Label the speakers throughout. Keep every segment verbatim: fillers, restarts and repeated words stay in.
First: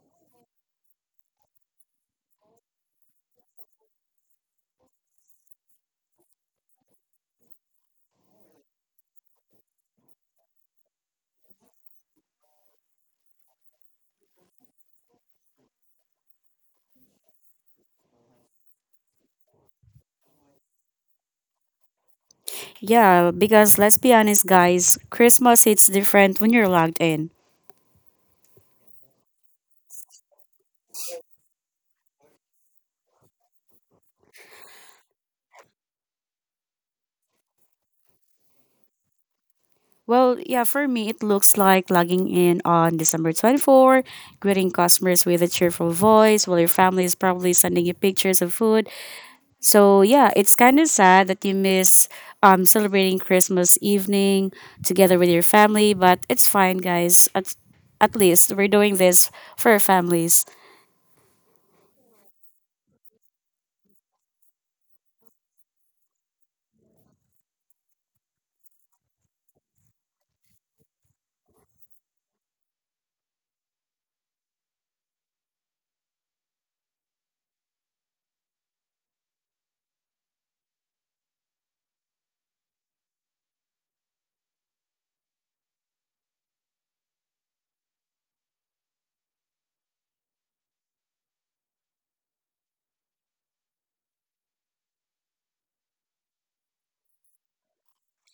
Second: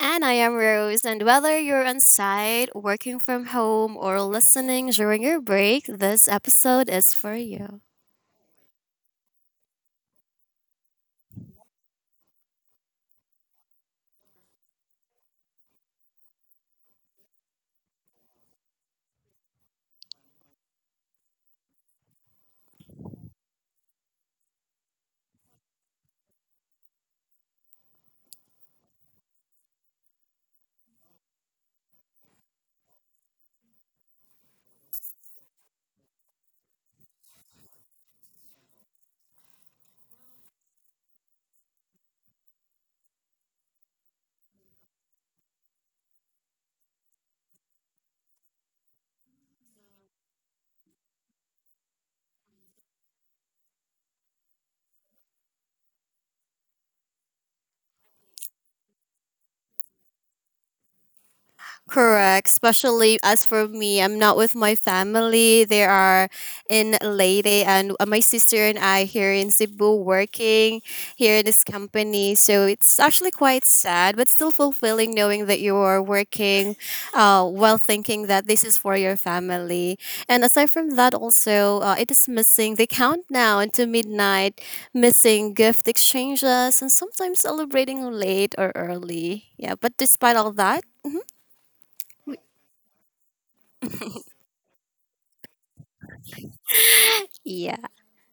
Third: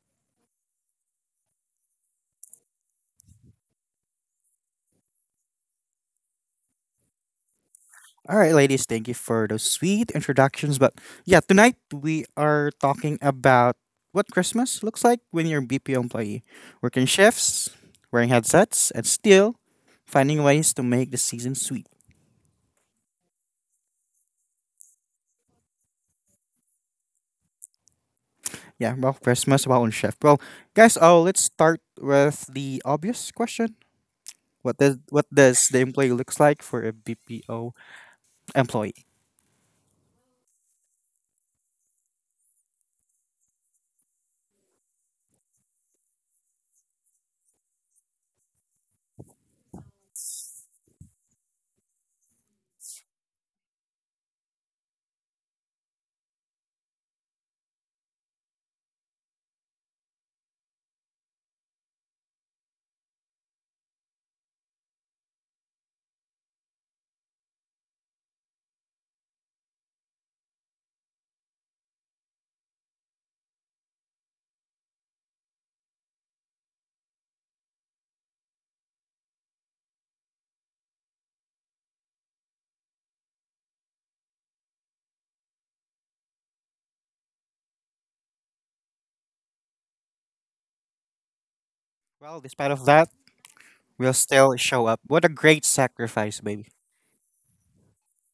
Speaker 1: And I am Rose. And whether you're on site, working from home, or listening during your break, this episode is for you.
Speaker 2: All right, ladies, thank you for those sweet introductions. But yeah, tonight we are talking about what Christmas looks like when you're a B P O employee, working shifts, wearing headsets, and still finding ways to make the season sweet.
Speaker 3: Yeah, because let's be honest, guys, Christmas hits different when you're logged in.
Speaker 2: Yeah, well, Christmas, well, on shift. Well, guys, oh, let's start with the obvious question. What does what does the employee looks like for a B P O employee?
Speaker 3: Well, yeah, for me, it looks like logging in on December twenty-fourth, greeting customers with a cheerful voice while your family is probably sending you pictures of food. So, yeah, it's kind of sad that you miss um, celebrating Christmas evening together with your family, but it's fine, guys. At, at least we're doing this for our families.
Speaker 1: Correct. Especially as for me, I'm not with my family. They are in Leyte, and uh, my sister and I here in Cebu working here in this company. So it's actually quite sad, but still fulfilling knowing that you are working uh, while thinking that this is for your family. And aside from that, also, uh, it is missing. They count now into midnight, missing gift exchanges, and sometimes celebrating late or early. Yeah, but despite all that,
Speaker 2: Well, despite of that, we'll still show up. What a great sacrifice, baby.
Speaker 1: yeah.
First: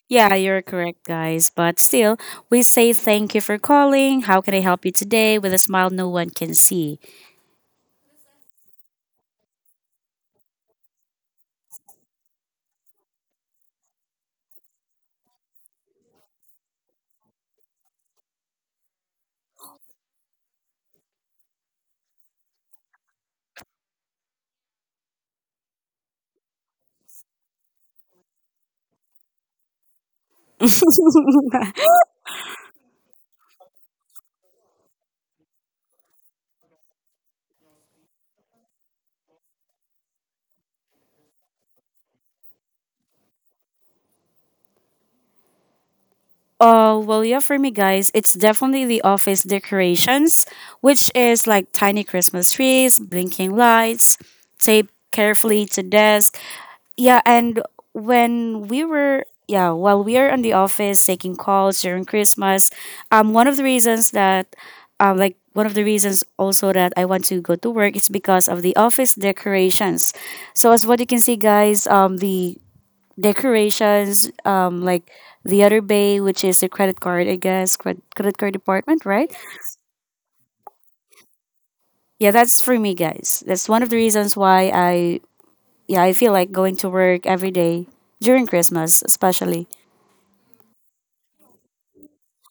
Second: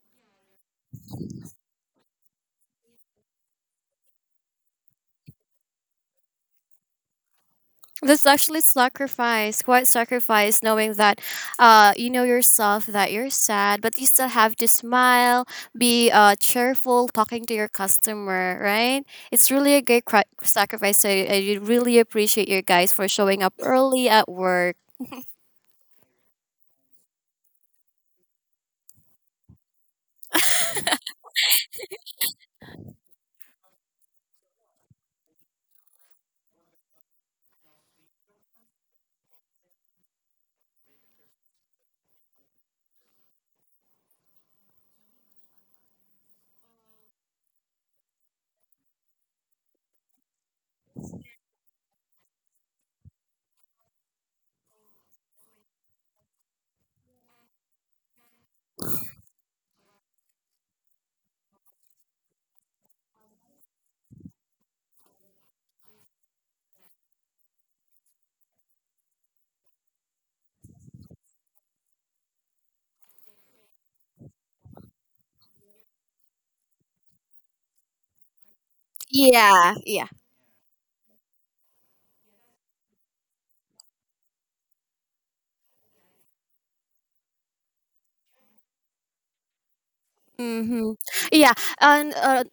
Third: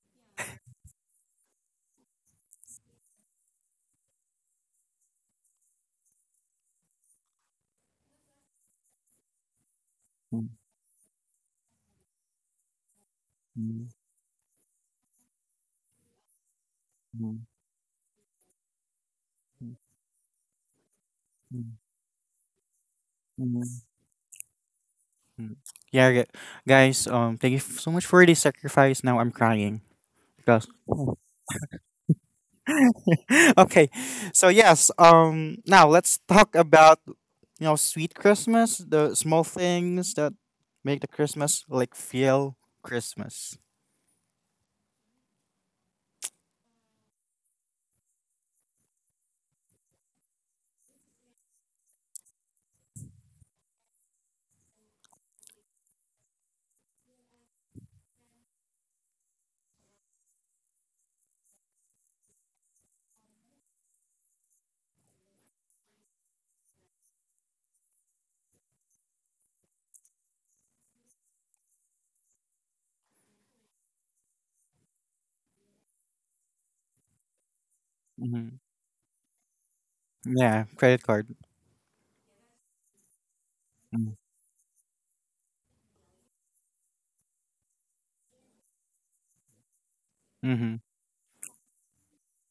Speaker 3: Yeah, you're correct, guys. But still, we say thank you for calling. How can I help you today with a smile no one can see?
Speaker 1: That's actually sacrifice, quite sacrifice, knowing that uh, you know yourself that you're sad,
Speaker 2: Mm.
Speaker 1: but you still have to smile, be uh, cheerful, talking to your customer, right? It's really a great cri- sacrifice. So I, I really appreciate you guys for showing up early at work.
Speaker 2: Yeah, gu- Guys, Um, thank you f- so much for the sacrifice. Now I'm crying because. okay, so yes. Um, now let's talk about you know sweet Christmas, the small things that make the Christmas like feel Christmas.
Speaker 3: Uh, well, yeah, for me, guys, it's definitely the office decorations, which is like tiny Christmas trees, blinking lights, taped carefully to desk. Yeah, and when we were, yeah, while we are in the office taking calls during Christmas, um, one of the reasons that, um, like one of the reasons also that I want to go to work is because of the office decorations. So as what you can see, guys, um, the decorations, um, like the other bay, which is the credit card, I guess, credit, credit
Speaker 2: Hmm.
Speaker 3: card department, right?
Speaker 1: Yeah, yeah.
Speaker 2: Yeah, credit card.
Speaker 3: Yeah, that's for me, guys. That's one of the reasons why I, yeah, I feel like going to work every day during Christmas, especially.
Speaker 2: Mm-hmm.
Speaker 1: Mm-hmm. Yeah, and uh,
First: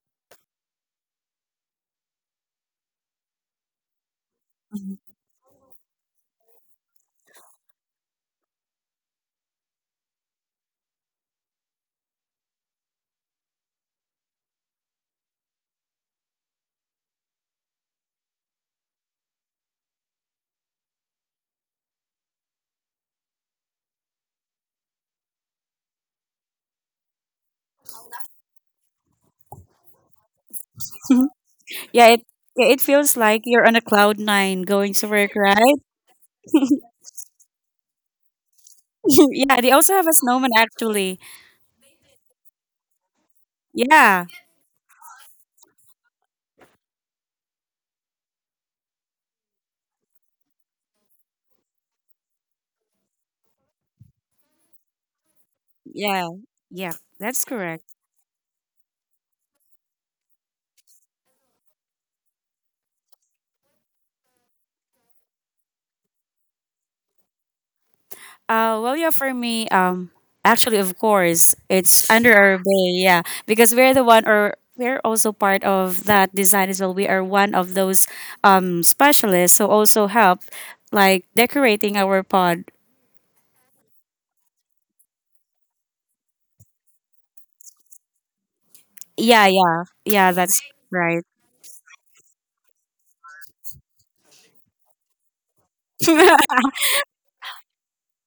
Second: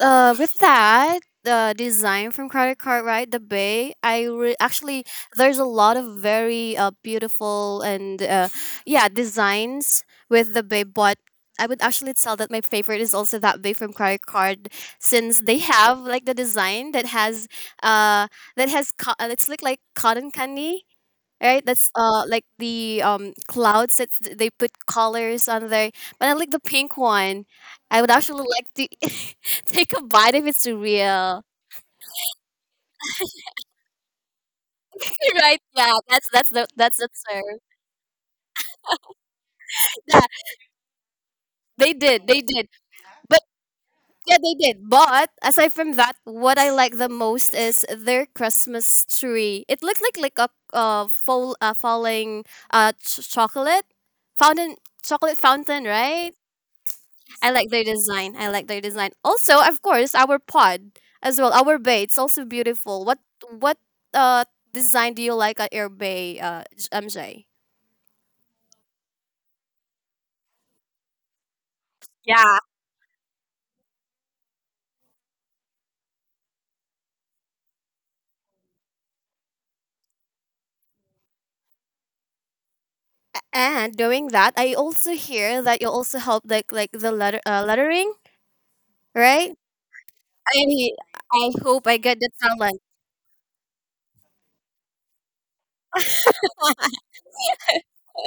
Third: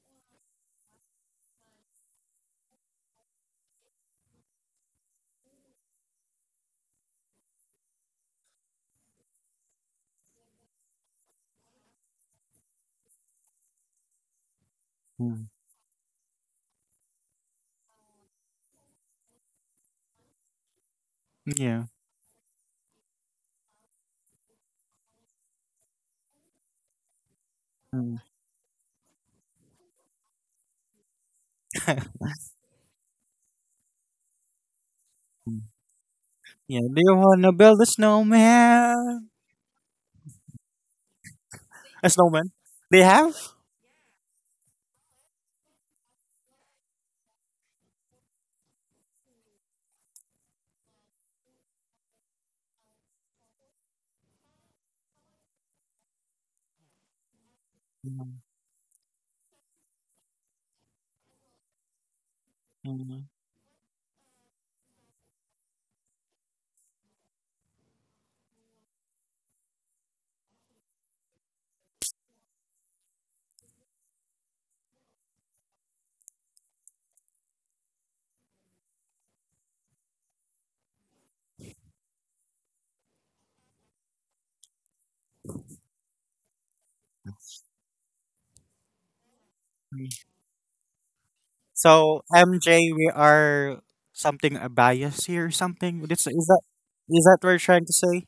Speaker 1: uh, with that the design from credit card, right, the bay, i re- actually there's a lot of very uh, beautiful and uh, yeah designs with the bay, but I would actually tell that my favorite is also that bay from credit card, since
Speaker 2: Mm.
Speaker 1: they have like the design that has uh that has co- uh, it's look like cotton candy, right?
Speaker 2: Yeah.
Speaker 1: That's uh like the um clouds that they put colors on there. But I like the pink one. I would
Speaker 2: Mm.
Speaker 1: actually like to take a bite if it's real.
Speaker 3: yeah, it
Speaker 2: Mm.
Speaker 3: yeah, it feels like you're on a cloud nine going to work,
Speaker 1: Right?
Speaker 3: right?
Speaker 1: Yeah, that's that's the
Speaker 2: Yeah. Do
Speaker 1: that's the
Speaker 2: you
Speaker 1: term.
Speaker 2: wanna build a snowman?
Speaker 3: Yeah, they also have a
Speaker 1: Yeah,
Speaker 3: snowman actually.
Speaker 1: they
Speaker 2: A
Speaker 1: did, they
Speaker 2: snowman?
Speaker 1: did.
Speaker 2: They have?
Speaker 1: But
Speaker 3: Yeah,
Speaker 1: yeah, they did. But aside from that, what I like the most is their Christmas tree. It looked like like a uh, fall, uh falling uh ch- chocolate fountain, chocolate fountain,
Speaker 3: yeah,
Speaker 1: right?
Speaker 3: yeah, that's
Speaker 1: I like their
Speaker 3: correct.
Speaker 1: design.
Speaker 2: Mm,
Speaker 1: I like their design. Also, of course, our pod as well. Our bay. It's also beautiful. What
Speaker 2: mm,
Speaker 1: what uh design do you like at your bay, uh J- M J?
Speaker 3: Uh, well, yeah, for me, um, actually, of course, it's under
Speaker 1: Yeah.
Speaker 3: our bay, yeah, because we're the one, or we're also part of that design as well. We are one of those um specialists who also help, like decorating our pod.
Speaker 1: And doing that, I also hear that you also help like like the letter uh, lettering,
Speaker 3: Yeah,
Speaker 1: right?
Speaker 3: yeah,
Speaker 2: mm.
Speaker 3: yeah, that's
Speaker 1: I
Speaker 3: right.
Speaker 1: I hope I get
Speaker 2: So
Speaker 1: the
Speaker 2: M J,
Speaker 1: talent.
Speaker 2: we are something a bias here. Or something. This is that. Is that what we're trying to say?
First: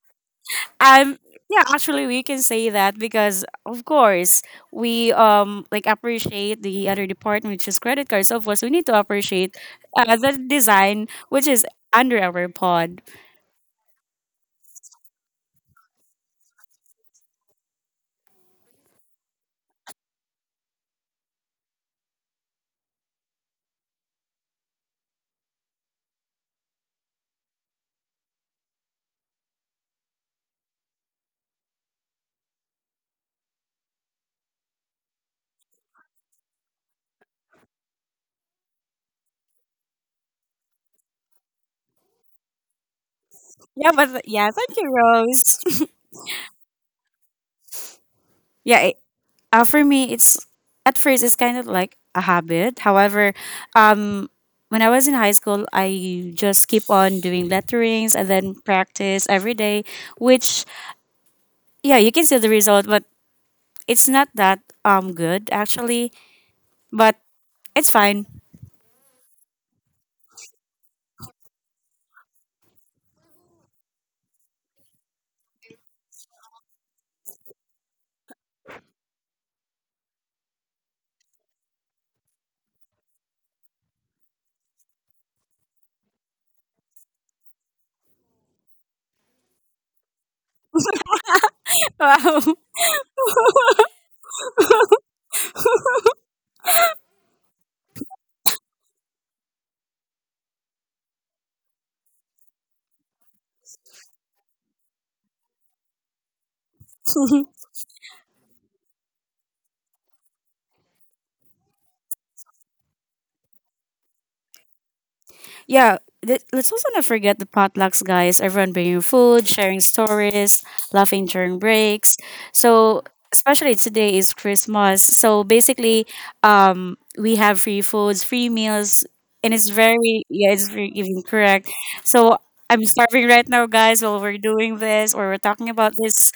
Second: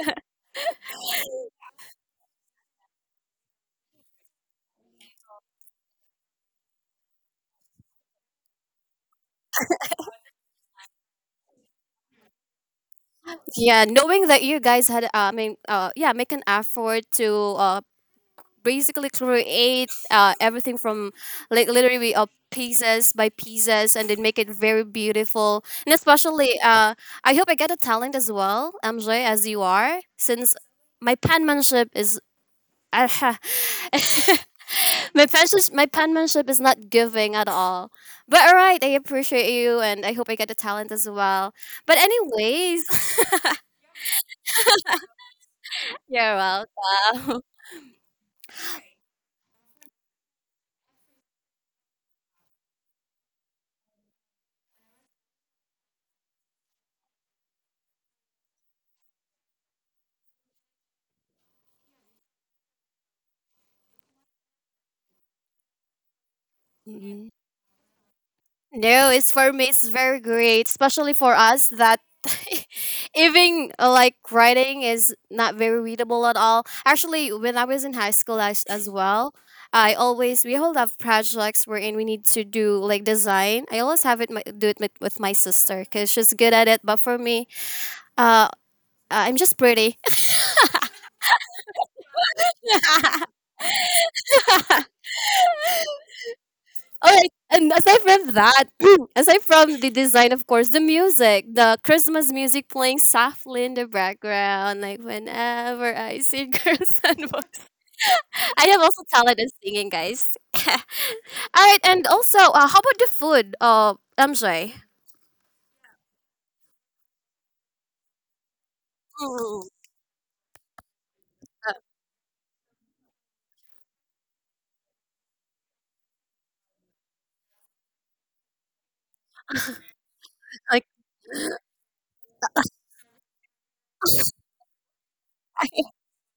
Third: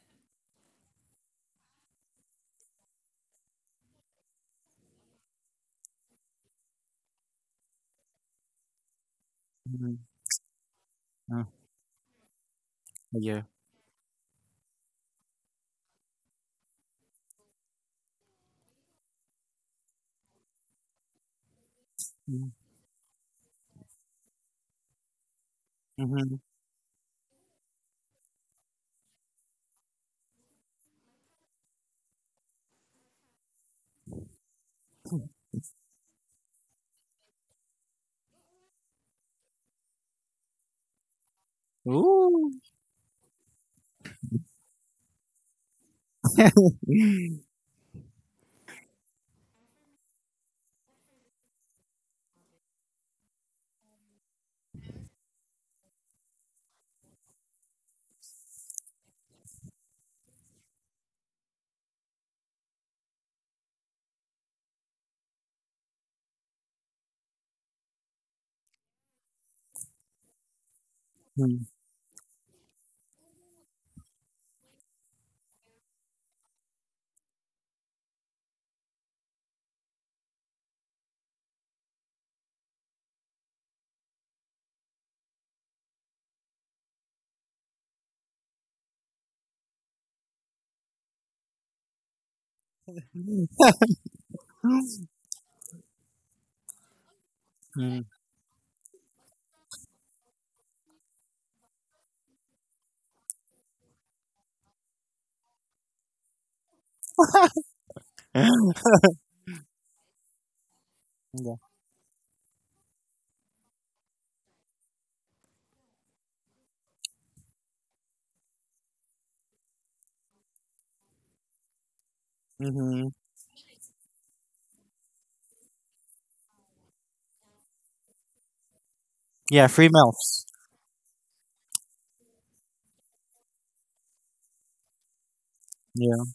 Speaker 3: um, yeah, actually, we can say that because, of course, we um like appreciate the other department, which is credit cards. So of course, we need to appreciate
Speaker 2: Mm,
Speaker 3: uh, the design,
Speaker 2: uh,
Speaker 3: which is under our pod.
Speaker 2: yeah.
Speaker 1: Yeah, knowing that you guys had, uh, I mean, uh, yeah, make an effort to uh, basically create uh, everything from like literally uh, pieces by pieces, and then make it very beautiful, and
Speaker 2: Mm-hmm.
Speaker 1: especially uh, I hope I get a talent as well, MJ, as you are, since my penmanship is my penmanship, my penmanship is not giving at all. But all right, I appreciate you, and I hope I get a talent as well. But
Speaker 2: Ooh.
Speaker 1: anyways,
Speaker 3: Yeah, but th- yeah, thank you, Rose.
Speaker 1: you're welcome.
Speaker 3: Yeah, it, uh, for me, it's at first, it's kind of like a habit. However, um, when I was in high school, I just keep on doing letterings and then practice every day. Which Yeah, you can see the result, but it's not that um good actually. But it's fine.
Speaker 1: No, it's for me. It's very great, especially for
Speaker 2: Mm,
Speaker 1: us that even uh, like writing is not very readable at all. Actually, when I was in high school as, as well, I always we all have projects wherein we need to do like design. I always have it my, do it with, with my sister because she's good at it. But for me, uh, I'm just pretty.
Speaker 3: Wow.
Speaker 1: All right. And aside
Speaker 2: mm.
Speaker 1: from that, aside from the design, of course, the music, the Christmas music playing softly in the background, like whenever I see girls and boys. I am also talented in singing, guys. All
Speaker 2: yeah.
Speaker 1: right. And also, uh, how about the food? Uh, I'm sorry.
Speaker 3: Yeah, let- let's also not forget the potlucks, guys. Everyone bringing food,
Speaker 1: Mm.
Speaker 3: sharing stories, laughing during breaks. So,
Speaker 2: Hmm.
Speaker 3: especially today is Christmas. So, basically, um, we have free foods, free meals, and
Speaker 2: Yeah.
Speaker 3: it's
Speaker 2: Free
Speaker 3: very,
Speaker 2: meals.
Speaker 3: yeah, it's
Speaker 1: Okay.
Speaker 3: very giving, correct. So, I'm starving right now, guys, while we're doing this or we're talking about
Speaker 2: Yeah.
Speaker 3: this,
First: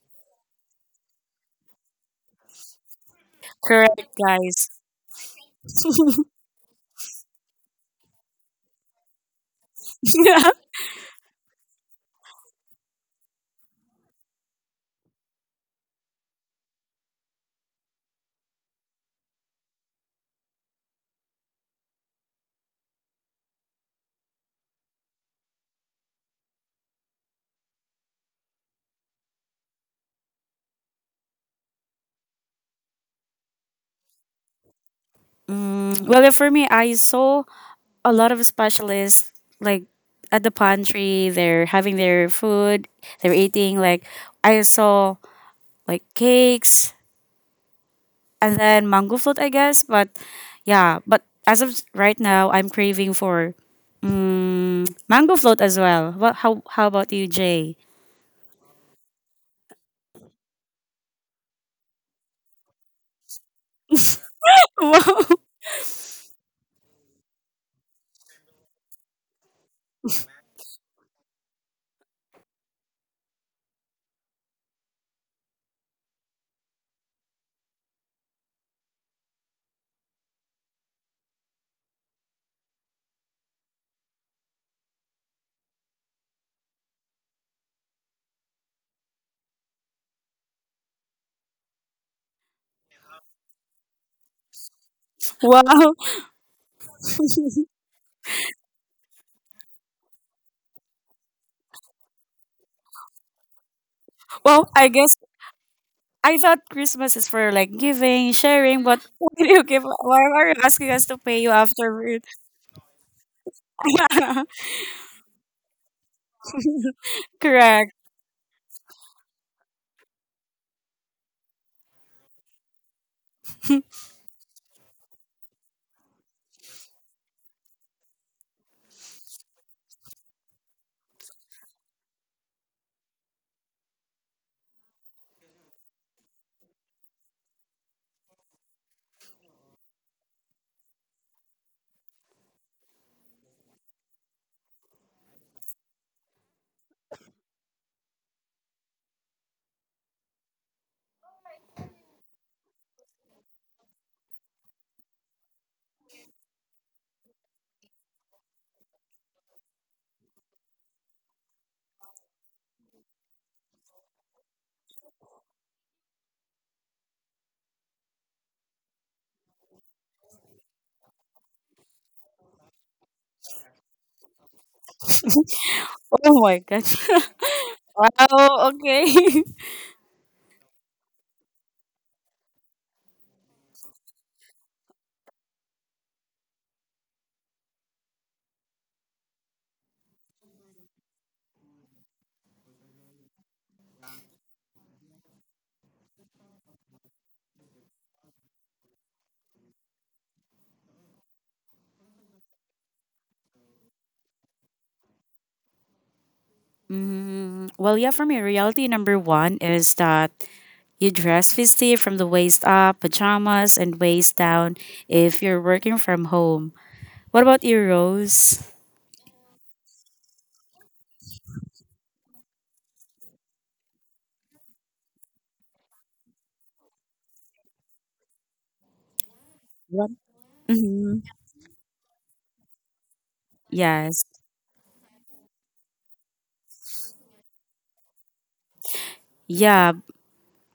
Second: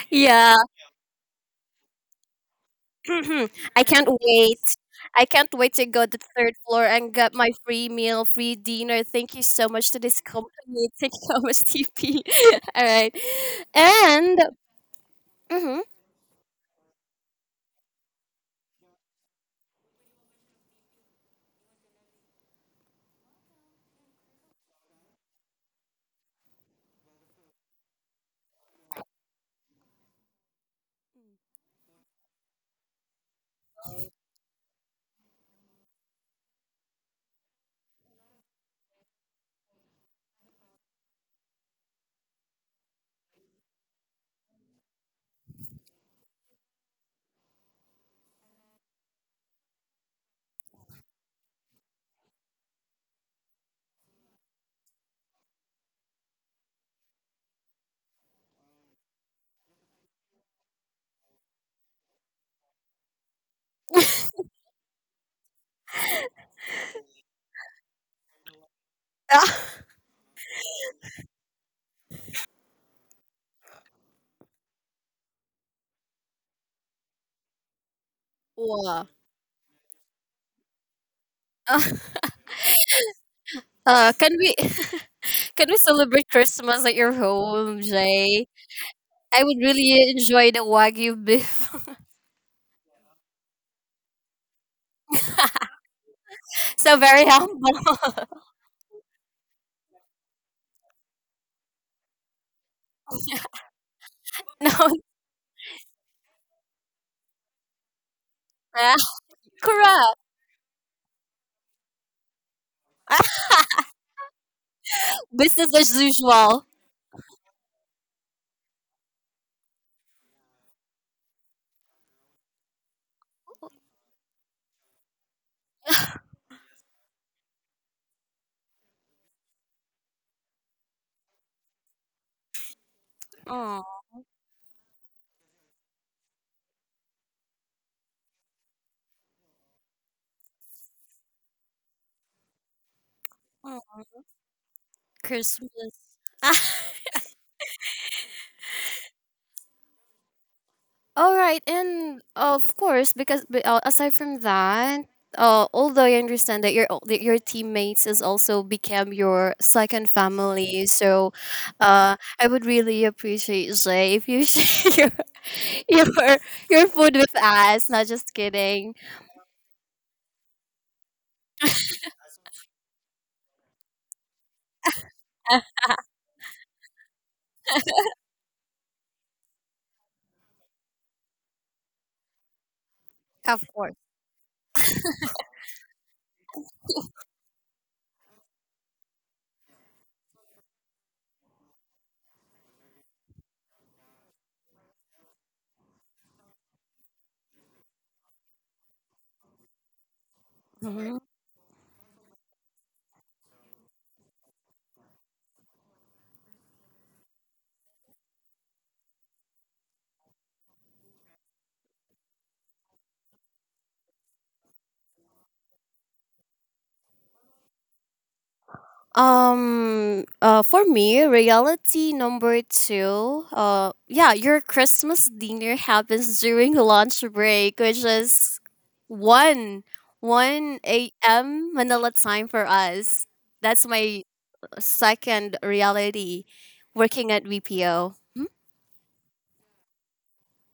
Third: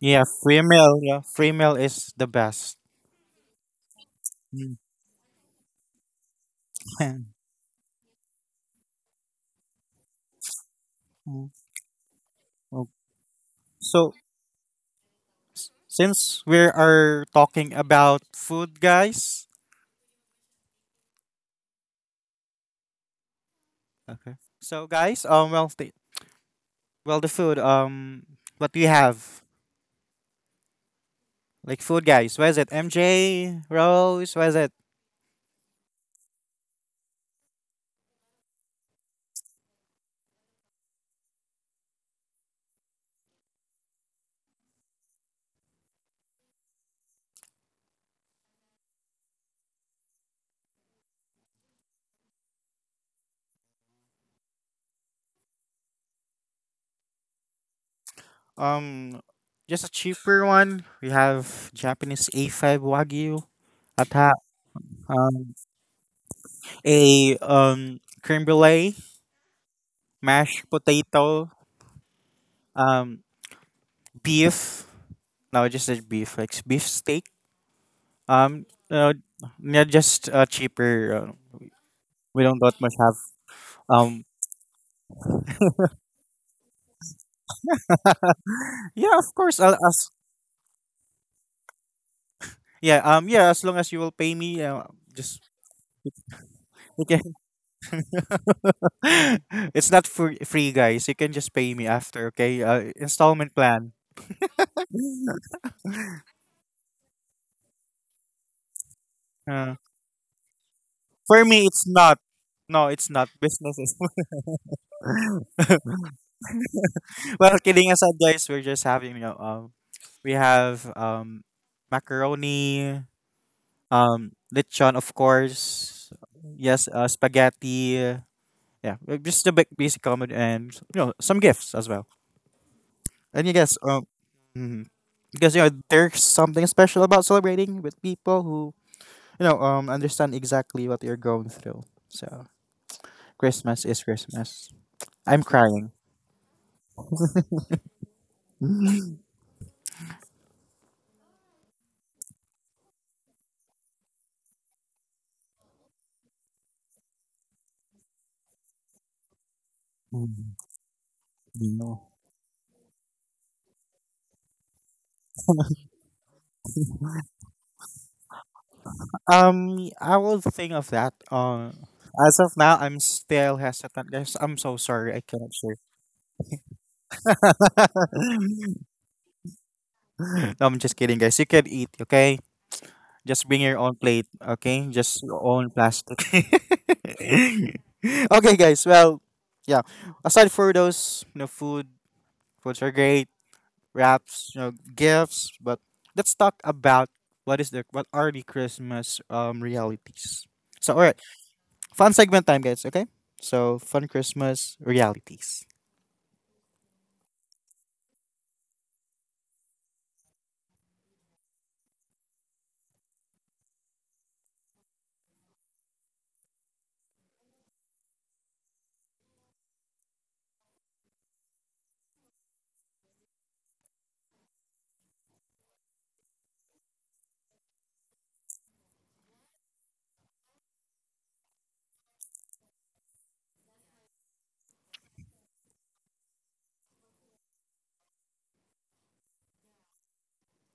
Speaker 2: Yeah.
Speaker 1: Yeah.
Speaker 2: Free meal. Yeah. Free meal is the best.
Speaker 1: I
Speaker 3: correct,
Speaker 1: can't wait.
Speaker 3: guys.
Speaker 2: Mm.
Speaker 1: I can't wait to go to the third floor and get my free meal, free dinner. Thank you so much to this company. Thank you so
Speaker 2: Mm.
Speaker 1: much, T P. All
Speaker 2: Oh,
Speaker 1: right.
Speaker 2: so
Speaker 1: And, mm-hmm.
Speaker 2: since we are talking about food, guys. Okay. So, guys, um, well, the, well, the food, um, what we have, like food, guys. Where is it? M J, Rose. Where is it?
Speaker 3: Mm, well, for me, I saw a lot of specialists like at the pantry. They're having their food, they're eating like, I saw like cakes and then mango float, I guess. But yeah, but as of right now, I'm craving for mm, mango float as well. What? How, how about you, Jay?
Speaker 2: Um, just a cheaper one. We have Japanese A five Wagyu ata,
Speaker 3: Wow.
Speaker 2: um, a um creme brulee, mashed potato, um, beef. No, just a beef, like beef steak. Um,
Speaker 1: Wow.
Speaker 2: uh, yeah, just uh, cheaper uh,
Speaker 1: Uh,
Speaker 2: we don't that much have
Speaker 1: uh,
Speaker 2: um
Speaker 1: can we can we celebrate Christmas at your home, Jay?
Speaker 2: yeah, of
Speaker 1: I would
Speaker 2: course I'll, as
Speaker 1: really enjoy the wagyu beef.
Speaker 2: yeah, um yeah, as long as you will pay me, uh, just
Speaker 3: Wow!
Speaker 1: So very
Speaker 2: okay.
Speaker 1: humble.
Speaker 2: It's not for free, guys. You can just pay me after, okay? Uh, installment plan.
Speaker 3: Well, I
Speaker 1: No,
Speaker 3: guess, I thought Christmas is for like giving, sharing. But
Speaker 1: ah,
Speaker 3: why do you
Speaker 2: Uh,
Speaker 3: give
Speaker 1: correct.
Speaker 3: why are you asking us to pay
Speaker 2: for
Speaker 3: you
Speaker 2: me it's not
Speaker 3: afterward?
Speaker 2: No, it's not, business
Speaker 1: Business
Speaker 2: is.
Speaker 1: as usual.
Speaker 2: Well, kidding
Speaker 3: Correct.
Speaker 2: aside, guys, we're just having, you know um we have, um macaroni, um lechon, of course, yes, uh, spaghetti, yeah, just the ba- basic common, and you know, some gifts as well. And you guess,
Speaker 1: Oh,
Speaker 2: um, mhm, because you know there's something special about celebrating with people who you know um understand exactly what you're going through. So Christmas
Speaker 1: oh,
Speaker 2: is Christmas. I'm
Speaker 1: Christmas.
Speaker 2: crying.
Speaker 1: All right, and uh, of course, because but, uh, aside from that, uh, although I understand that your that your teammates has also become your second
Speaker 2: Mm,
Speaker 1: family, so
Speaker 2: no.
Speaker 1: uh, I would really appreciate Jay if you share your your your food with us. Not just kidding.
Speaker 2: um, I will think of that. Uh, as of now, I'm still hesitant, guys. I'm so sorry. I cannot share.
Speaker 3: Oh my gosh. Wow, okay.
Speaker 2: No, I'm just kidding, guys. You can eat, okay? Just bring
Speaker 1: Of
Speaker 2: your
Speaker 1: course.
Speaker 2: own plate, okay? Just your own plastic. Okay, guys. Well, yeah. Aside for those, you know, food, foods are great, wraps, you know, gifts. But let's talk about what is the what are the Christmas um realities. So, all
Speaker 1: Mm-hmm.
Speaker 2: right, fun segment time, guys. Okay. So, fun Christmas realities.
Speaker 3: Mm, well, yeah, for me, reality number one is that you dress festive from the waist up, pajamas, and waist down if you're working from home. What about you, Rose?
Speaker 1: Um uh for me, reality number two, uh yeah, your Christmas dinner happens during lunch break, which is one 1
Speaker 3: Mhm.
Speaker 1: a.m. Manila time for us. That's
Speaker 3: Yes.
Speaker 1: my second reality working at V P O.
Speaker 3: Yeah,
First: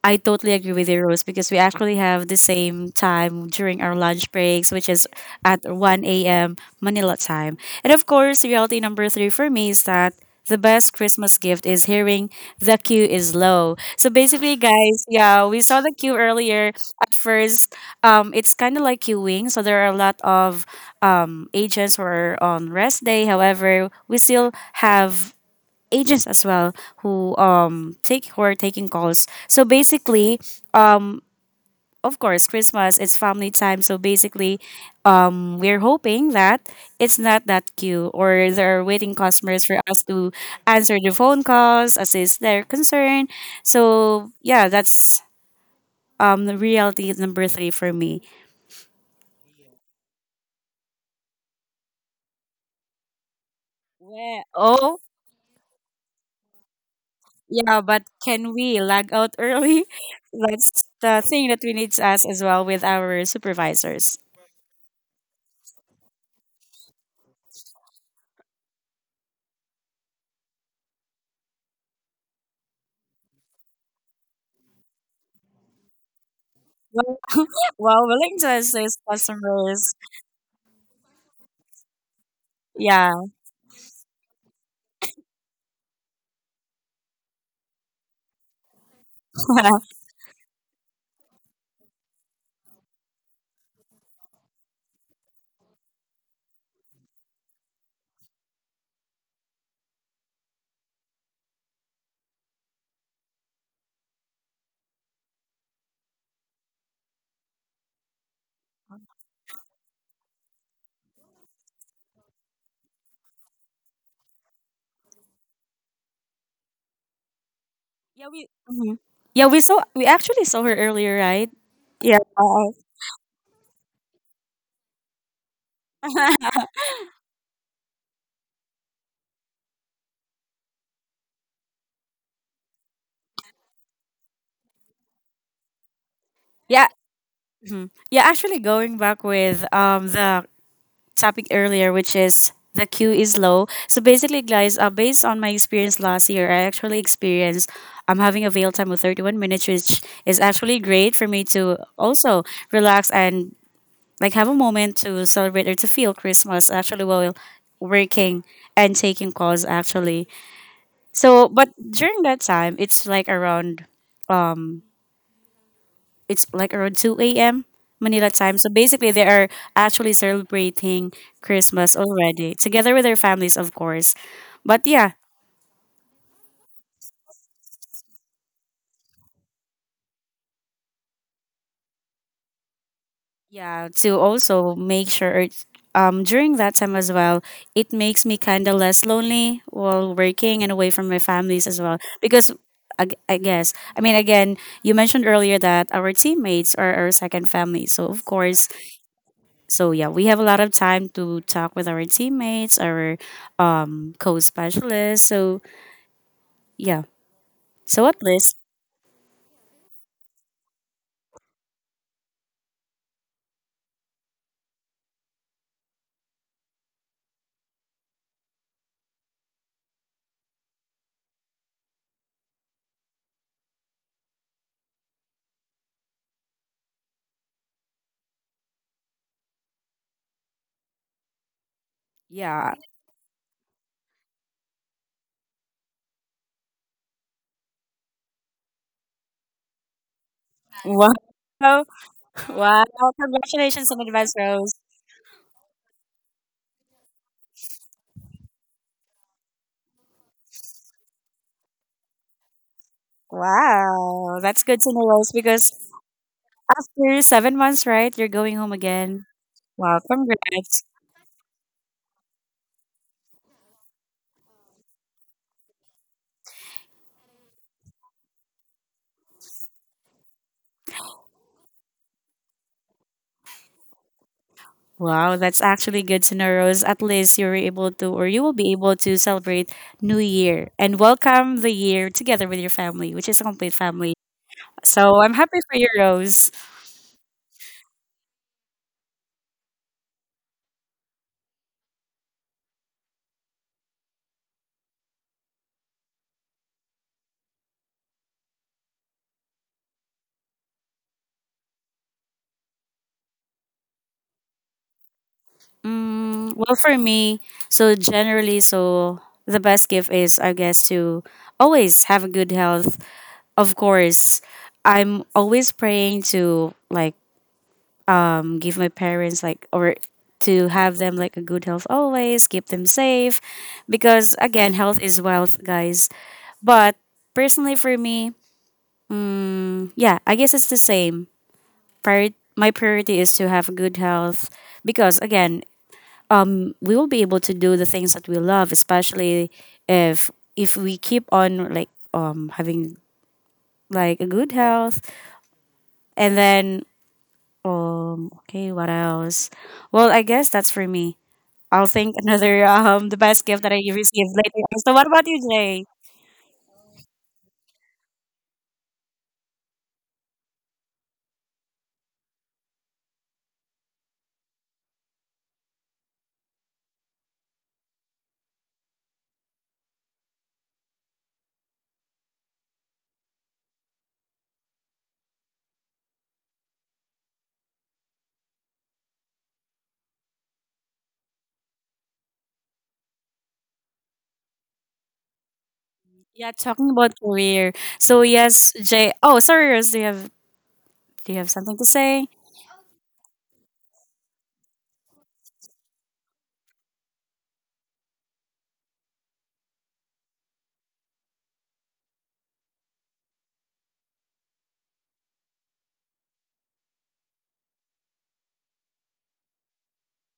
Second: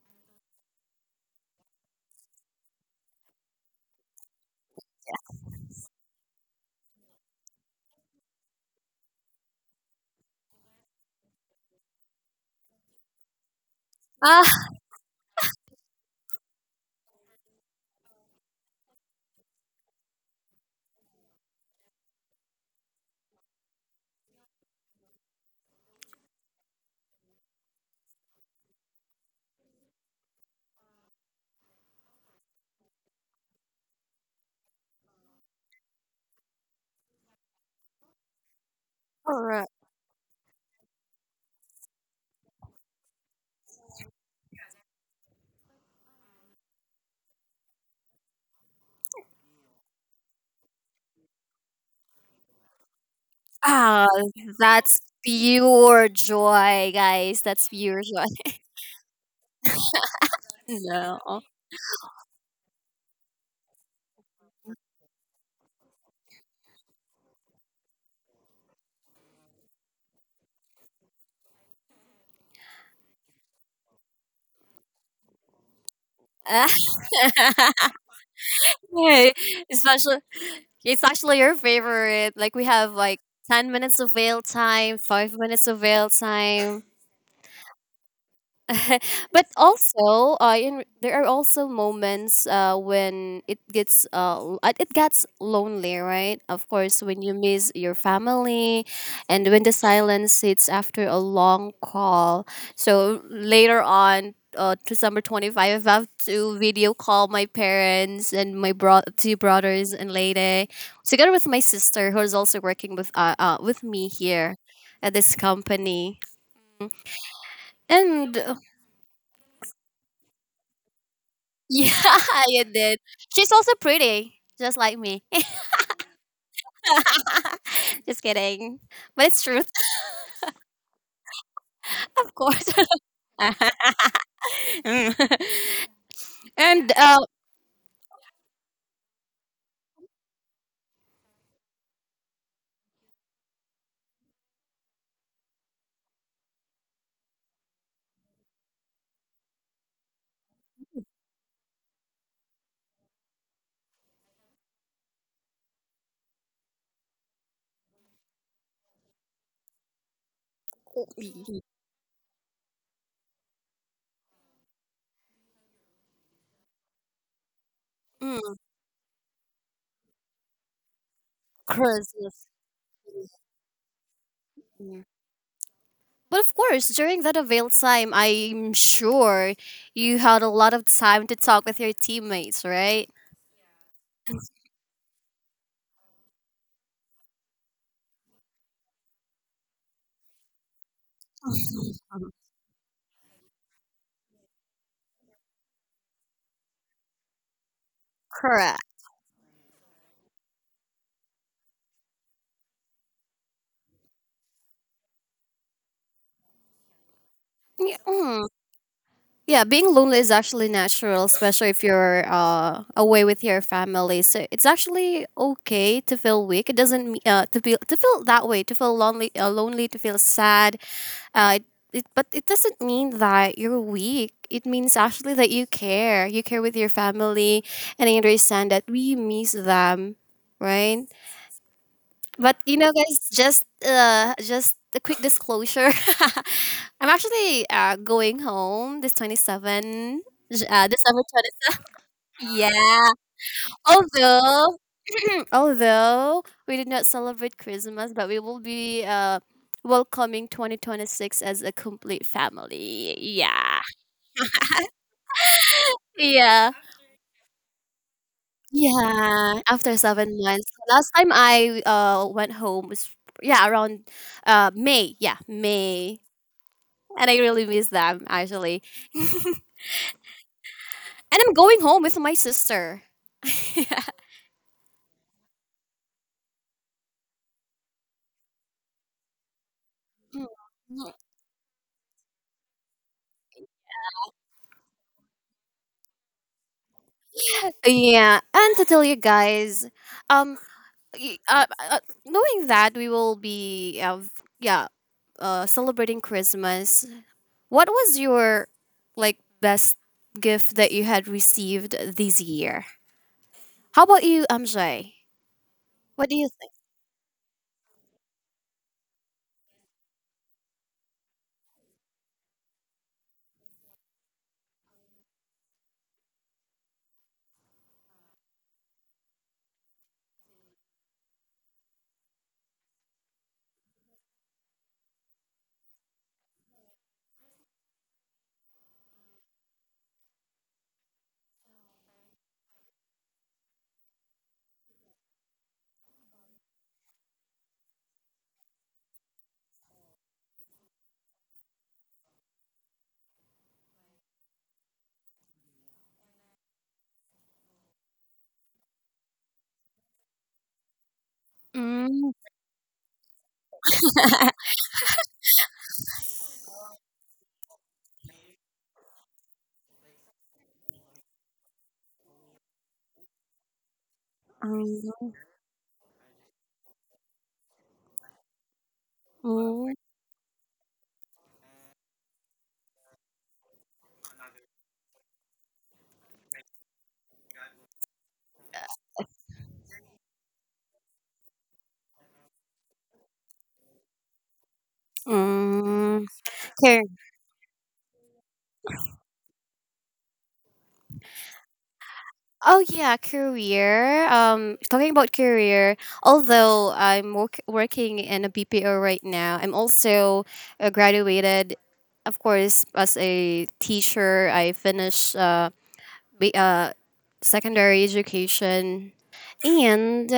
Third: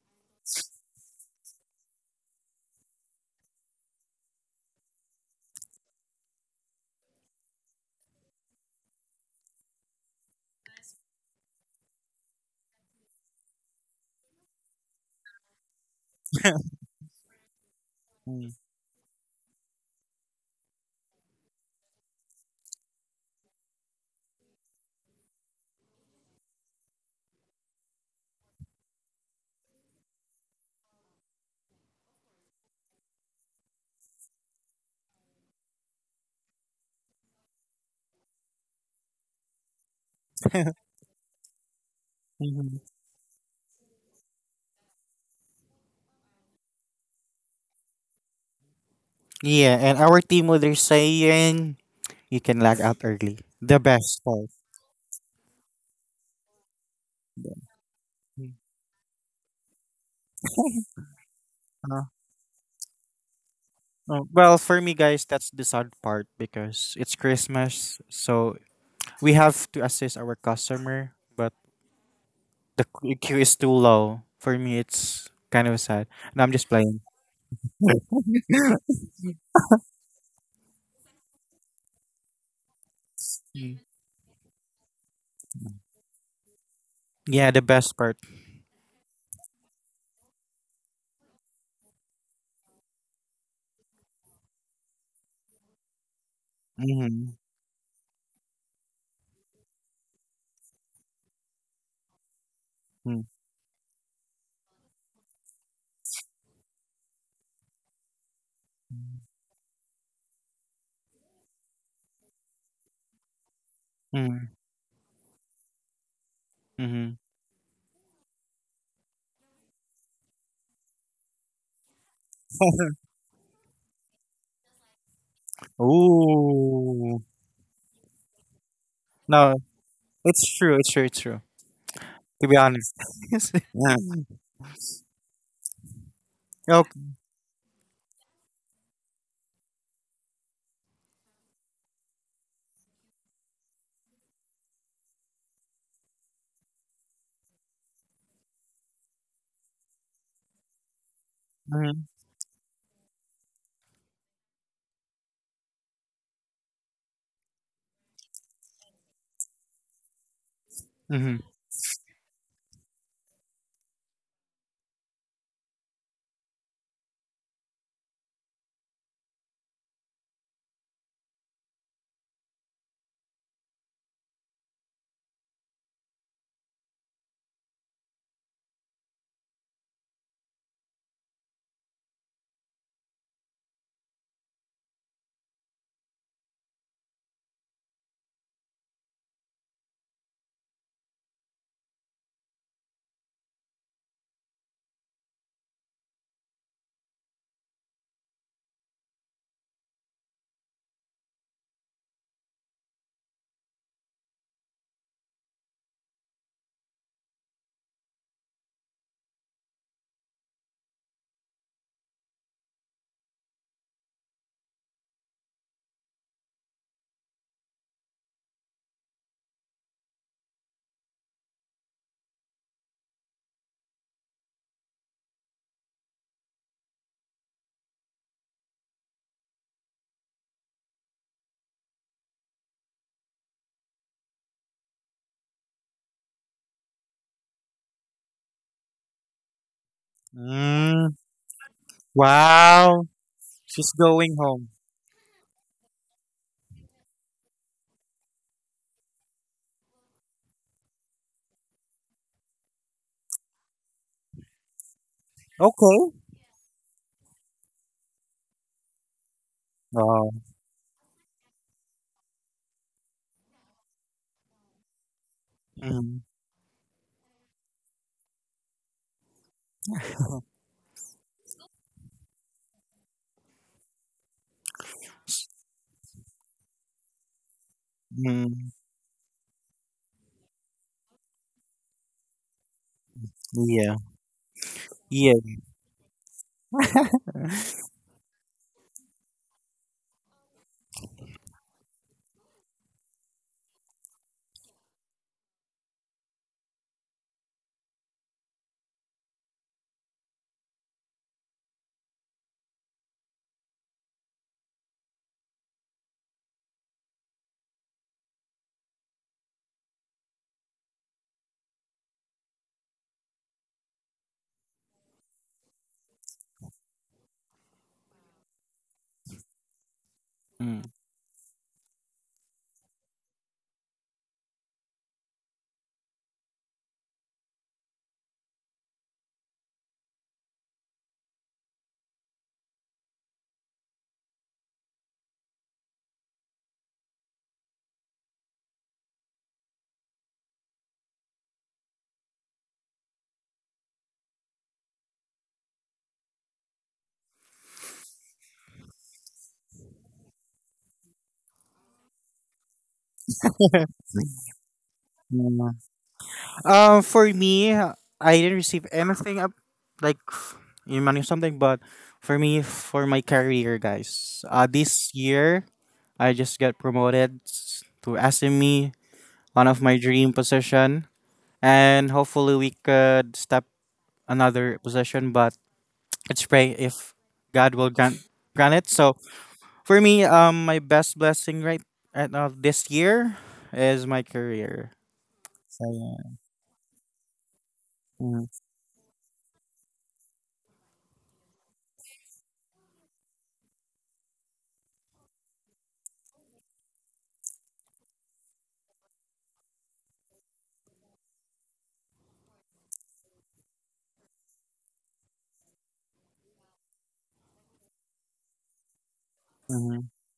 Speaker 3: I totally agree with you, Rose, because we actually have the same time during our lunch breaks, which is at one a m. Manila time. And of course, reality number three for me is that the best Christmas gift is hearing the queue is low. So basically,
Speaker 1: Ah,
Speaker 3: guys, yeah, we saw the queue earlier. At first, um,
Speaker 2: Mm.
Speaker 3: it's kind of like queuing. So there are a lot of um, agents who are on rest day. However, we still have agents as well who um take who are taking calls. So basically, of course, Christmas it's family time. So basically, um, we're hoping that it's not that queue or there are waiting customers
Speaker 1: alright.
Speaker 3: for us to answer the phone calls, assist their
Speaker 2: Mhm.
Speaker 3: concern. So yeah, that's um the reality number three for me.
Speaker 2: Yeah, and our team leader saying you can lag out early. The
Speaker 1: Ah,
Speaker 2: best
Speaker 3: Well,
Speaker 2: part.
Speaker 1: that's
Speaker 3: oh
Speaker 1: pure joy, guys. That's
Speaker 3: yeah,
Speaker 1: pure
Speaker 3: but
Speaker 1: joy.
Speaker 3: can we lag out early? That's the
Speaker 1: No.
Speaker 3: thing that we need to ask as well with our supervisors.
Speaker 2: Oh, well, for me, guys, that's the sad part because it's Christmas, so we have to assist our customer, but the qu- queue is too low. For me, it's kind of sad. And I'm just playing.
Speaker 3: Well, well, willing to says
Speaker 1: Yeah,
Speaker 3: customers.
Speaker 1: especially it's actually your favorite. Like we have
Speaker 3: Yeah.
Speaker 1: like ten
Speaker 2: Mm.
Speaker 1: minutes of veil time, five minutes of veil time,
Speaker 2: Yeah, the best part.
Speaker 1: but also uh, in, there are also moments uh, when it gets uh, l- uh, it gets lonely, right, of course, when
Speaker 2: Mm-hmm.
Speaker 1: you miss your family, and when the silence sits after a long call. So later on, uh, December twenty-fifth I have to video call my parents and my bro- two brothers and lady, together with my sister, who is also working with uh, uh, with me here at this company.
Speaker 2: Mm-hmm.
Speaker 3: Yeah,
Speaker 1: And
Speaker 3: we. Mhm. Yeah, we saw we actually saw her earlier, right?
Speaker 1: yeah,
Speaker 3: Yeah.
Speaker 1: you did. She's also pretty, just like me.
Speaker 2: Ooh.
Speaker 1: Just kidding. But it's
Speaker 2: No,
Speaker 1: truth,
Speaker 2: it's true. It's true. It's true.
Speaker 1: of
Speaker 2: To be
Speaker 1: course.
Speaker 2: honest. Yeah.
Speaker 1: Mm.
Speaker 3: Yeah.
Speaker 1: And
Speaker 2: Okay.
Speaker 1: uh,
Speaker 3: Mhm. Yeah, actually going back with um the topic earlier which is the queue is low. So basically guys, uh, based on my experience last year, I actually experienced I'm having a veil time of thirty-one minutes, which is actually great for me to also relax and like have a moment to celebrate or to feel Christmas actually while working and taking calls actually.
Speaker 2: Mm-hmm.
Speaker 3: So but during that time it's like around um it's like around two a m Manila
Speaker 1: mm,
Speaker 3: time. So basically they are actually celebrating Christmas
Speaker 1: Chris, yes.
Speaker 3: already together with their families of course. But
Speaker 1: Mm.
Speaker 3: yeah,
Speaker 1: But of course, during that avail time, I'm sure you had a lot of time to talk with your teammates, right?
Speaker 3: yeah, to also make sure it's- um, during that time as well, it makes me kind of less lonely while working and away from my families as well. Because I, g- I guess, I mean, again, you mentioned earlier that our teammates are our second family. So, of course,
Speaker 1: Correct.
Speaker 3: so yeah, we have a lot of time to talk with our teammates, our um, co specialists. So, yeah.
Speaker 1: Yeah,
Speaker 3: So, at
Speaker 1: mm.
Speaker 3: least,
Speaker 1: Yeah, being lonely is actually natural, especially if you're uh, away with your family. So it's actually okay to feel weak. It doesn't me- uh, To be to feel that way, to feel lonely, uh, lonely, to feel sad. Uh, it, it, but it doesn't mean that you're weak. It means actually that you care. You care with your family, and I understand that we miss them, right? But
Speaker 3: yeah.
Speaker 1: you know, guys, just uh, just a quick disclosure. I'm actually uh, going home this twenty-seven, j- uh,
Speaker 3: Wow.
Speaker 2: Mm.
Speaker 1: December twentieth.
Speaker 3: Wow.
Speaker 1: Yeah.
Speaker 2: Wow.
Speaker 3: Congratulations
Speaker 2: She's
Speaker 3: in advance,
Speaker 2: going home.
Speaker 3: Rose.
Speaker 1: Although, although we did not celebrate Christmas, but we will be uh, welcoming twenty twenty-six as a complete family. Yeah.
Speaker 3: Wow, that's good to know, Rose, because
Speaker 2: Okay.
Speaker 1: Yeah.
Speaker 3: after seven months, right, you're going home again.
Speaker 1: Yeah, after
Speaker 3: Wow,
Speaker 2: Oh.
Speaker 1: seven months.
Speaker 3: congrats.
Speaker 1: Last time I uh went home was yeah around uh May. Yeah, May. And I really miss them actually. And I'm going home with my sister.
Speaker 3: Wow, that's actually good to know, Rose. At least you were able to, or you will
Speaker 2: Mm,
Speaker 3: be able to celebrate New Year and
Speaker 1: Mm.
Speaker 3: welcome the year together with your family, which is a complete
Speaker 2: yeah.
Speaker 3: family. So
Speaker 2: Yeah.
Speaker 3: I'm happy for you, Rose.
Speaker 1: Yeah, and to tell you guys, um, y- uh, uh, knowing that we will be, uh, v- yeah, uh, celebrating Christmas. What was your like best gift that you had received this year? How about you, M J? What do you
Speaker 3: Mm,
Speaker 1: think?
Speaker 3: well, for me, so generally, so the best gift is, I guess, to always have a good health. Of course, I'm always praying to like, um give my parents like, or to
Speaker 2: Mm,
Speaker 3: have them like a good health, always keep them safe, because again, health is wealth, guys. But personally for me, yeah, I guess it's the same. Prior- my priority is to have good health, because again, um we will be able to do the things that we love, especially if if we keep on like, um having like a good health. And then, um okay, what else? Well, I guess that's for me. I'll think
Speaker 1: Mm.
Speaker 3: another um the best gift that I received later. So what about you,
Speaker 2: mm.
Speaker 3: Jay?
Speaker 2: Um, for me, I didn't receive anything up, like in money or something. But for me, for my career, guys, uh, this
Speaker 1: Mm,
Speaker 2: year I just got promoted s- to S M E, one of my dream position, and hopefully we could step another position. But let's pray if God will grant grant it. So for me, um, my best blessing right right now this year is my career. So,
Speaker 1: mm, mm.
Speaker 2: yeah.
Speaker 3: Yeah, talking about career. So
Speaker 2: Mhm,
Speaker 3: yes, Jay. Oh, sorry, Rose. Do you have do you have something to say?
Speaker 1: Oh yeah, career. Um, talking about career. Although I'm work- working in a B P O right now, I'm also uh, graduated, of course, as a teacher. I finished uh, ba- uh secondary education,
Speaker 2: mhm,
Speaker 1: and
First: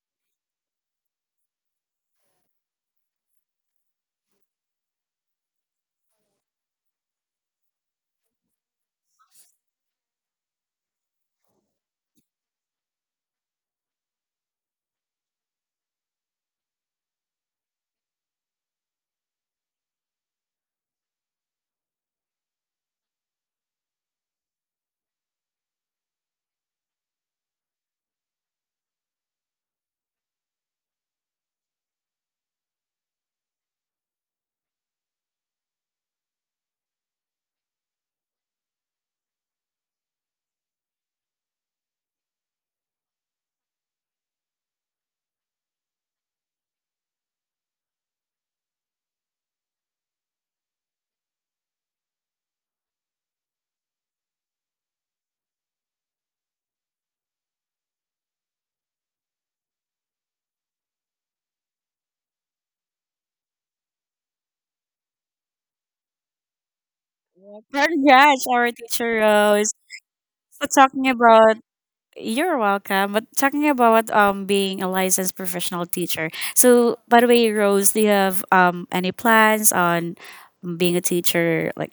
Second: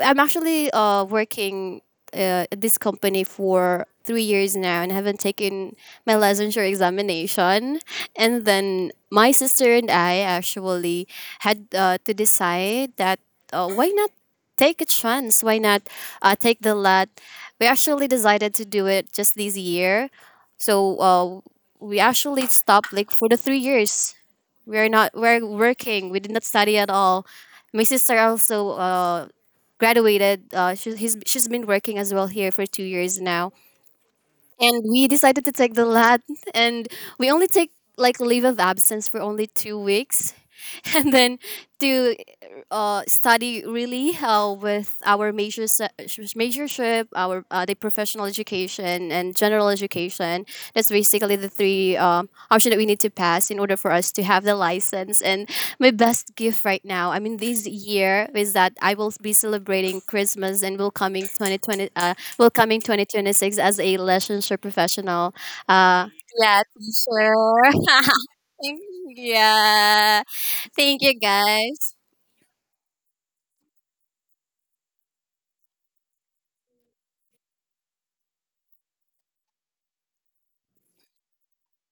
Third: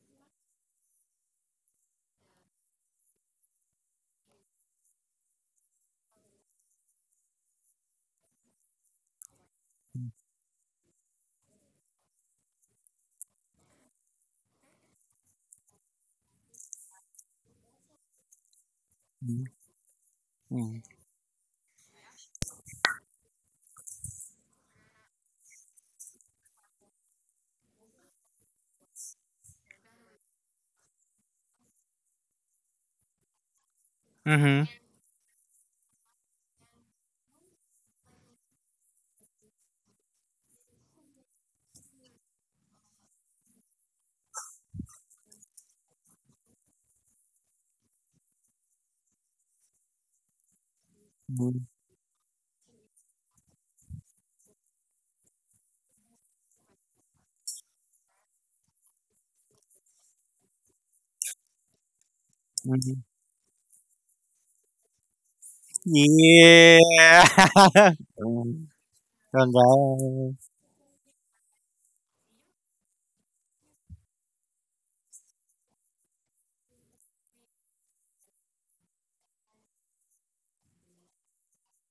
Speaker 1: I'm actually uh, working uh, at this company for three years now and haven't taken my licensure examination. And then my sister and
Speaker 2: mhm,
Speaker 1: I actually had uh, to decide that uh, why not take a chance? Why not uh, take the L A T? We actually decided to do it just
Speaker 2: mhm,
Speaker 1: this year.
Speaker 2: mhm,
Speaker 1: So uh, we actually stopped like for the three years. We're not we're working. We did not study at all. My sister also uh, graduated. Uh, she, he's, she's been working as well here for two years now,
Speaker 2: mm-hmm,
Speaker 1: and we decided to take the lad, and we only take like leave of absence for only two weeks and then to uh, study really uh, with our major se- majorship, our uh, the professional education and general education. That's basically the
Speaker 2: mhm,
Speaker 1: three um, option that we need to pass in order for us to have the license. And my best gift right now, I mean this year, is that I will be celebrating Christmas and will coming twenty twenty uh, will come
Speaker 2: mm,
Speaker 1: in
Speaker 2: mhm.
Speaker 1: two thousand twenty-six as a relationship professional. Uh, yeah,
Speaker 2: Yeah.
Speaker 1: teacher.
Speaker 3: Congrats,
Speaker 2: Mm,
Speaker 3: our
Speaker 1: Thank-
Speaker 3: teacher
Speaker 2: from.
Speaker 3: Rose.
Speaker 1: yeah.
Speaker 3: So
Speaker 1: Thank
Speaker 3: talking
Speaker 1: you,
Speaker 3: about
Speaker 1: guys.
Speaker 3: You're welcome. But talking about um being a licensed professional teacher. So by the way, Rose, do you have um any plans on being a teacher like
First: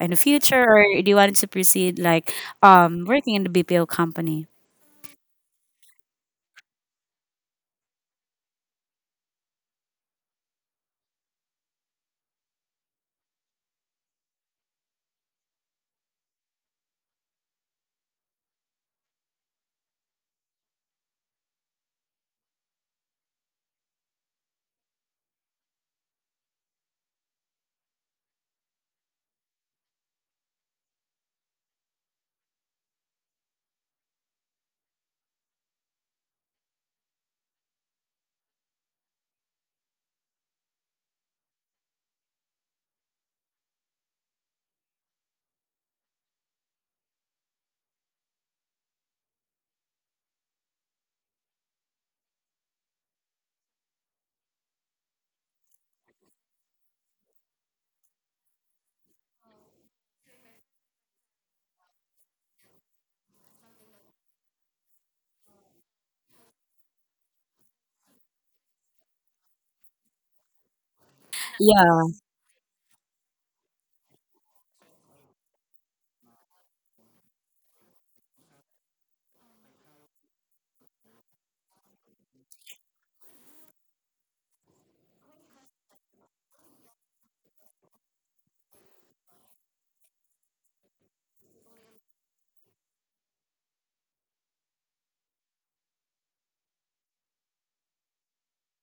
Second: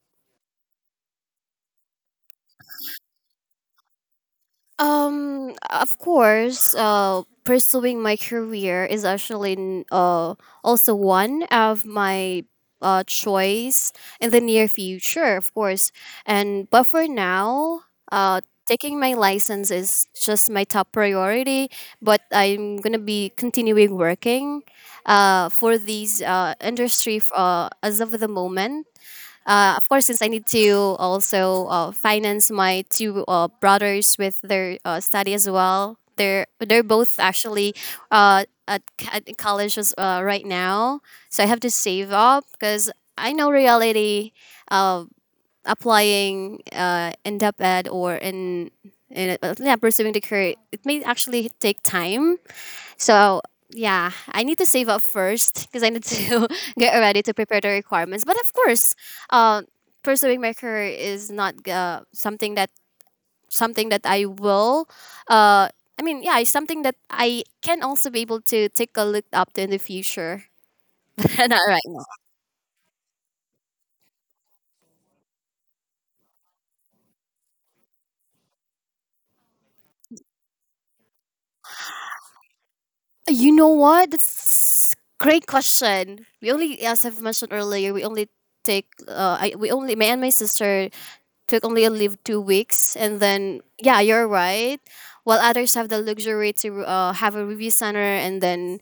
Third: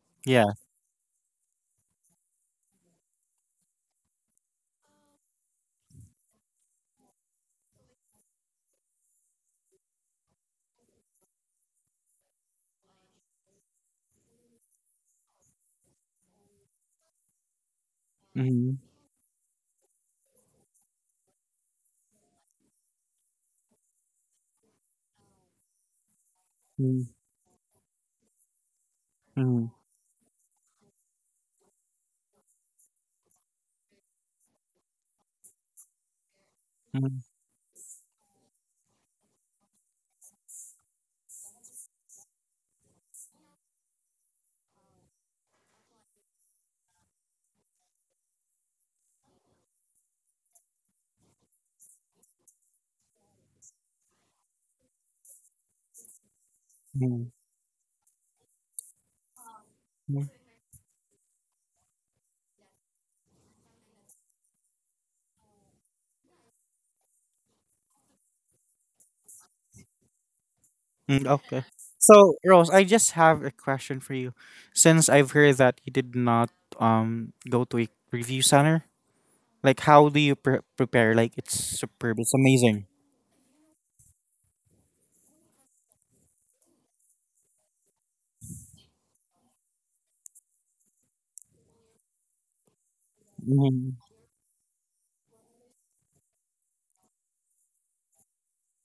Speaker 3: in the
Speaker 2: Yeah.
Speaker 3: future, or do you want to proceed like um working in the B P O company?
Speaker 1: Um, of course, uh, pursuing my career is actually n- uh, also one of my uh, choice in the near future, of course. And but for now, uh,
Speaker 2: Mhm,
Speaker 1: taking my license is just my top priority. But I'm gonna be continuing working, uh, for these uh
Speaker 2: mhm,
Speaker 1: industry f- uh as of the moment,
Speaker 2: mhm,
Speaker 1: uh, of course, since I need to also uh, finance my two uh, brothers with their uh, study as well. They're they're
Speaker 2: mhm,
Speaker 1: both actually uh, at, c- at college as, uh, right now, so I have to save up because I know reality. Uh, applying uh, in depth ed or in, in uh, yeah, pursuing the career, it may actually take time. So yeah, I need to save up first because I need to get ready
Speaker 2: mhm,
Speaker 1: to prepare the requirements. But of course, uh,
Speaker 2: mhm.
Speaker 1: pursuing my career is not uh, something that something that I will. Uh, I mean, yeah, it's something that I can also be able to take a look up to in the future,
Speaker 2: Mm,
Speaker 1: but
Speaker 2: okay.
Speaker 1: not right now.
Speaker 2: So, Rose, I just have a question for you. Since I've heard that you did not um go to a review center, like how do you pre- prepare? Like it's superb, it's amazing.
Speaker 1: You know what? That's great question. We only, as I've mentioned earlier, we only take. Uh, I, we only, me and my sister took only a leave two weeks, and then
Speaker 2: Mhm,
Speaker 1: yeah you're right. While others have the luxury to uh, have a review center and then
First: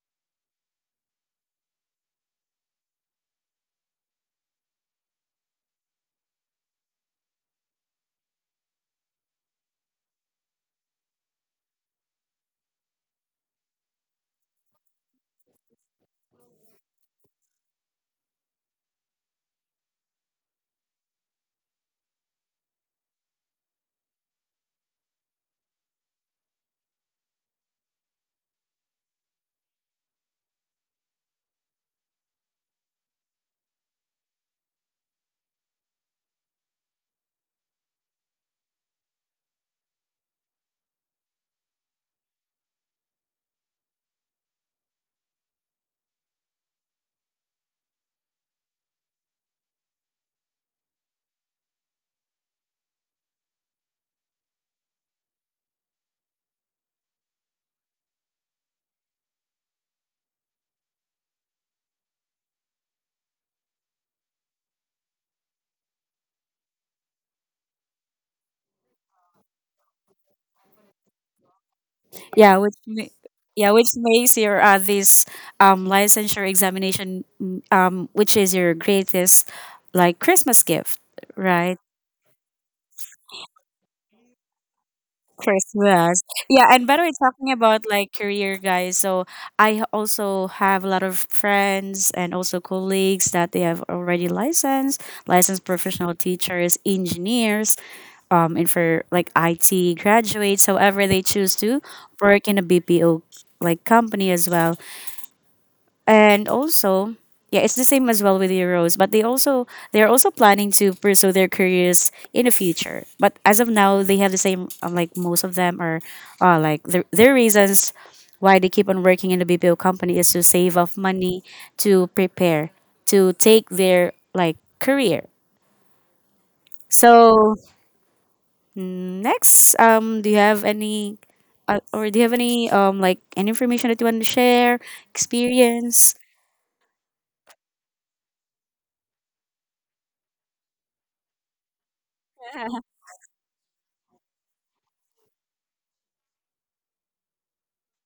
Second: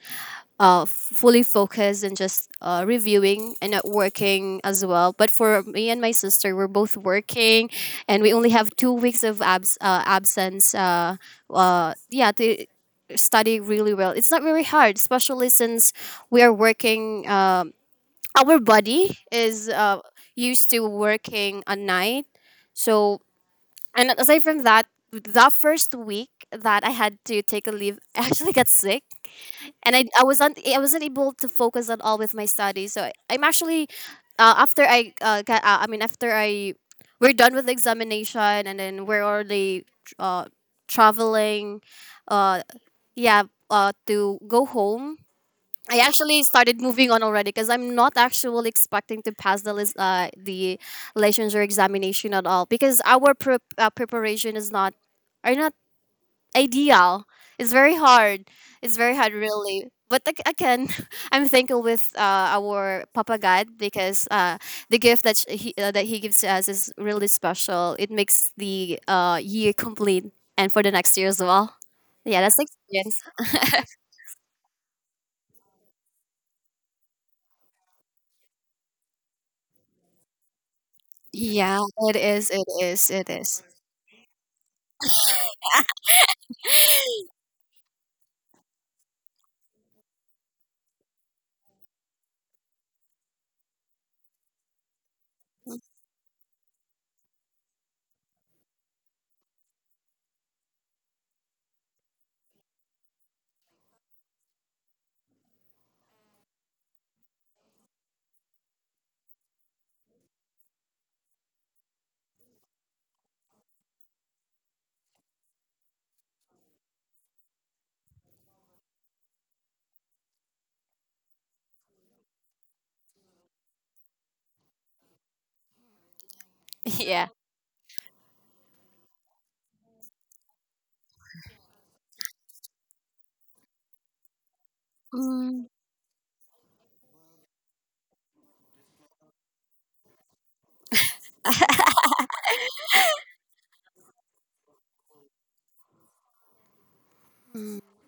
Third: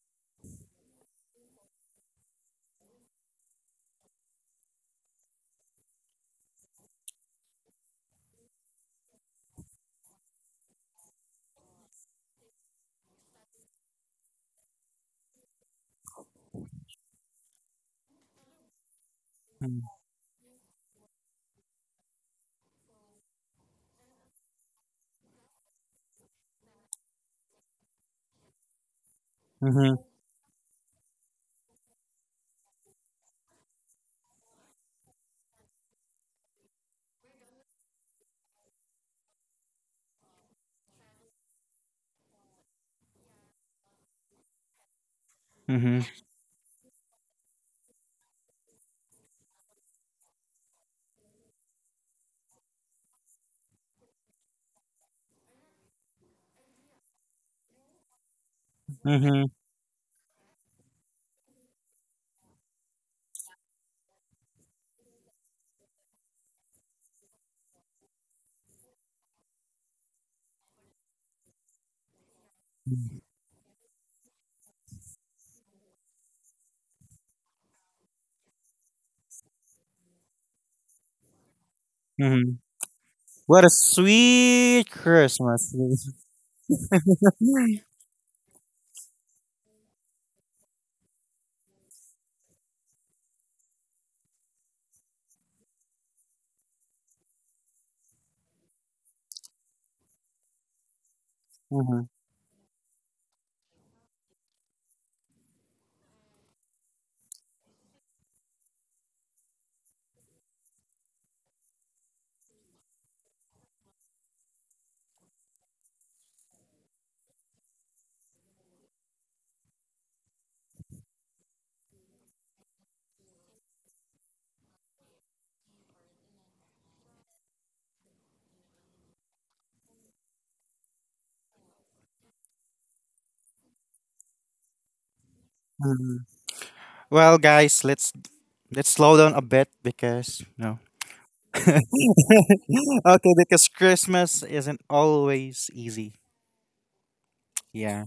Speaker 1: uh, f- fully focus and just uh, reviewing and not working as well, but for me and my sister we're both working, and we only have two weeks of abs- uh, absence, uh, uh, yeah, to study really well. It's not very hard, especially since we are working. Um our body is
Speaker 2: mhm,
Speaker 1: uh, used to working at night, so. And aside from that, that first week that I had to take a leave, I actually got sick, and
Speaker 2: mhm,
Speaker 1: I, I wasn't I wasn't able to focus at all with my studies. So I, I'm actually, uh, after I uh, got out, I mean after I we're done with the examination, and then we're already, uh, traveling, uh, yeah, uh, to go home. I
Speaker 2: mm-hmm,
Speaker 1: actually started moving on already, because I'm not actually expecting to pass the lis- uh, the licensure examination at all, because our pre- uh, preparation is not are not ideal. It's very hard. It's very hard,
Speaker 2: mhm,
Speaker 1: really. But ag- again, I'm thankful with uh, our Papa God, because uh, the gift that sh- he uh, that he gives to us is really special. It makes the uh, year complete, and for the next year as well. Yeah,
Speaker 3: Yeah,
Speaker 1: that's the
Speaker 3: which ma-
Speaker 1: experience.
Speaker 3: yeah, which makes your uh, this um, licensure examination, mm, um, which is your greatest like Christmas gift, right?
Speaker 1: Yeah, it is.
Speaker 2: mhm.
Speaker 1: It is. It is.
Speaker 2: What a sweet Christmas.
Speaker 3: Christmas. Yeah, and by the way, talking about like career, guys. So I also have a lot of friends and also colleagues that they have already licensed, licensed professional teachers, engineers, um, and for like I T graduates. However, they choose to
Speaker 2: Mhm,
Speaker 3: work in a B P O like company as well, and also yeah it's the same as well with euros, but they also they're also planning to pursue their careers in the future. But as of now, they have the same uh, like most of them are uh, like their, their reasons why they keep on working in the BPO company is to save up money to prepare to take their like career.
Speaker 1: Yeah.
Speaker 3: So next, um do you have any uh, or do you have any um like any information that you want to share
Speaker 1: Mm,
Speaker 3: experience.
Speaker 2: mhm. Well, guys, let's let's slow down a bit because no. Okay, because Christmas isn't always easy.
Speaker 1: mm.
Speaker 2: Yeah.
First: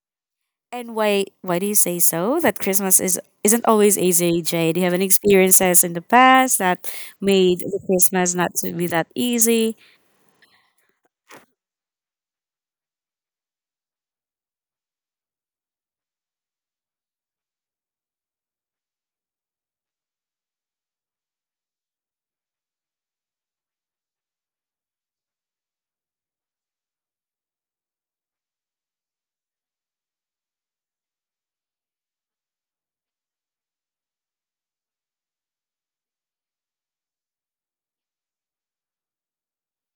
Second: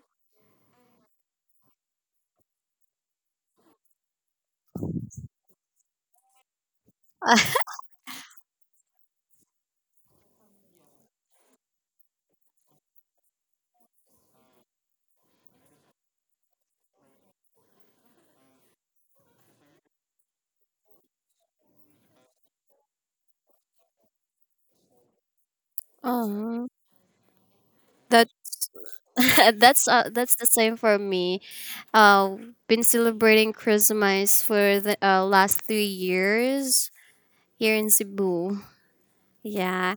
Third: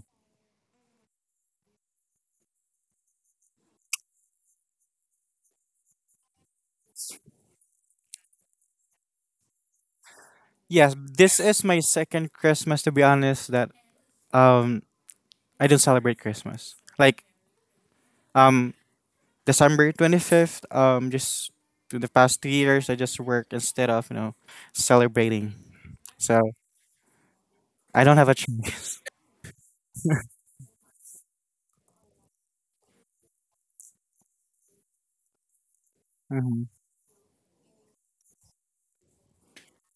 Speaker 3: And why why do you say so? That Christmas is isn't always easy, Jay. Do you have any experiences in the past that made the Christmas not to be that easy?
Speaker 2: Yes, this is my second Christmas to be honest that um I don't celebrate Christmas. Like um December twenty-fifth um just to the past three years I just work instead of, you know, celebrating. So,
Speaker 1: Oh,
Speaker 2: I don't
Speaker 1: that
Speaker 2: have a choice.
Speaker 1: that's uh, that's the same for me. Uh, been celebrating Christmas for the uh, last three
Speaker 2: Mhm,
Speaker 1: years here in Cebu. Yeah.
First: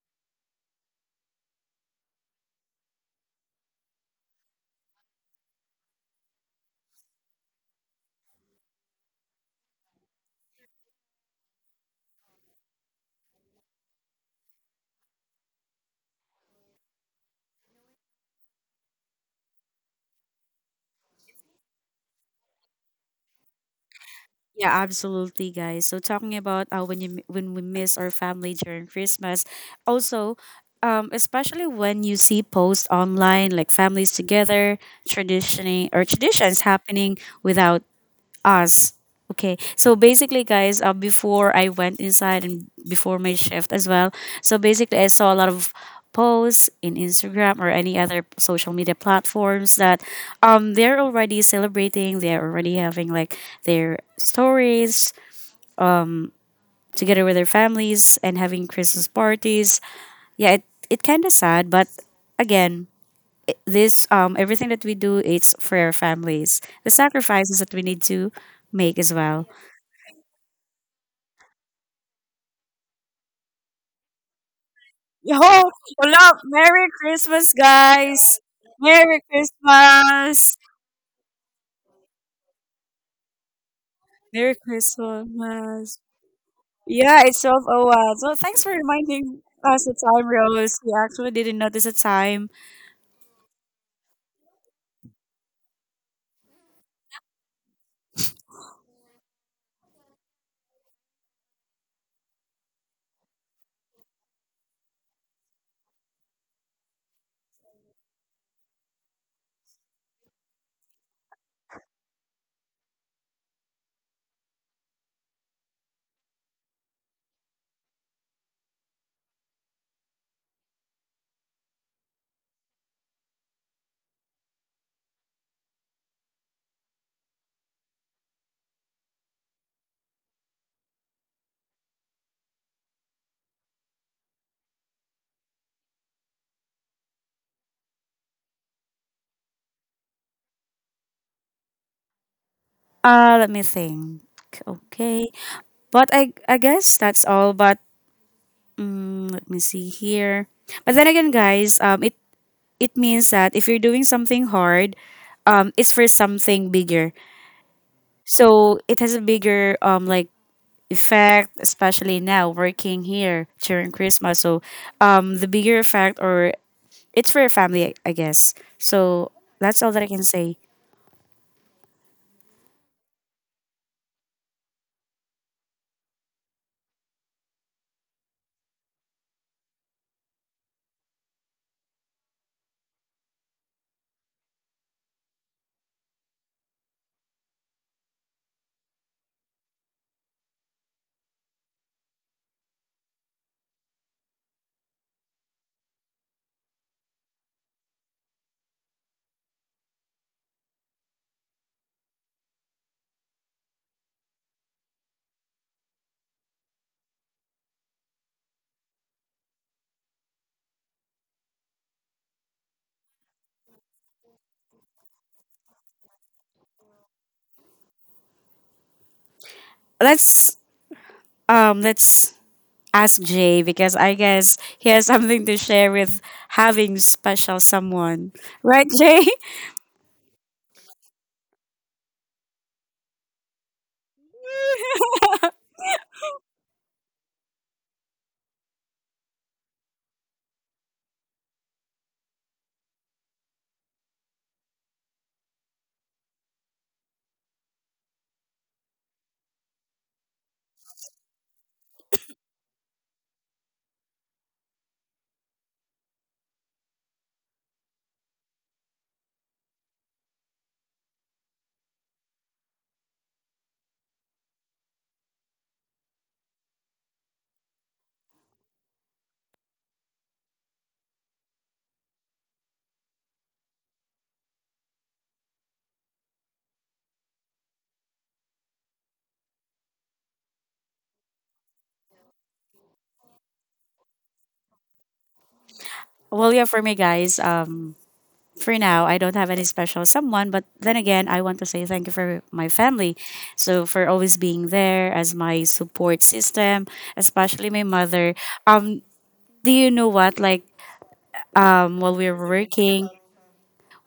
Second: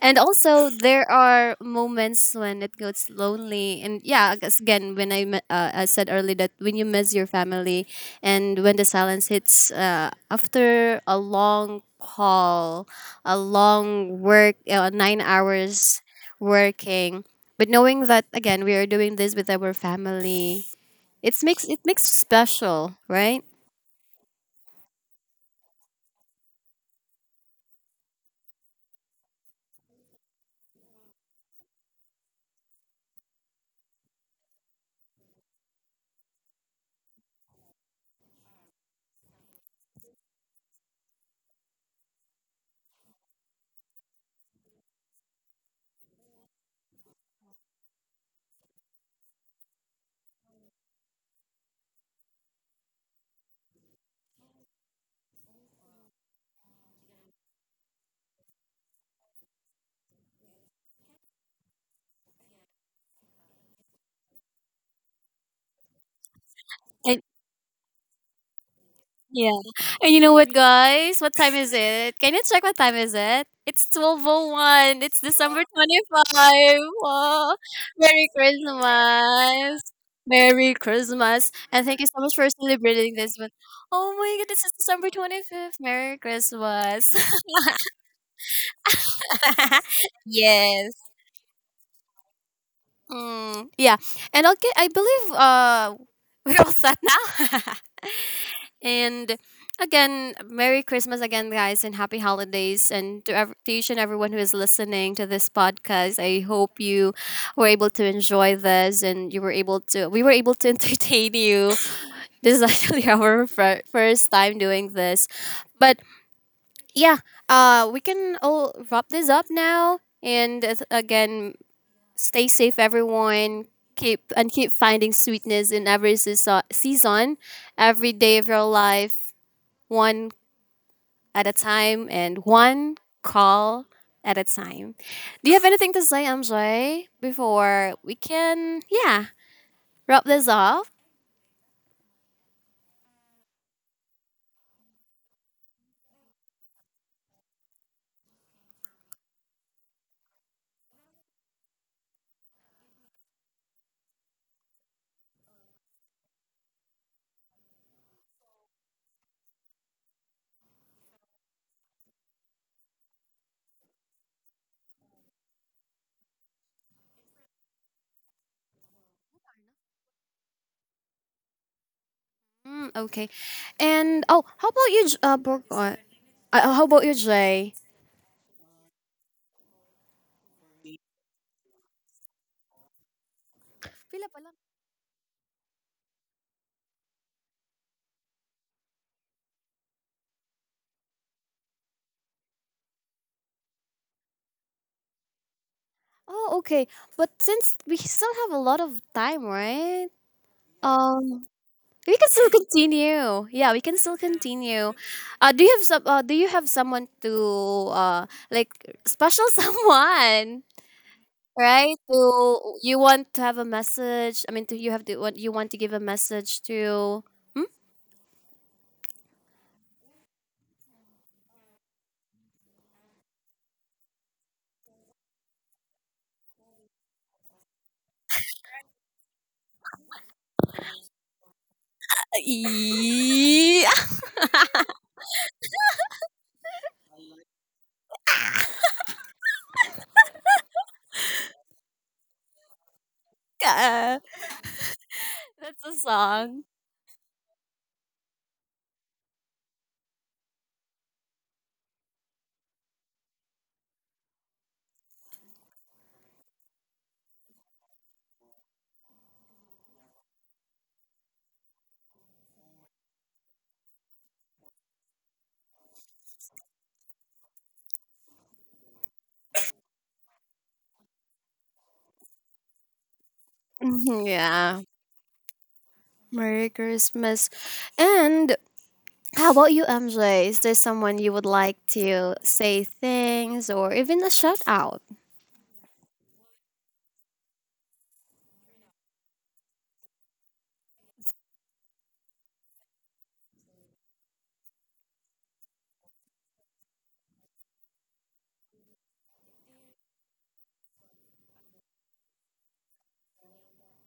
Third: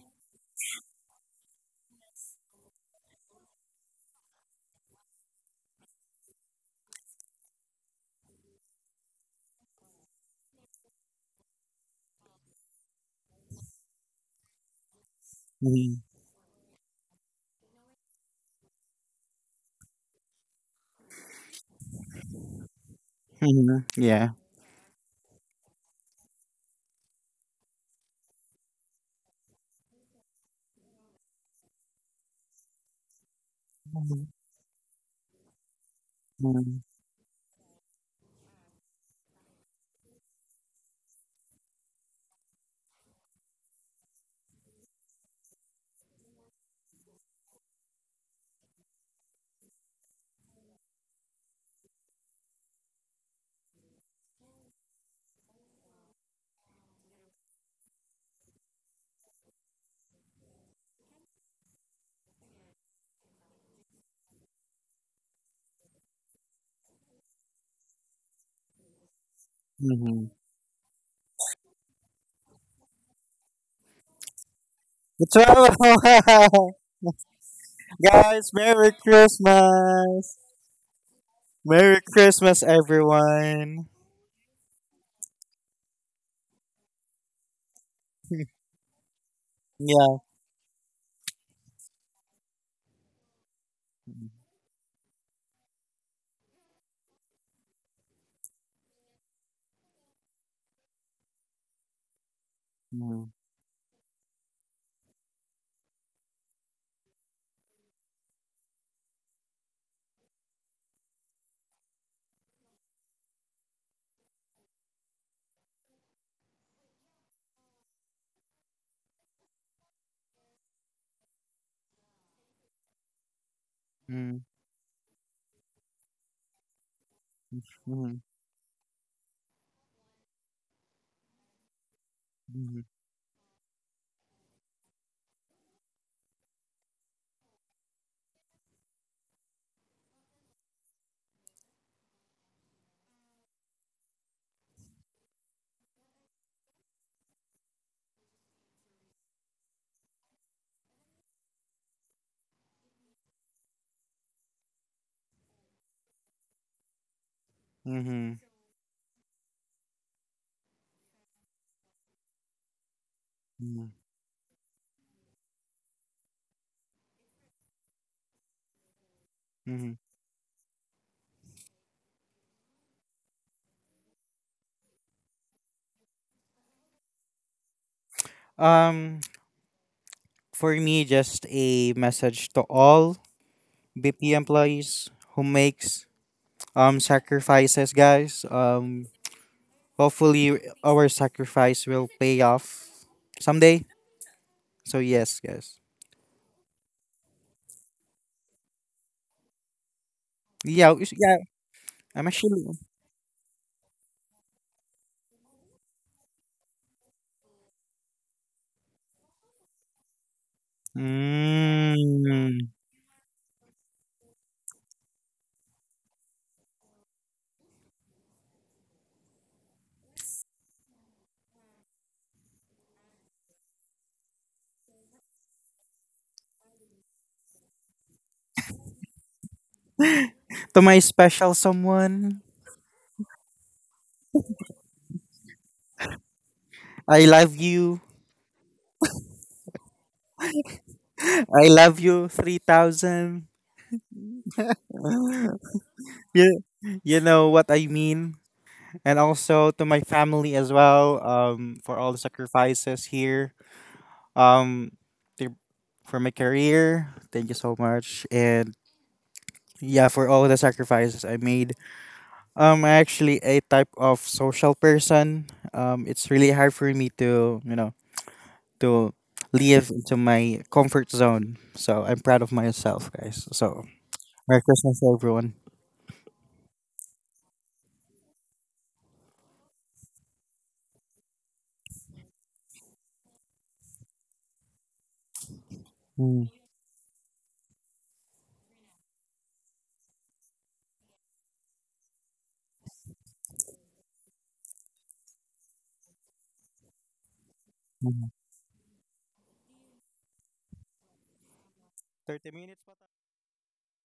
Speaker 1: And also, there are moments when it gets lonely, and yeah, I guess again, when I me- uh, I said earlier, that when you miss your family, and when the silence hits uh, after a long call, a long work, uh, nine hours
Speaker 2: mhm.
Speaker 1: working, but knowing that again we are doing this with our family, it makes, it makes special, right?
Speaker 2: Mhm. Yeah.
Speaker 3: Yeah, absolutely, guys. So talking about uh, when you when we miss our family during Christmas, also, um, especially when you see posts online like families
Speaker 2: Mhm.
Speaker 3: together, traditioning or traditions happening without us. Okay. So basically, guys, uh, before I went inside and before my shift as well, so basically, I saw a lot of posts in Instagram or any other social media platforms that um they're already celebrating, they're already having like their stories um together with their families and having Christmas parties. Yeah, it it kind of sad, but again, i- this, um everything that we do, it's for our families. The sacrifices that we need to make as well.
Speaker 1: Yeah. And you
Speaker 2: Mhm.
Speaker 1: know what, guys? What time is it? Can you check what time is it? It's twelve oh one. It's
Speaker 2: The
Speaker 3: Yo,
Speaker 1: December
Speaker 3: hello,
Speaker 1: 25.
Speaker 2: trouble.
Speaker 3: Merry Christmas,
Speaker 1: Oh, Merry
Speaker 3: guys.
Speaker 2: Guys, Merry
Speaker 3: Merry
Speaker 1: Christmas.
Speaker 2: Christmas.
Speaker 3: Christmas.
Speaker 1: Merry Christmas. And thank
Speaker 2: Merry
Speaker 1: you so much for
Speaker 2: Christmas,
Speaker 1: celebrating this one.
Speaker 2: everyone.
Speaker 1: Oh my god,
Speaker 3: Merry
Speaker 1: this is December twenty-fifth.
Speaker 3: Christmas.
Speaker 1: Merry Christmas.
Speaker 3: Yeah, it's 12 oh 01. So thanks for reminding us the
Speaker 2: Yeah.
Speaker 3: time, Rose. We
Speaker 1: Yes.
Speaker 3: actually didn't notice the time.
Speaker 1: Mm, yeah.
Speaker 2: Mhm.
Speaker 1: And okay, I believe uh, we're all set now. And again, Merry Christmas again, guys, and Happy Holidays. And
Speaker 2: Mhm.
Speaker 1: to, ev- to each and everyone who is listening to this podcast, I hope you were able to enjoy this, and you were able to, we were able to entertain you. This is actually our fir- first time doing this. But yeah, uh, we can all wrap this up now. And uh, again, stay safe, everyone. Keep and keep finding sweetness in every seaso- season, every
Speaker 2: Mhm.
Speaker 1: day of your life, one at a time, and
Speaker 2: Mhm.
Speaker 1: one call at a time. Do you have anything to say, M J, before we can, yeah, wrap this off?
Speaker 3: Uh, let me think. Okay. But I I guess that's all. But mm, let me see here. But then again, guys, um, it, it means that if you're doing something hard, um, it's for something bigger.
Speaker 2: Mhm.
Speaker 3: So it has a bigger um like effect, especially now working here during
Speaker 2: Mhm.
Speaker 3: Christmas. So, um, the bigger effect, or it's for your family, I I guess. So that's all
Speaker 2: Mhm.
Speaker 3: that I can say.
Speaker 1: Mm, okay. And, oh, how about you, J- uh, Bor- uh, uh, how about you, Jay?
Speaker 2: Um, for me, just a message to all B P employees who makes um sacrifices, guys. Um, hopefully our sacrifice will pay off someday. So yes, guys.
Speaker 1: Oh, okay. But since we still have a lot of time, right?
Speaker 2: Yeah, it's- yeah,
Speaker 1: Um, we
Speaker 2: I'm
Speaker 1: can still
Speaker 2: actually.
Speaker 1: continue. Yeah, we can still continue. Uh, do you have some? Uh, do you have someone to, uh, like, special someone, right, to,
Speaker 2: Mm.
Speaker 1: you want to have a message, I mean, to, you have to, what you want to give a message to, hmm?
Speaker 3: Let's um, let's ask Jay because I guess he has something to share with having special someone, right, Jay?
Speaker 2: To my special someone, I love you. I love you three thousand.
Speaker 1: Yeah. That's a
Speaker 2: You,
Speaker 1: song.
Speaker 2: you know what I mean? And also to my family as well, um, for all the sacrifices here. Um, to- for my career, thank you so much. And yeah, for all the sacrifices I made. Um, I'm actually a type of social person. Um, it's really hard for me to, you know, to live into my comfort zone. So I'm proud of myself, guys. So
Speaker 1: Mhm,
Speaker 2: Merry
Speaker 1: yeah.
Speaker 2: Christmas, to everyone.
Speaker 1: Merry Christmas. And how about you, MJ, is there someone you would like to say things, or even a shout out?
Speaker 2: Mm-hmm.
Speaker 3: Well, yeah, for me, guys. Um, for now, I don't have any special someone, but then again, I want to say thank you for my family. So for always being there as my support system, especially my mother. Um, do you know what? Like um, while we were
Speaker 2: thirty minutes pa
Speaker 3: working,
Speaker 2: tayo.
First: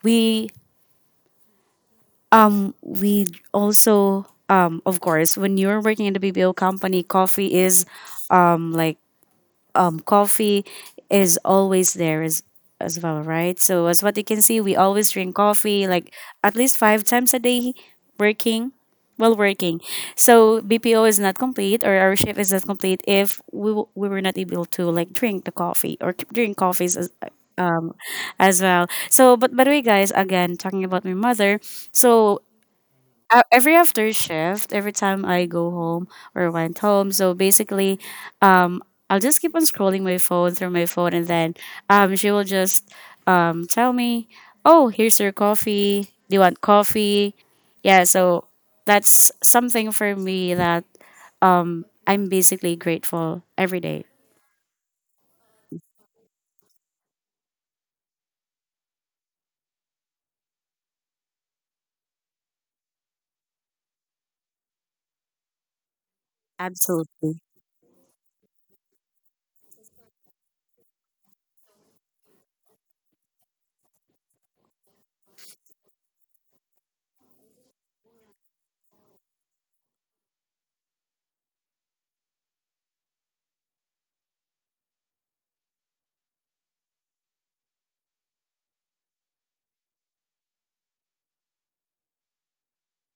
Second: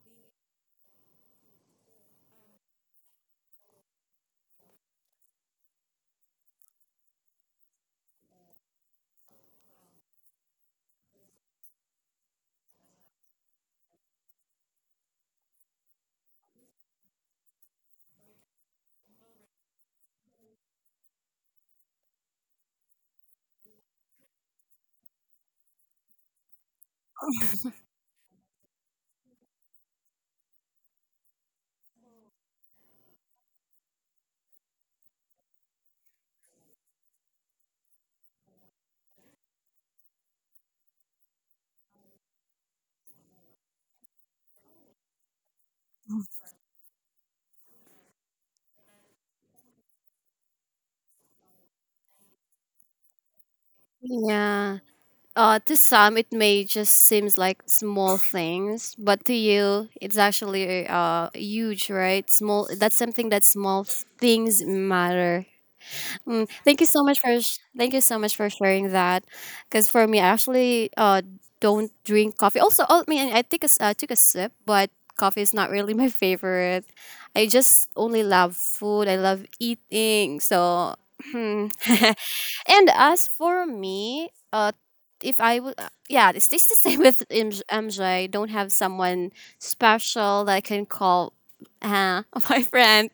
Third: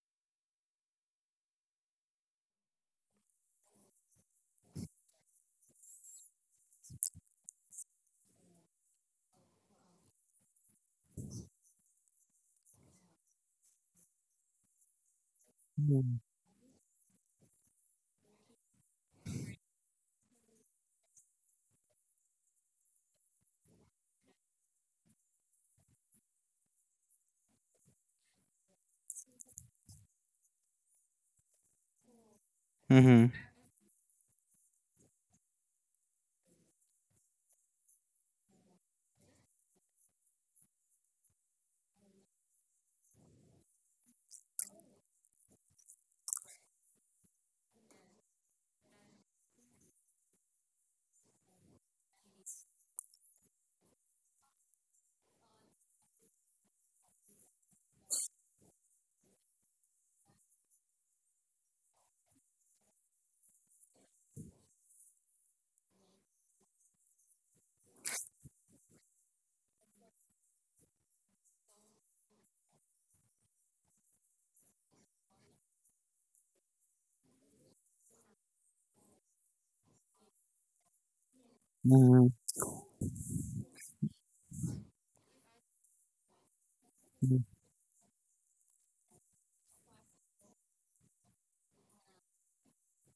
Speaker 3: we um, we also um of course when you're working in the B P O company, coffee is um like coffee is always there as as well, right? So as what you can see, we always drink coffee like
Speaker 2: Mm-hmm.
Speaker 3: at least five times a day working while working. So B P O is not complete or our shift is not complete if we, w- we were not able to like drink the coffee or c- drink coffees as, as well. So but by the way, guys, again talking about my mother. So
Speaker 2: Mm-hmm.
Speaker 3: a- every after shift, every time I go home or went home, so basically, um, I'll just keep on scrolling my phone through my phone, and then um, she will just um, tell me, "Oh, here's your coffee. Do you want coffee?" Yeah, so that's something for me that um, I'm basically grateful every day.
Speaker 1: Yeah. Uh, to some, it may just seems like small things, but to you, it's actually uh huge, right? Small. That's something that small things matter. Mm, thank you so much for
Speaker 3: Absolutely.
Speaker 1: sh- thank you so much for sharing that, because for me, I actually uh don't drink coffee. Also, oh, I mean, I take a s- uh, took a sip, but coffee is not really my favorite. I just only love food. I love eating, so. Hmm.
Speaker 2: Mm-hmm.
Speaker 1: And as for me, uh, if I would, uh, yeah, it's just the same with M J. Don't have someone special that I can call uh, my friend.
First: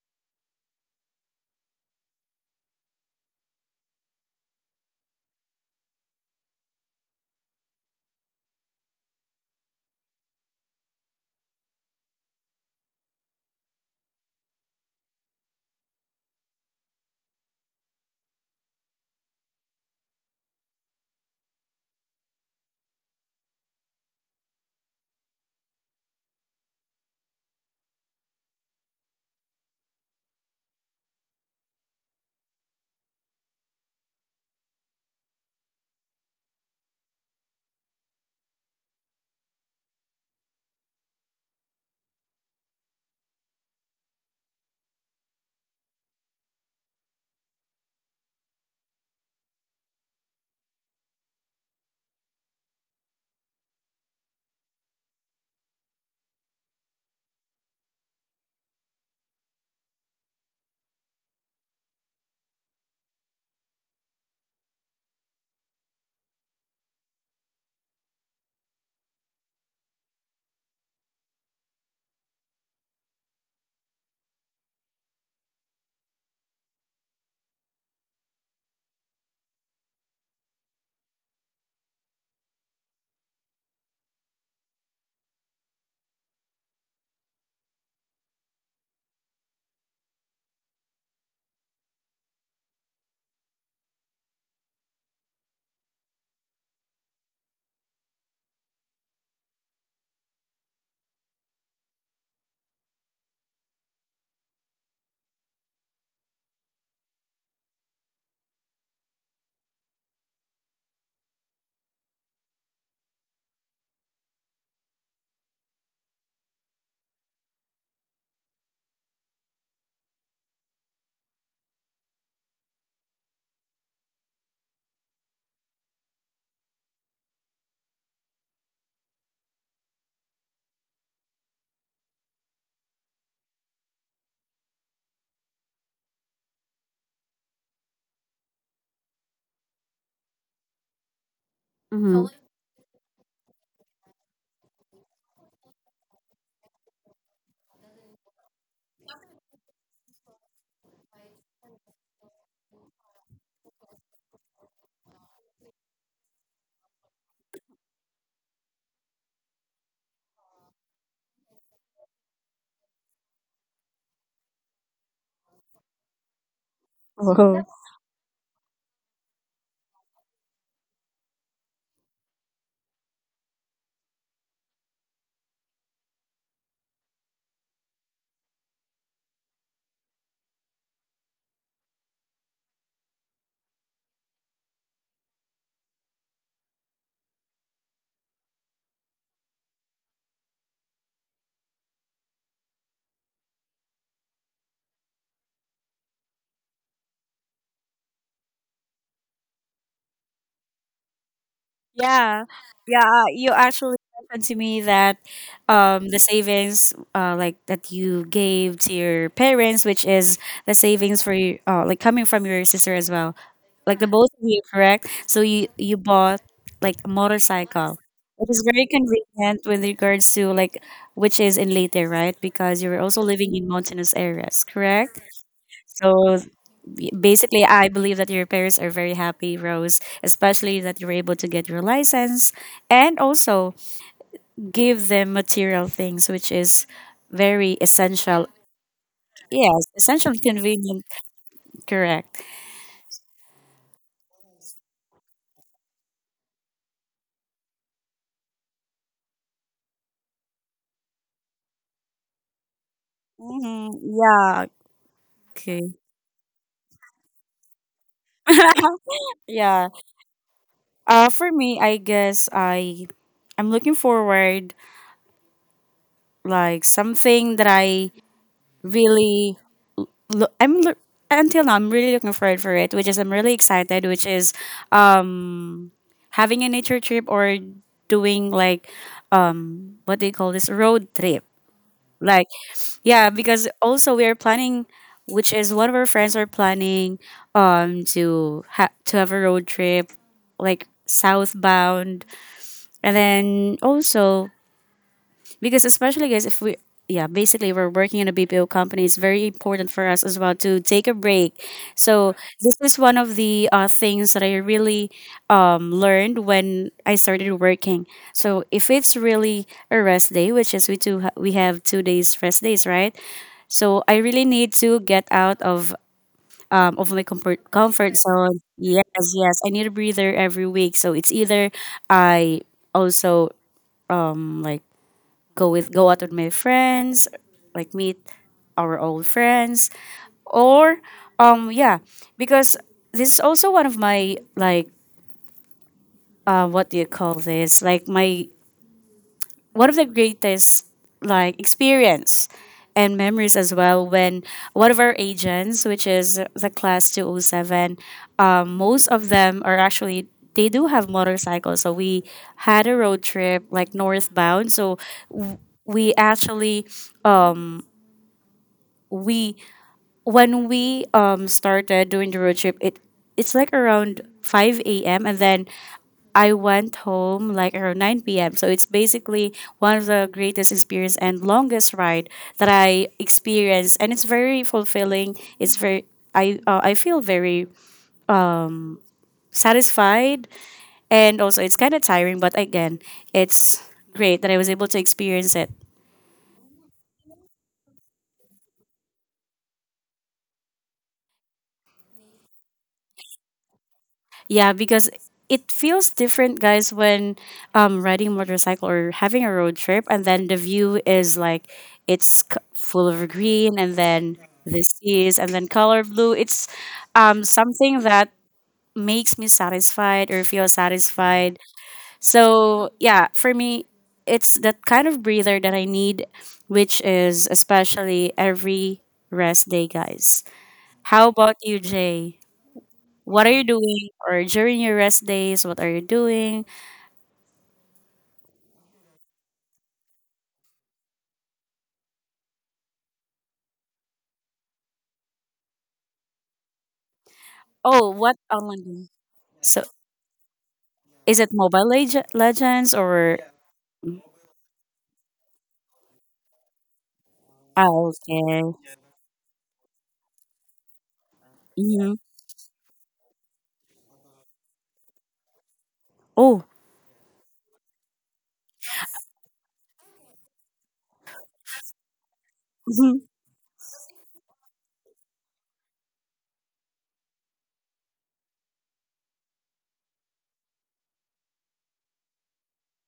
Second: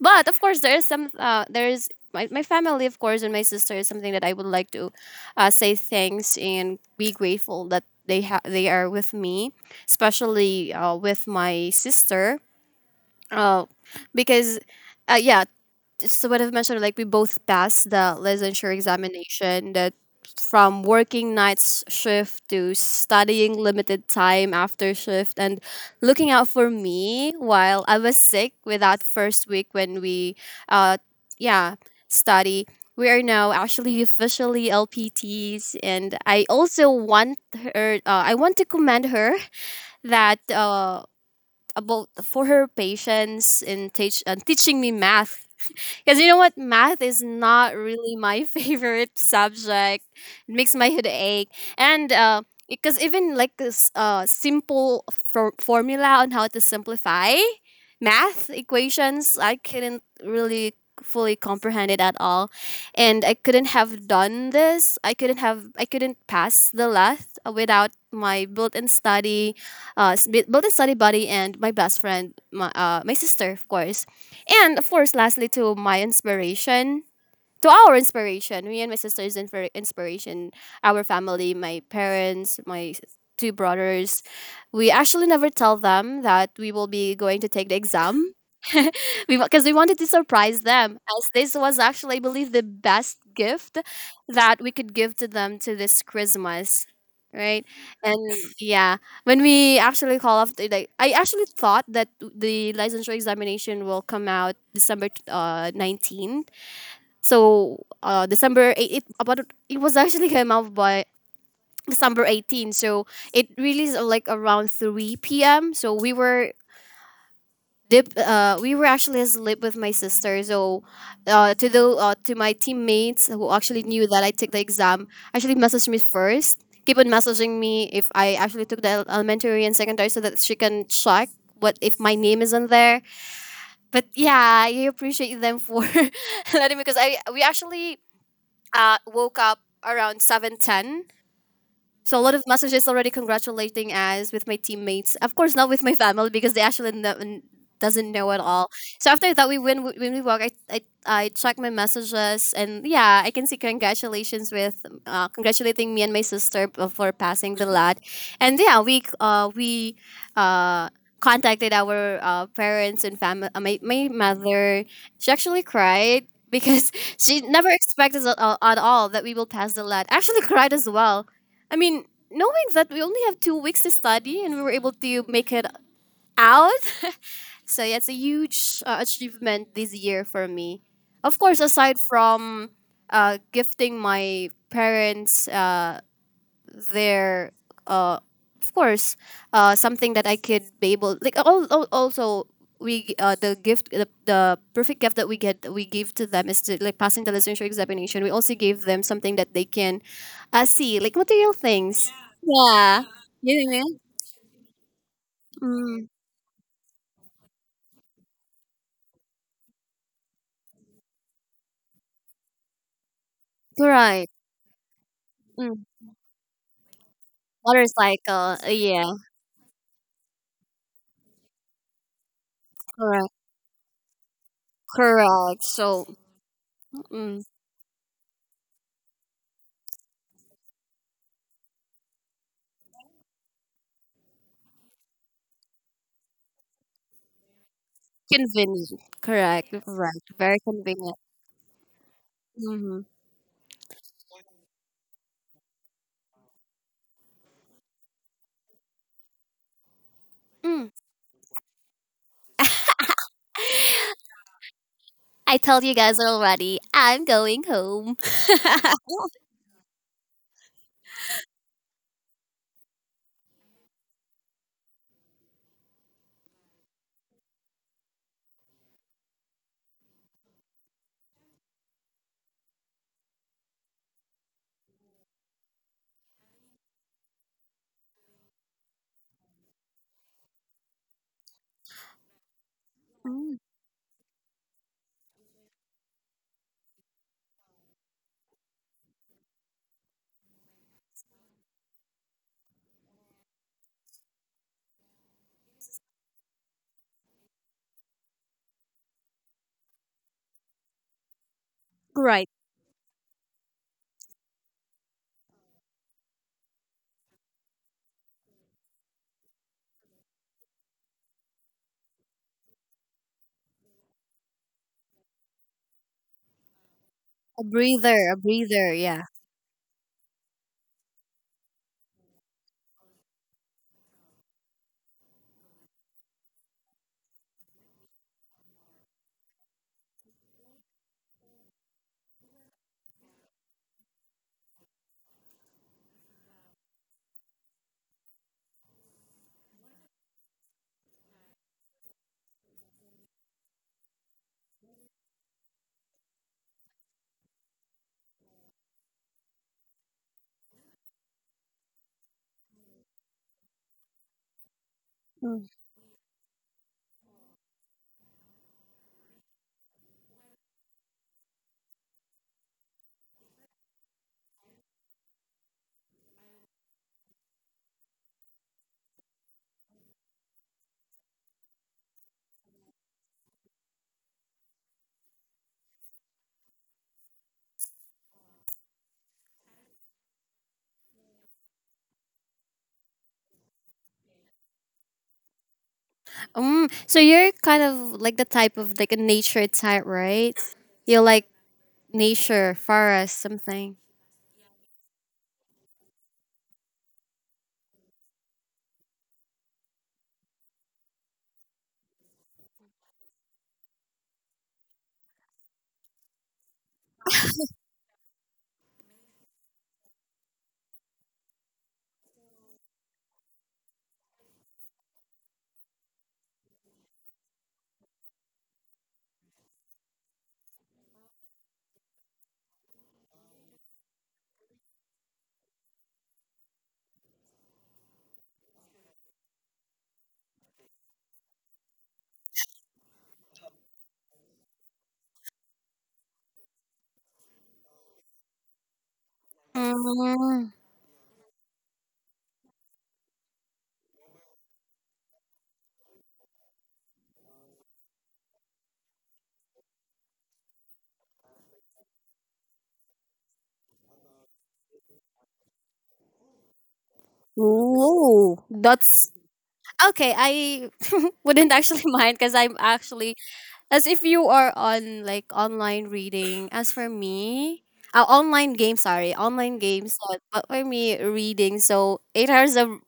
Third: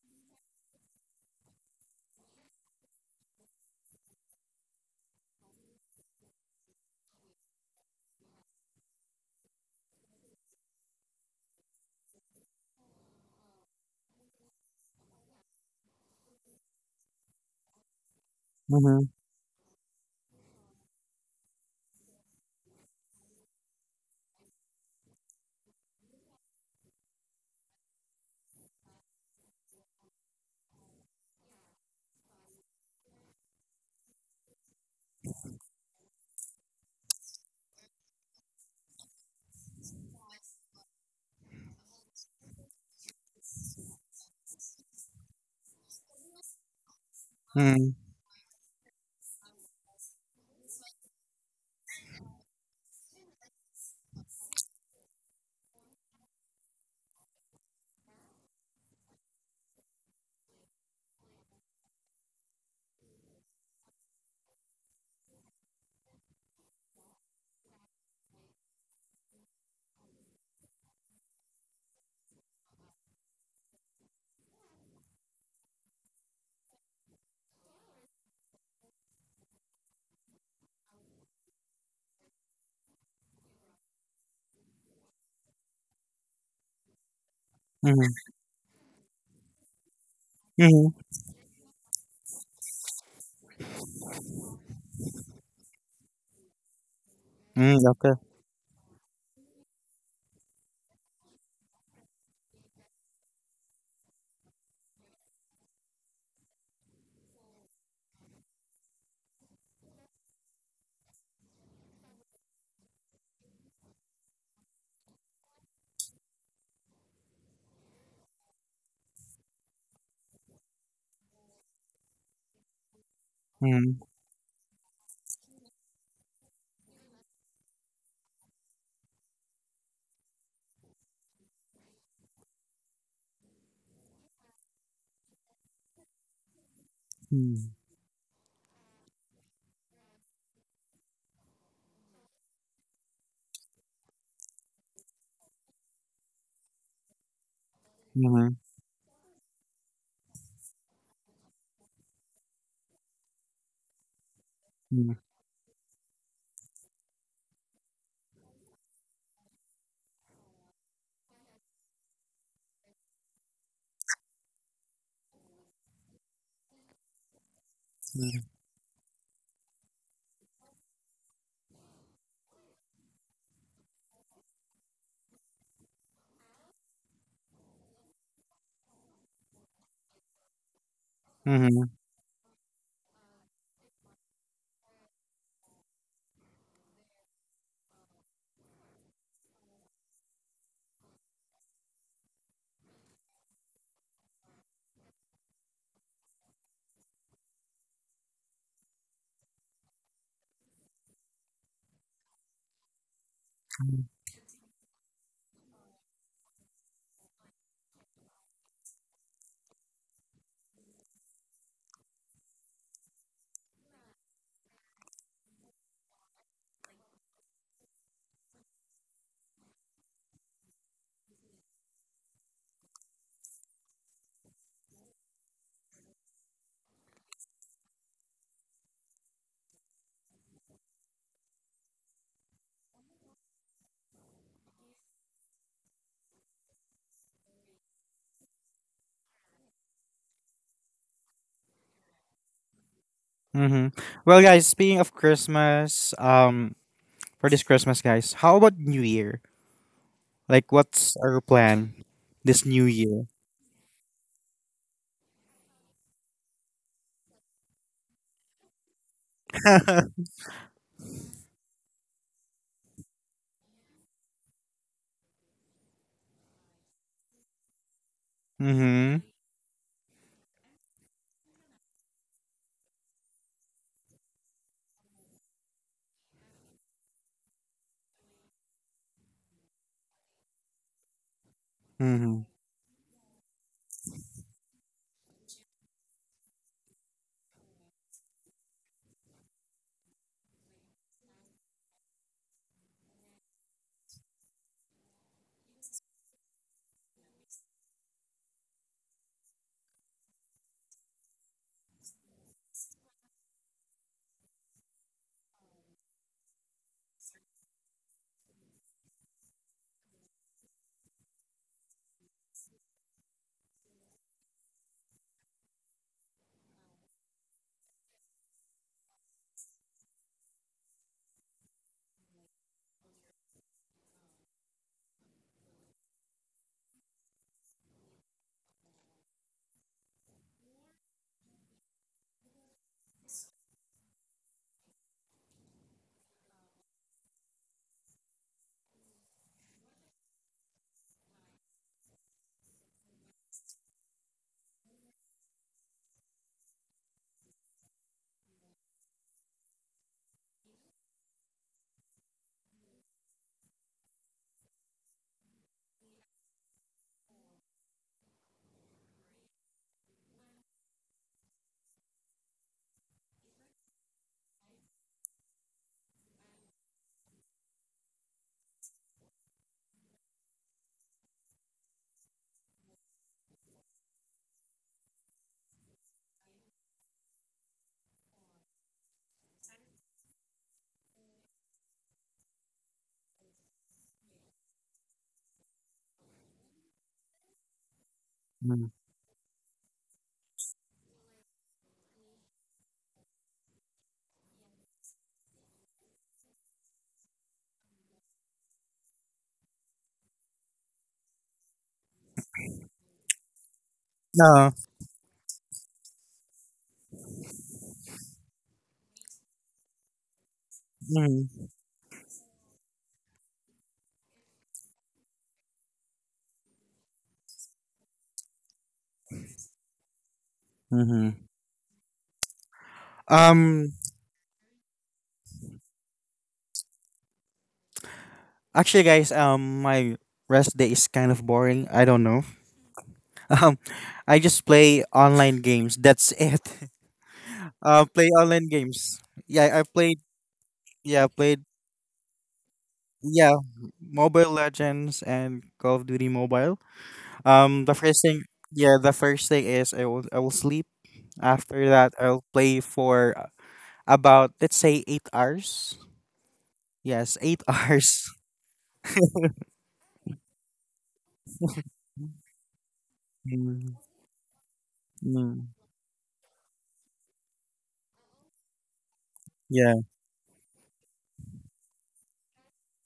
Speaker 1: But of course, there is some, uh, there is my, my family, of course, and my sister is something that I would like to uh, say thanks and be grateful that they ha- they are with me, especially uh, with my sister. Uh, because, uh, yeah, so what I've mentioned, like we both passed the licensure
Speaker 2: Mm-hmm.
Speaker 1: examination, that from working nights shift to studying limited time after shift and looking out for me while I was sick with that first week when we uh yeah, study. We are now actually officially L P Ts, and I also want her uh, I want to commend her that uh about for her patience in teach, uh, teaching me math, because you know what? Math is not really my favorite subject. It makes my head ache. And uh, because even like this uh, simple for- formula on how to simplify math equations, I couldn't really fully comprehend it at all. And I couldn't have done this. I couldn't have, I couldn't pass the last without my built-in study, uh, s- built-in study buddy and my best friend, my, uh, my sister, of course. And of course, lastly, to my inspiration, to our inspiration. Me and my sister is inspir- inspiration. Our family, my parents, my s- two brothers. We actually never tell them that we will be going to take the
Speaker 2: Mm-hmm.
Speaker 1: exam. We, because we wanted to surprise them, as this was actually, I believe, the best gift that we could give to them to this Christmas. Right.
Speaker 2: Mm-hmm. Okay.
Speaker 1: And yeah, when we actually call off, the, like I actually thought that the licensure examination will come out December uh nineteen, so uh, December eight, it about it was actually came out by December eighteenth. So it released uh, like around three p m. So we were dip, uh, we were actually asleep with my sister. So uh, to the uh, to my teammates who actually
Speaker 2: Mm-hmm.
Speaker 1: knew that I took the exam, actually messaged me first. Keep on messaging me if I actually took the el- elementary and secondary, so that she can check what if my name isn't there. But yeah, I appreciate them for letting me, because I we actually uh, woke up around seven ten, so a lot of messages already congratulating us with my teammates. Of course, not with my family, because they actually no, n- doesn't know at
Speaker 2: Mm-hmm.
Speaker 1: all. So after that, we when we- when we walk, I I, I check my messages, and yeah, I can see congratulations with uh, congratulating me and my sister b- for passing the lad, and yeah, we uh we uh contacted our uh, parents and family. Uh, my my mother, she actually cried. Because she
Speaker 3: Mm-hmm.
Speaker 1: never expected at all, at all, that we will pass the lad. Actually, cried as well. I mean, knowing that we only have two weeks to study, and we were able to make it out, so yeah, it's a huge uh, achievement this year for me. Of course,
Speaker 2: Mm-hmm.
Speaker 1: aside from uh, gifting my parents, uh, there uh of course, uh something that I could be able, like, all al- also, we uh the gift the, the perfect gift that we get that we give to them is to, like, passing the licensure examination. We also gave them something that they can uh see, like material things.
Speaker 3: Yeah, yeah.
Speaker 1: yeah
Speaker 3: uh, You
Speaker 1: yeah, yeah.
Speaker 3: actually mentioned to me that
Speaker 1: Mm,
Speaker 3: um, the savings, uh, like that you gave to your parents, which is the savings for you, uh, like coming from your sister as well, like the
Speaker 1: correct.
Speaker 3: both of you, correct? So you
Speaker 1: Mm,
Speaker 3: you bought like a motorcycle. It
Speaker 1: motorcycle,
Speaker 3: is
Speaker 1: uh,
Speaker 3: very
Speaker 1: yeah.
Speaker 3: convenient with regards to like which is in Leyte, right? Because you were also
Speaker 1: Correct,
Speaker 3: living in mountainous areas, correct?
Speaker 1: correct, so.
Speaker 3: So Y-
Speaker 1: Mm,
Speaker 3: basically I believe that your parents are very happy, Rose, especially that you were able to get your license, and also give them material things which is very essential.
Speaker 1: convenient, correct,
Speaker 3: Yes,
Speaker 1: right,
Speaker 3: essential,
Speaker 1: very
Speaker 3: convenient,
Speaker 1: convenient.
Speaker 3: correct.
Speaker 1: Mm-hmm.
Speaker 2: Mm-hmm. Well, guys, speaking of Christmas, um, for this Christmas, guys, how about New Year? Like, what's our plan this New Year?
Speaker 3: Hmm yeah,
Speaker 1: I
Speaker 3: okay.
Speaker 1: told you guys already, I'm going home.
Speaker 3: Yeah, uh for me I guess i i'm looking forward like something that I
Speaker 2: Mm-hmm.
Speaker 3: really lo- I'm l- until now I'm really looking forward for it, which is I'm really excited, which is um having a nature trip or doing like um what do you call this, road trip?
Speaker 2: Mm-hmm.
Speaker 3: Like, yeah,
Speaker 1: Mm.
Speaker 3: because also we are planning, which is one of our friends are planning um to ha- to have a road trip like southbound, and then also because especially, guys, if we, yeah, basically we're working in a B P O company, it's very important for us as well to take a break. So
Speaker 1: Right.
Speaker 3: this is one of the uh, things that I really um, learned when I started working. So if it's really a rest day, which is we do ha- we have two days rest days, right? So I really need to get out of um, of my
Speaker 1: A
Speaker 3: comfort comfort
Speaker 1: breather, a
Speaker 3: zone.
Speaker 1: breather,
Speaker 3: Yes,
Speaker 1: yeah.
Speaker 3: yes, I need a breather every week. So it's either I also like go with go out with my friends, like meet our old friends, or um yeah, because this is also one of my like uh what do you call this? Like my one of the greatest like experience and memories as well, when one of our agents, which is the class two oh seven, um, most of them are actually they do have motorcycles, so we had a road trip like northbound. So we actually we when we um started doing the road trip, it it's like around five a m, and then I went home like around nine p m. So it's basically one of the greatest experience and longest ride that I experienced, and it's very fulfilling. It's very I uh, I feel very satisfied, and also it's kind of tiring, but again, it's great that I was able to experience it.
Speaker 1: Um, so you're kind of like the type of like a nature type, right? You like nature, forest, something.
Speaker 3: Yeah, because it feels different, guys, when um riding a motorcycle or having a road trip, and then the view is like it's c- full of green, and then
Speaker 2: No.
Speaker 3: the seas, and then color blue. It's um something that makes me satisfied or feel satisfied.
Speaker 2: Mm,
Speaker 3: So yeah, for me, it's that kind of breather that I need, which is especially every rest day, guys. How
Speaker 2: mhm.
Speaker 3: about you, Jay? What are you
Speaker 2: Um,
Speaker 3: doing? Or during your rest days, what are you doing?
Speaker 2: Actually, guys, um, my rest day is kind of boring. I don't know. Um, I just play online games. That's it. Uh,
Speaker 3: Oh,
Speaker 2: play
Speaker 3: what
Speaker 2: online
Speaker 3: online game?
Speaker 2: games. Yeah,
Speaker 3: So
Speaker 2: I played.
Speaker 1: Mm.
Speaker 2: Yeah, I
Speaker 3: is it
Speaker 2: played.
Speaker 3: Mobile Leg- Legends or
Speaker 2: Yeah, Mobile Legends and Call of Duty Mobile. Um, the
Speaker 3: oh,
Speaker 2: first thing.
Speaker 3: okay?
Speaker 2: Yeah, the first thing is I will I will sleep. After
Speaker 3: Mm-hmm.
Speaker 2: that, I'll play for uh, about let's say eight hours.
Speaker 3: Oh,
Speaker 2: Yes, eight hours.
Speaker 1: Whoa, that's okay. I wouldn't actually mind, because I'm
Speaker 3: mm-hmm.
Speaker 1: actually,
Speaker 2: Mm,
Speaker 1: as if you are on like
Speaker 2: mm,
Speaker 1: online reading. As for me, uh, online games, sorry, online
Speaker 2: yeah.
Speaker 1: games. uh, But for me, reading. So eight hours of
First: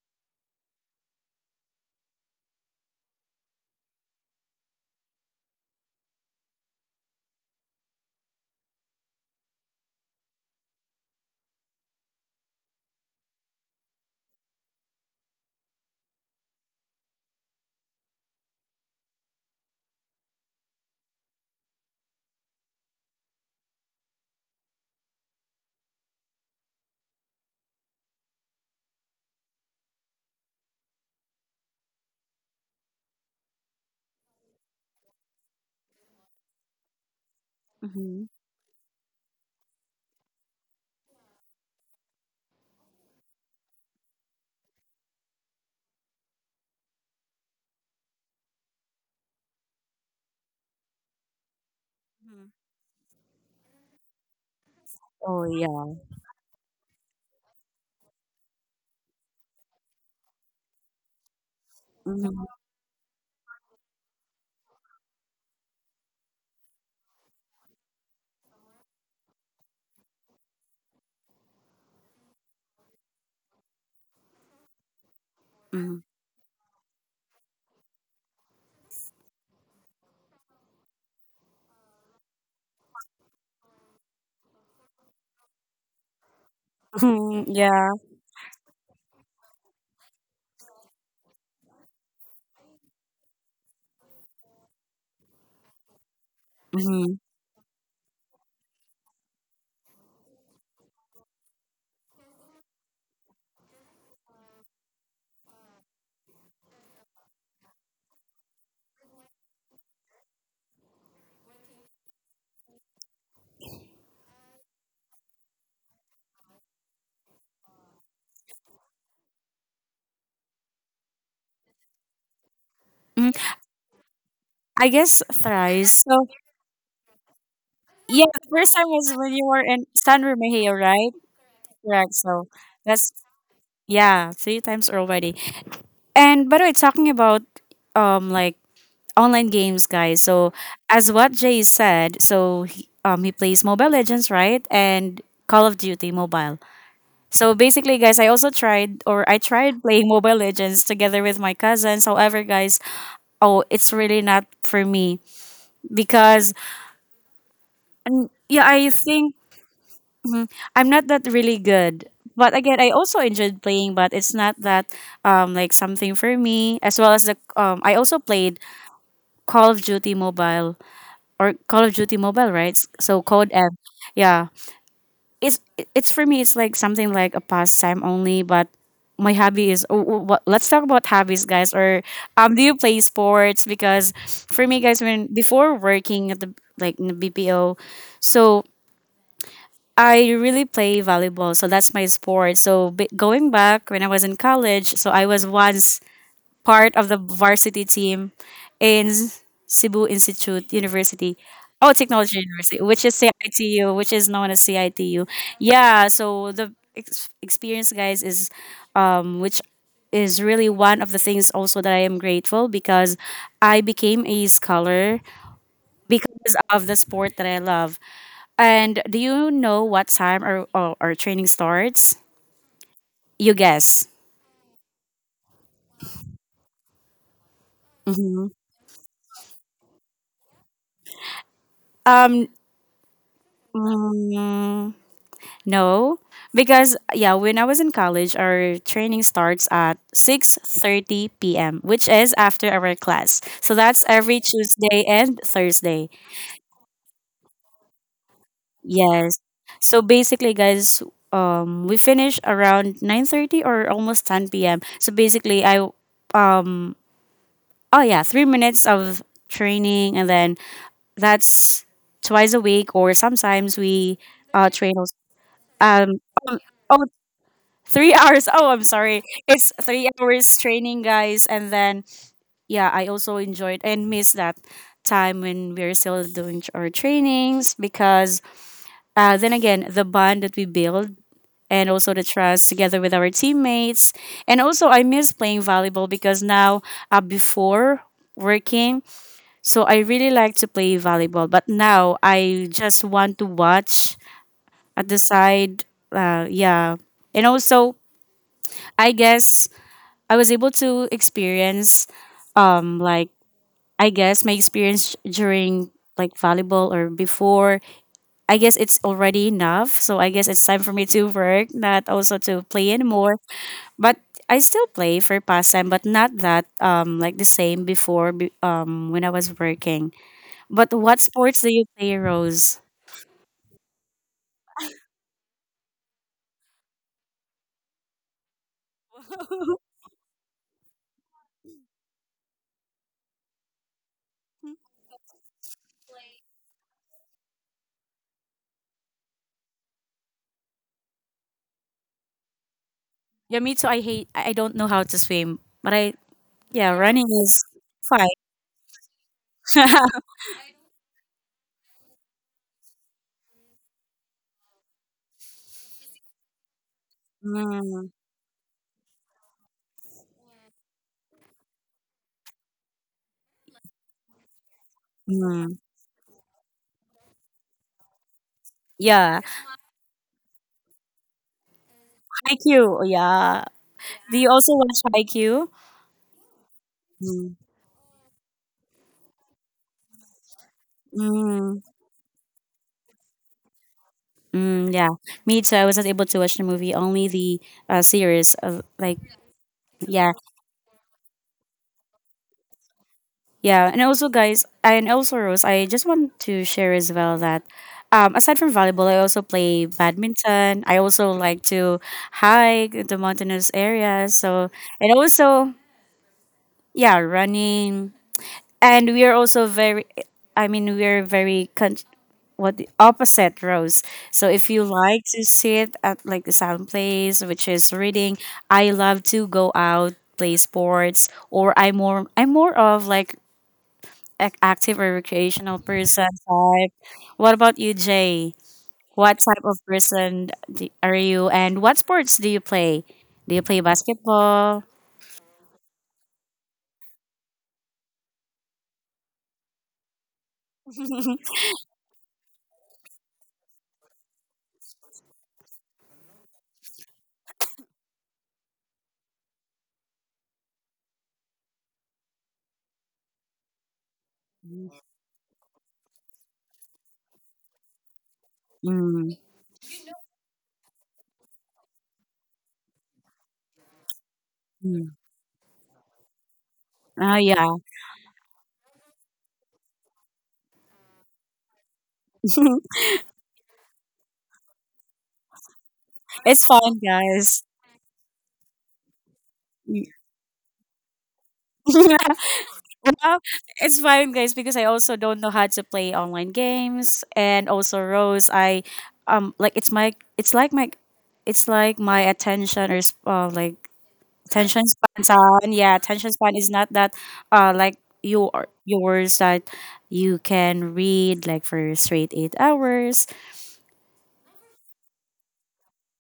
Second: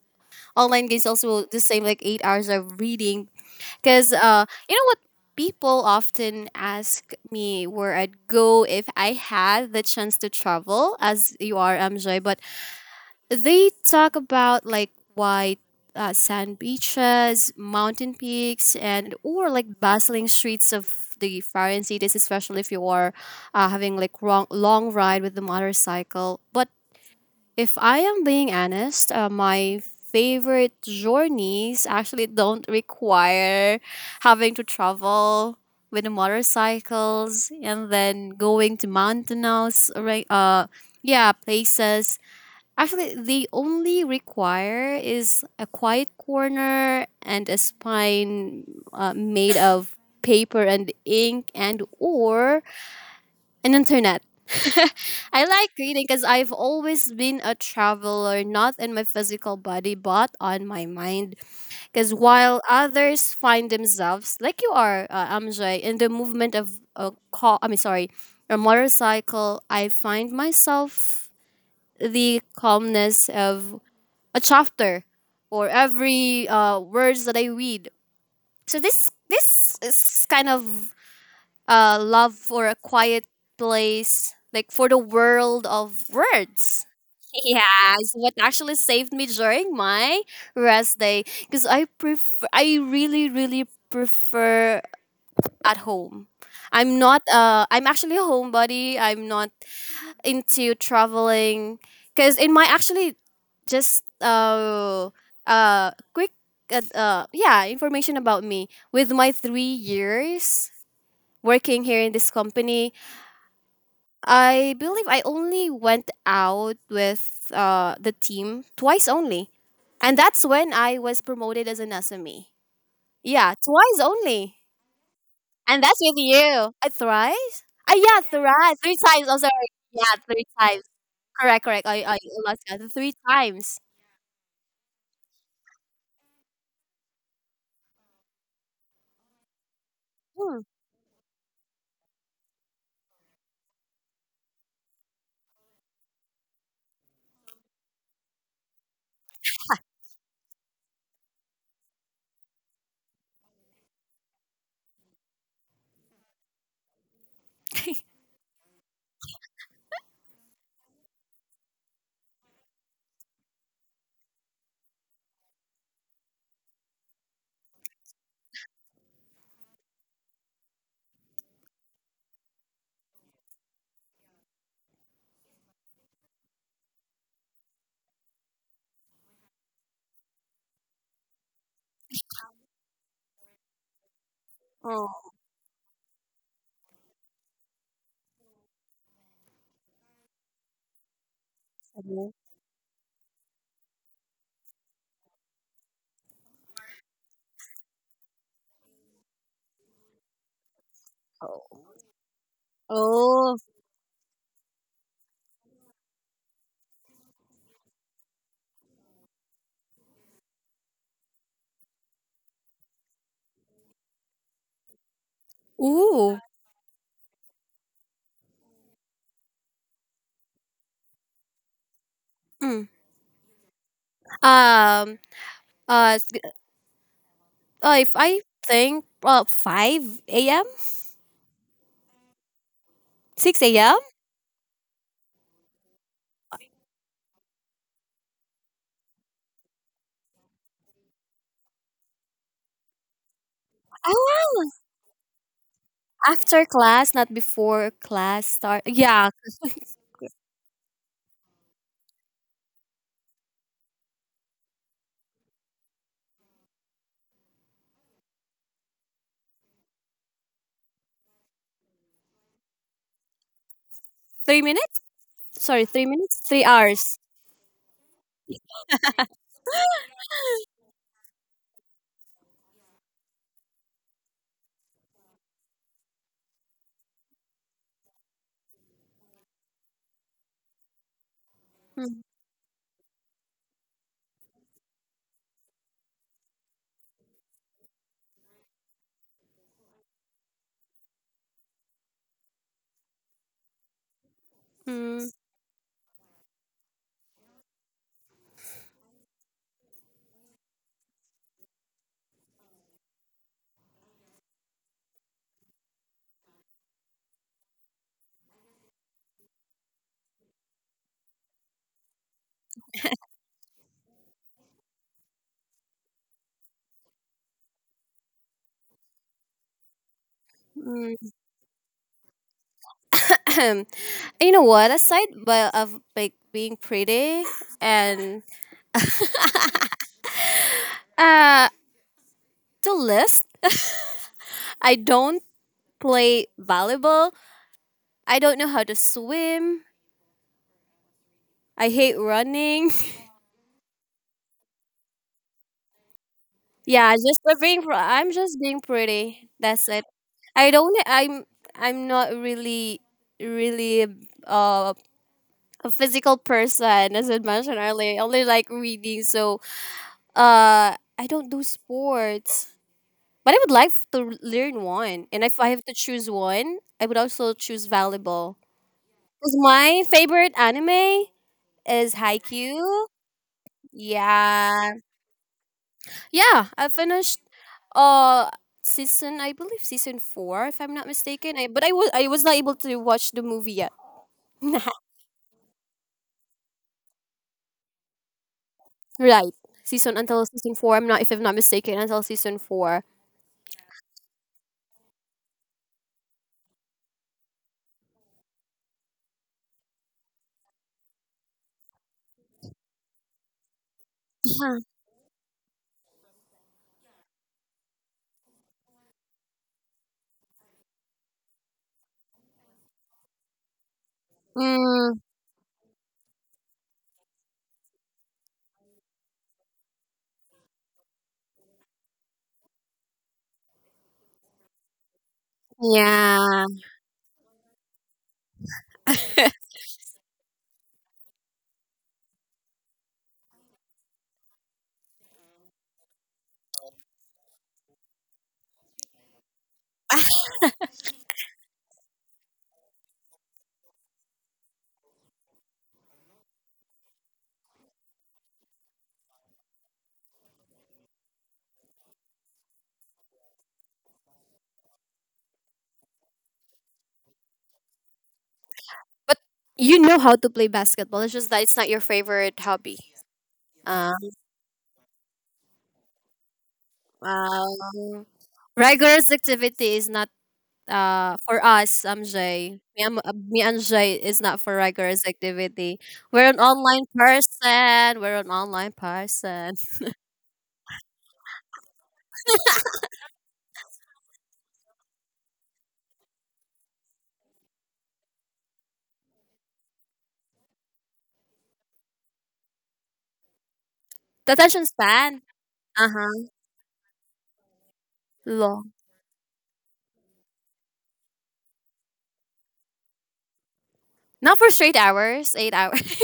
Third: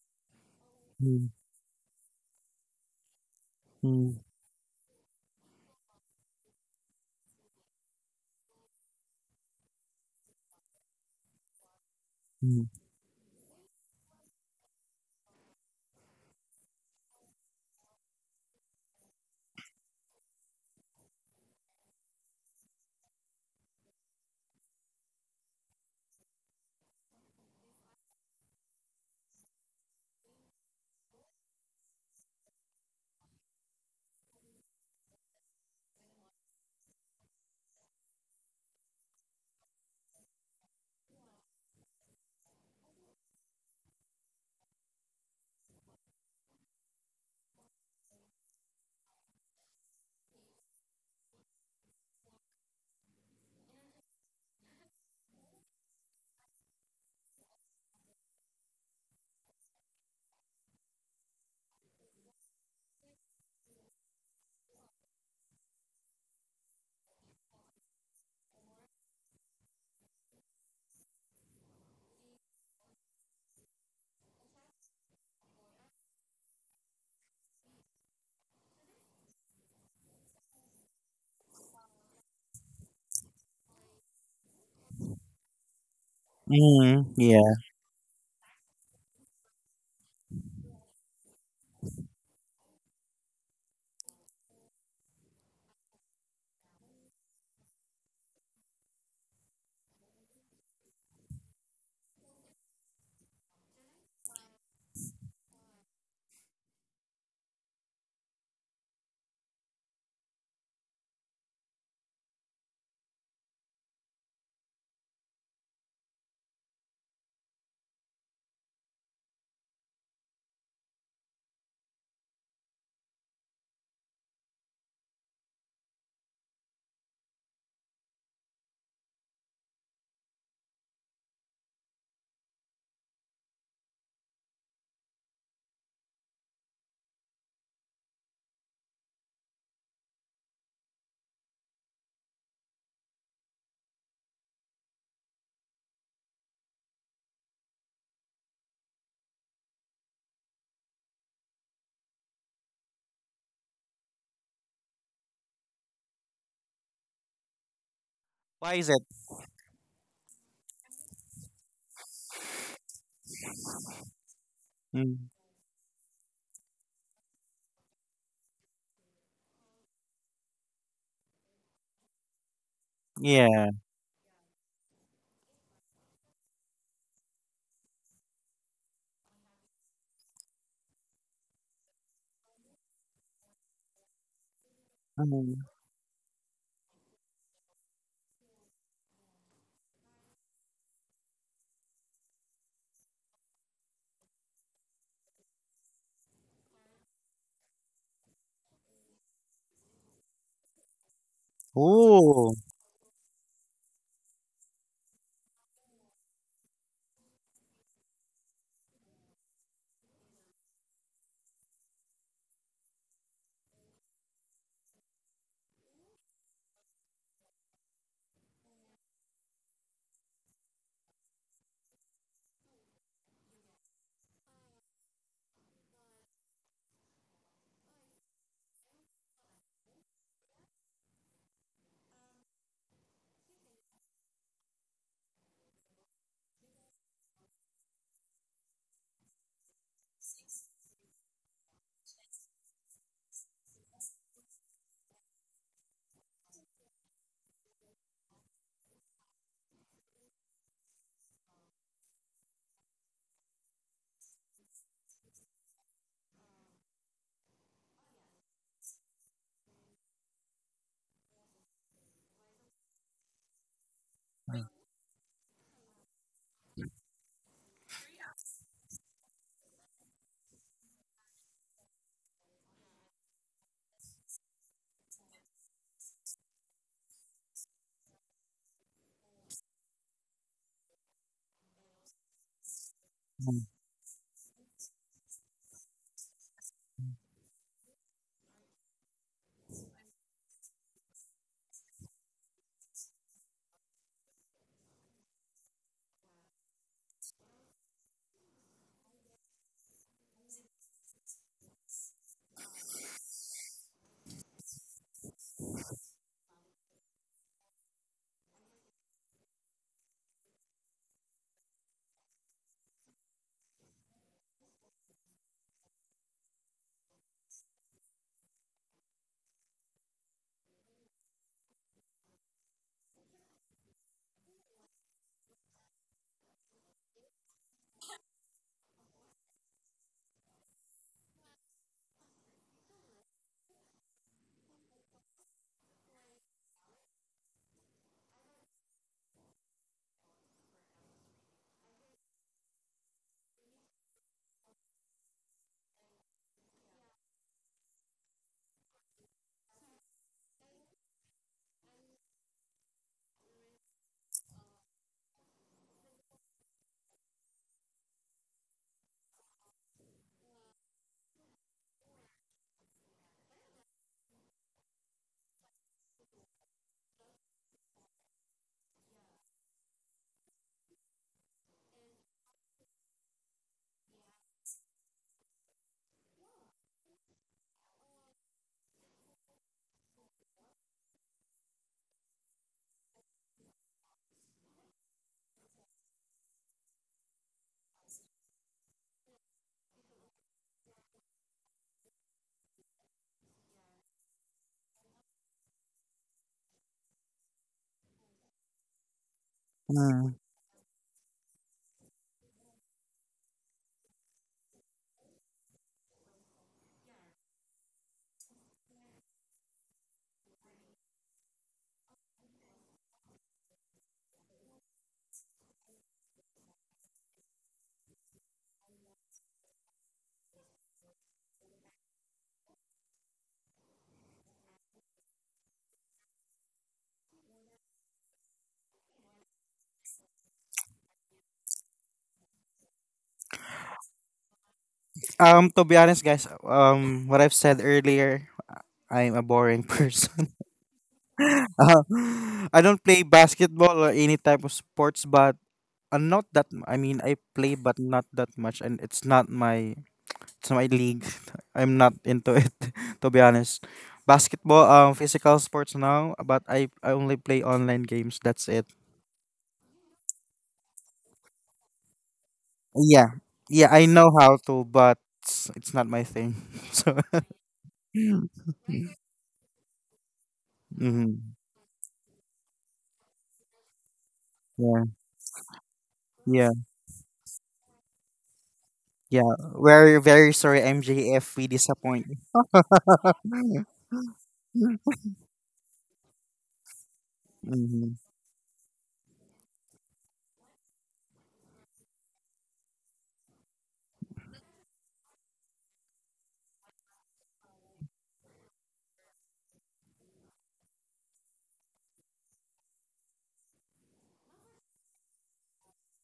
Speaker 1: online games
Speaker 2: Mm,
Speaker 1: also the same like eight hours of reading.
Speaker 2: mm.
Speaker 1: Cause uh, you know what? People often ask me where I'd go if I had the chance to travel, as you are, M J. But
Speaker 2: Mm.
Speaker 1: they talk about like white uh, sand beaches, mountain peaks, and or like bustling streets of the foreign cities, especially if you are uh, having like wrong, long ride with the motorcycle. But if I am being honest, uh, my favorite journeys actually don't require having to travel with the motorcycles and
Speaker 3: Mm-hmm.
Speaker 1: then going to mountainous right uh yeah places. Actually, the only require is a quiet corner and a spine uh, made of paper and ink, and or an internet. I
Speaker 3: Oh
Speaker 1: like
Speaker 3: yeah.
Speaker 1: reading because I've always been a traveler, not in my physical body, but on my mind. Because
Speaker 3: Mm-hmm.
Speaker 1: while others find themselves, like you are, uh, Amjay, in the movement of a car, I mean, sorry, a motorcycle, I find myself the calmness of a chapter or
Speaker 3: Mm-hmm.
Speaker 1: every uh, words that I read. So this this is kind of uh, love for a quiet place, like for the world of words.
Speaker 2: Mm, yeah.
Speaker 3: Yeah.
Speaker 1: Yeah, is what actually saved me during my rest day because I prefer I really really prefer at home. I'm
Speaker 3: Mm-hmm.
Speaker 1: not uh I'm actually a homebody. I'm not into traveling because in my actually just uh uh quick, uh, uh yeah, information about me with my three years working here in this company. I believe I only went out with uh the team twice only, and that's when I was promoted as an sme.
Speaker 3: hmm
Speaker 1: Yeah, twice only.
Speaker 3: I guess
Speaker 1: And that's
Speaker 3: thrice.
Speaker 1: with
Speaker 3: So
Speaker 1: you. Uh, thrice. Uh, yeah,
Speaker 3: yeah, the first
Speaker 1: thrice,
Speaker 3: time
Speaker 1: three
Speaker 3: was
Speaker 1: times,
Speaker 3: when
Speaker 1: I'm
Speaker 3: you
Speaker 1: sorry,
Speaker 3: were in
Speaker 1: yeah,
Speaker 3: San
Speaker 1: three
Speaker 3: Remigio,
Speaker 1: times.
Speaker 3: right?
Speaker 1: Correct, correct. I
Speaker 3: Correct.
Speaker 1: I
Speaker 3: So
Speaker 1: lost count three
Speaker 3: that's,
Speaker 1: times.
Speaker 3: yeah, three times already. And by the way, talking about um like online games, guys. So
Speaker 1: Mm.
Speaker 3: as what Jay said, so he, um he plays Mobile Legends, right? And Call of Duty Mobile. So basically, guys, I also tried or I tried playing Mobile Legends together with my cousins. However, guys, oh, it's really not for me because um, yeah,
Speaker 2: Why is
Speaker 3: I
Speaker 2: it?
Speaker 3: think I'm not that really good. But again, I also enjoyed playing, but it's not that
Speaker 2: Mm,
Speaker 3: um like something for me. As well as the um, I also played Call of Duty Mobile or Call of Duty Mobile, right? S- So Code
Speaker 2: yeah.
Speaker 3: M. Yeah, it's it's for me. It's like something like a pastime only, but my hobby is. Oh, oh, what, let's talk about hobbies, guys. Or um, do you play sports? Because for me, guys, when
Speaker 1: Oh,
Speaker 2: Mm.
Speaker 3: before working at the like in the B P O, so I really play volleyball. So that's my
Speaker 1: okay.
Speaker 3: sport. So b- going back, when I was in college, so I was once part of the varsity team in Cebu Institute University.
Speaker 1: Oh.
Speaker 3: Oh, Technology
Speaker 2: Ooh.
Speaker 3: University, which is
Speaker 1: Oh.
Speaker 3: C I T U, which is known as C I T U. Yeah, so the ex- experience, guys, is um, which is really one of the things also that I am grateful, because I became a scholar
Speaker 1: Ooh.
Speaker 3: because of the sport that I love. And do you know what time our, our, our training starts?
Speaker 1: Mm.
Speaker 3: You guess.
Speaker 1: Um, uh, s- uh, if I
Speaker 3: hmm
Speaker 1: think, uh, five a m,
Speaker 3: Um,
Speaker 1: six a m.
Speaker 3: mm, No, because, yeah, when I was in college, our training starts at six thirty p m, which is after our class. So that's every
Speaker 1: Oh,
Speaker 3: Tuesday and Thursday.
Speaker 1: after class, not before class start. Yeah,
Speaker 3: Yes. So basically, guys, um we finish around nine thirty or almost ten p m. So basically, I um oh yeah, three minutes of training, and then that's twice a week, or sometimes we
Speaker 1: three
Speaker 3: uh train
Speaker 1: minutes.
Speaker 3: als-
Speaker 1: Sorry, three
Speaker 3: um
Speaker 1: minutes,
Speaker 3: um,
Speaker 1: three
Speaker 3: oh,
Speaker 1: hours.
Speaker 3: three hours. Oh, I'm sorry. It's three hours training, guys. And then, yeah, I also enjoyed and missed that time when we were still doing tr- our trainings, because, uh, then again, the bond that we build and also
Speaker 1: Mm,
Speaker 3: the trust together with our
Speaker 2: Mm,
Speaker 3: teammates. And also, I miss playing volleyball because now, uh, before working, so I really like to play volleyball. But now, I just want to watch at the
Speaker 1: mm,
Speaker 3: side. Uh, yeah. And also, I guess I was able to experience um like I guess my experience during like volleyball or before, I guess it's already enough, so I guess it's time for me to work, not also to play anymore, but I still play for pastime, but not that um like the same before, be- um when I was working. But
Speaker 1: mm.
Speaker 3: what sports do you play, Rose?
Speaker 1: Ahem. You know what? Aside by, of like being pretty and uh, to list, I don't play volleyball. I don't know how to swim. I hate running.
Speaker 3: Yeah, me too. I hate, I I don't know how to swim, but I, yeah,
Speaker 1: Yeah,
Speaker 3: running
Speaker 1: just for
Speaker 3: is
Speaker 1: being pr- I'm
Speaker 3: fine.
Speaker 1: just being pretty. That's it. I don't I'm I'm not really really uh, a physical person as I mentioned
Speaker 3: Mm,
Speaker 1: earlier. I only like reading, so uh I don't do sports. But I would like to learn one. And if I
Speaker 3: mm.
Speaker 1: have to choose one, I would also choose volleyball.
Speaker 3: Yeah,
Speaker 1: Because my favorite anime is
Speaker 3: I Q,
Speaker 1: Haikyuu.
Speaker 3: yeah. Do you also
Speaker 1: Yeah.
Speaker 3: watch I Q?
Speaker 1: Yeah, I finished
Speaker 3: Mm,
Speaker 1: uh season I believe season four, if I'm not mistaken. I,
Speaker 3: mm,
Speaker 1: but I was I was not able to watch the movie yet.
Speaker 3: mm, yeah, me too. I wasn't able to watch the movie, only the uh, series of like,
Speaker 1: Right. Season
Speaker 3: yeah,
Speaker 1: until season four. I'm not if I'm not mistaken, until season four.
Speaker 3: yeah. And also, guys, and also, Rose, I just want to share as well that, um, aside from volleyball, I also play
Speaker 2: mm.
Speaker 3: badminton. I also like to hike in the mountainous areas. So,
Speaker 1: Huh.
Speaker 3: and also, yeah, running. And we are also very, I mean, we are very con- what, the opposite, rows so if you
Speaker 1: Mm,
Speaker 3: like to sit at like the silent place which is reading, I love to go out, play sports, or i'm more i'm more of like an active or recreational person
Speaker 1: yeah.
Speaker 3: type. What about you, Jay? What type of person d- are you, and what sports do you play? Do you play basketball?
Speaker 2: Um, to be honest, guys, um, what I've said earlier, I'm a boring person. Uh, I don't play basketball or any type of sports, but uh, not that. M- I mean, I play, but not that much, and it's not my it's not my league. I'm not into it, to be honest. Basketball,
Speaker 3: Mm,
Speaker 2: um, physical sports now, but I I only play online games. That's it.
Speaker 1: But you know how to play basketball. It's just that it's not your favorite hobby.
Speaker 2: Yeah. Yeah, I
Speaker 1: Um,
Speaker 2: know how to, but
Speaker 3: mm.
Speaker 2: it's, it's not my thing. So,
Speaker 3: Oh yeah.
Speaker 1: um, Rigorous activity is not uh
Speaker 2: mhm.
Speaker 1: for us, M J. Me, and- uh, me and Jay is not for
Speaker 2: yeah,
Speaker 1: rigorous activity. We're an
Speaker 3: It's
Speaker 2: yeah,
Speaker 3: fun,
Speaker 1: online
Speaker 3: guys.
Speaker 1: person, we're an online
Speaker 2: yeah.
Speaker 1: person.
Speaker 2: Very, very sorry, M J, if we disappoint
Speaker 3: Well,
Speaker 2: you.
Speaker 3: it's fine, guys, because I also don't know how to play online games, and also
Speaker 2: Mhm.
Speaker 3: Rose, I um like it's my it's like my it's like my attention or sp- uh, like
Speaker 1: The attention
Speaker 3: attention span
Speaker 1: span,
Speaker 3: time. Yeah, attention
Speaker 1: uh-huh,
Speaker 3: span is not that uh like, you are,
Speaker 1: long,
Speaker 3: yours, that you can read like for straight eight hours.
Speaker 1: not for straight hours, eight hours.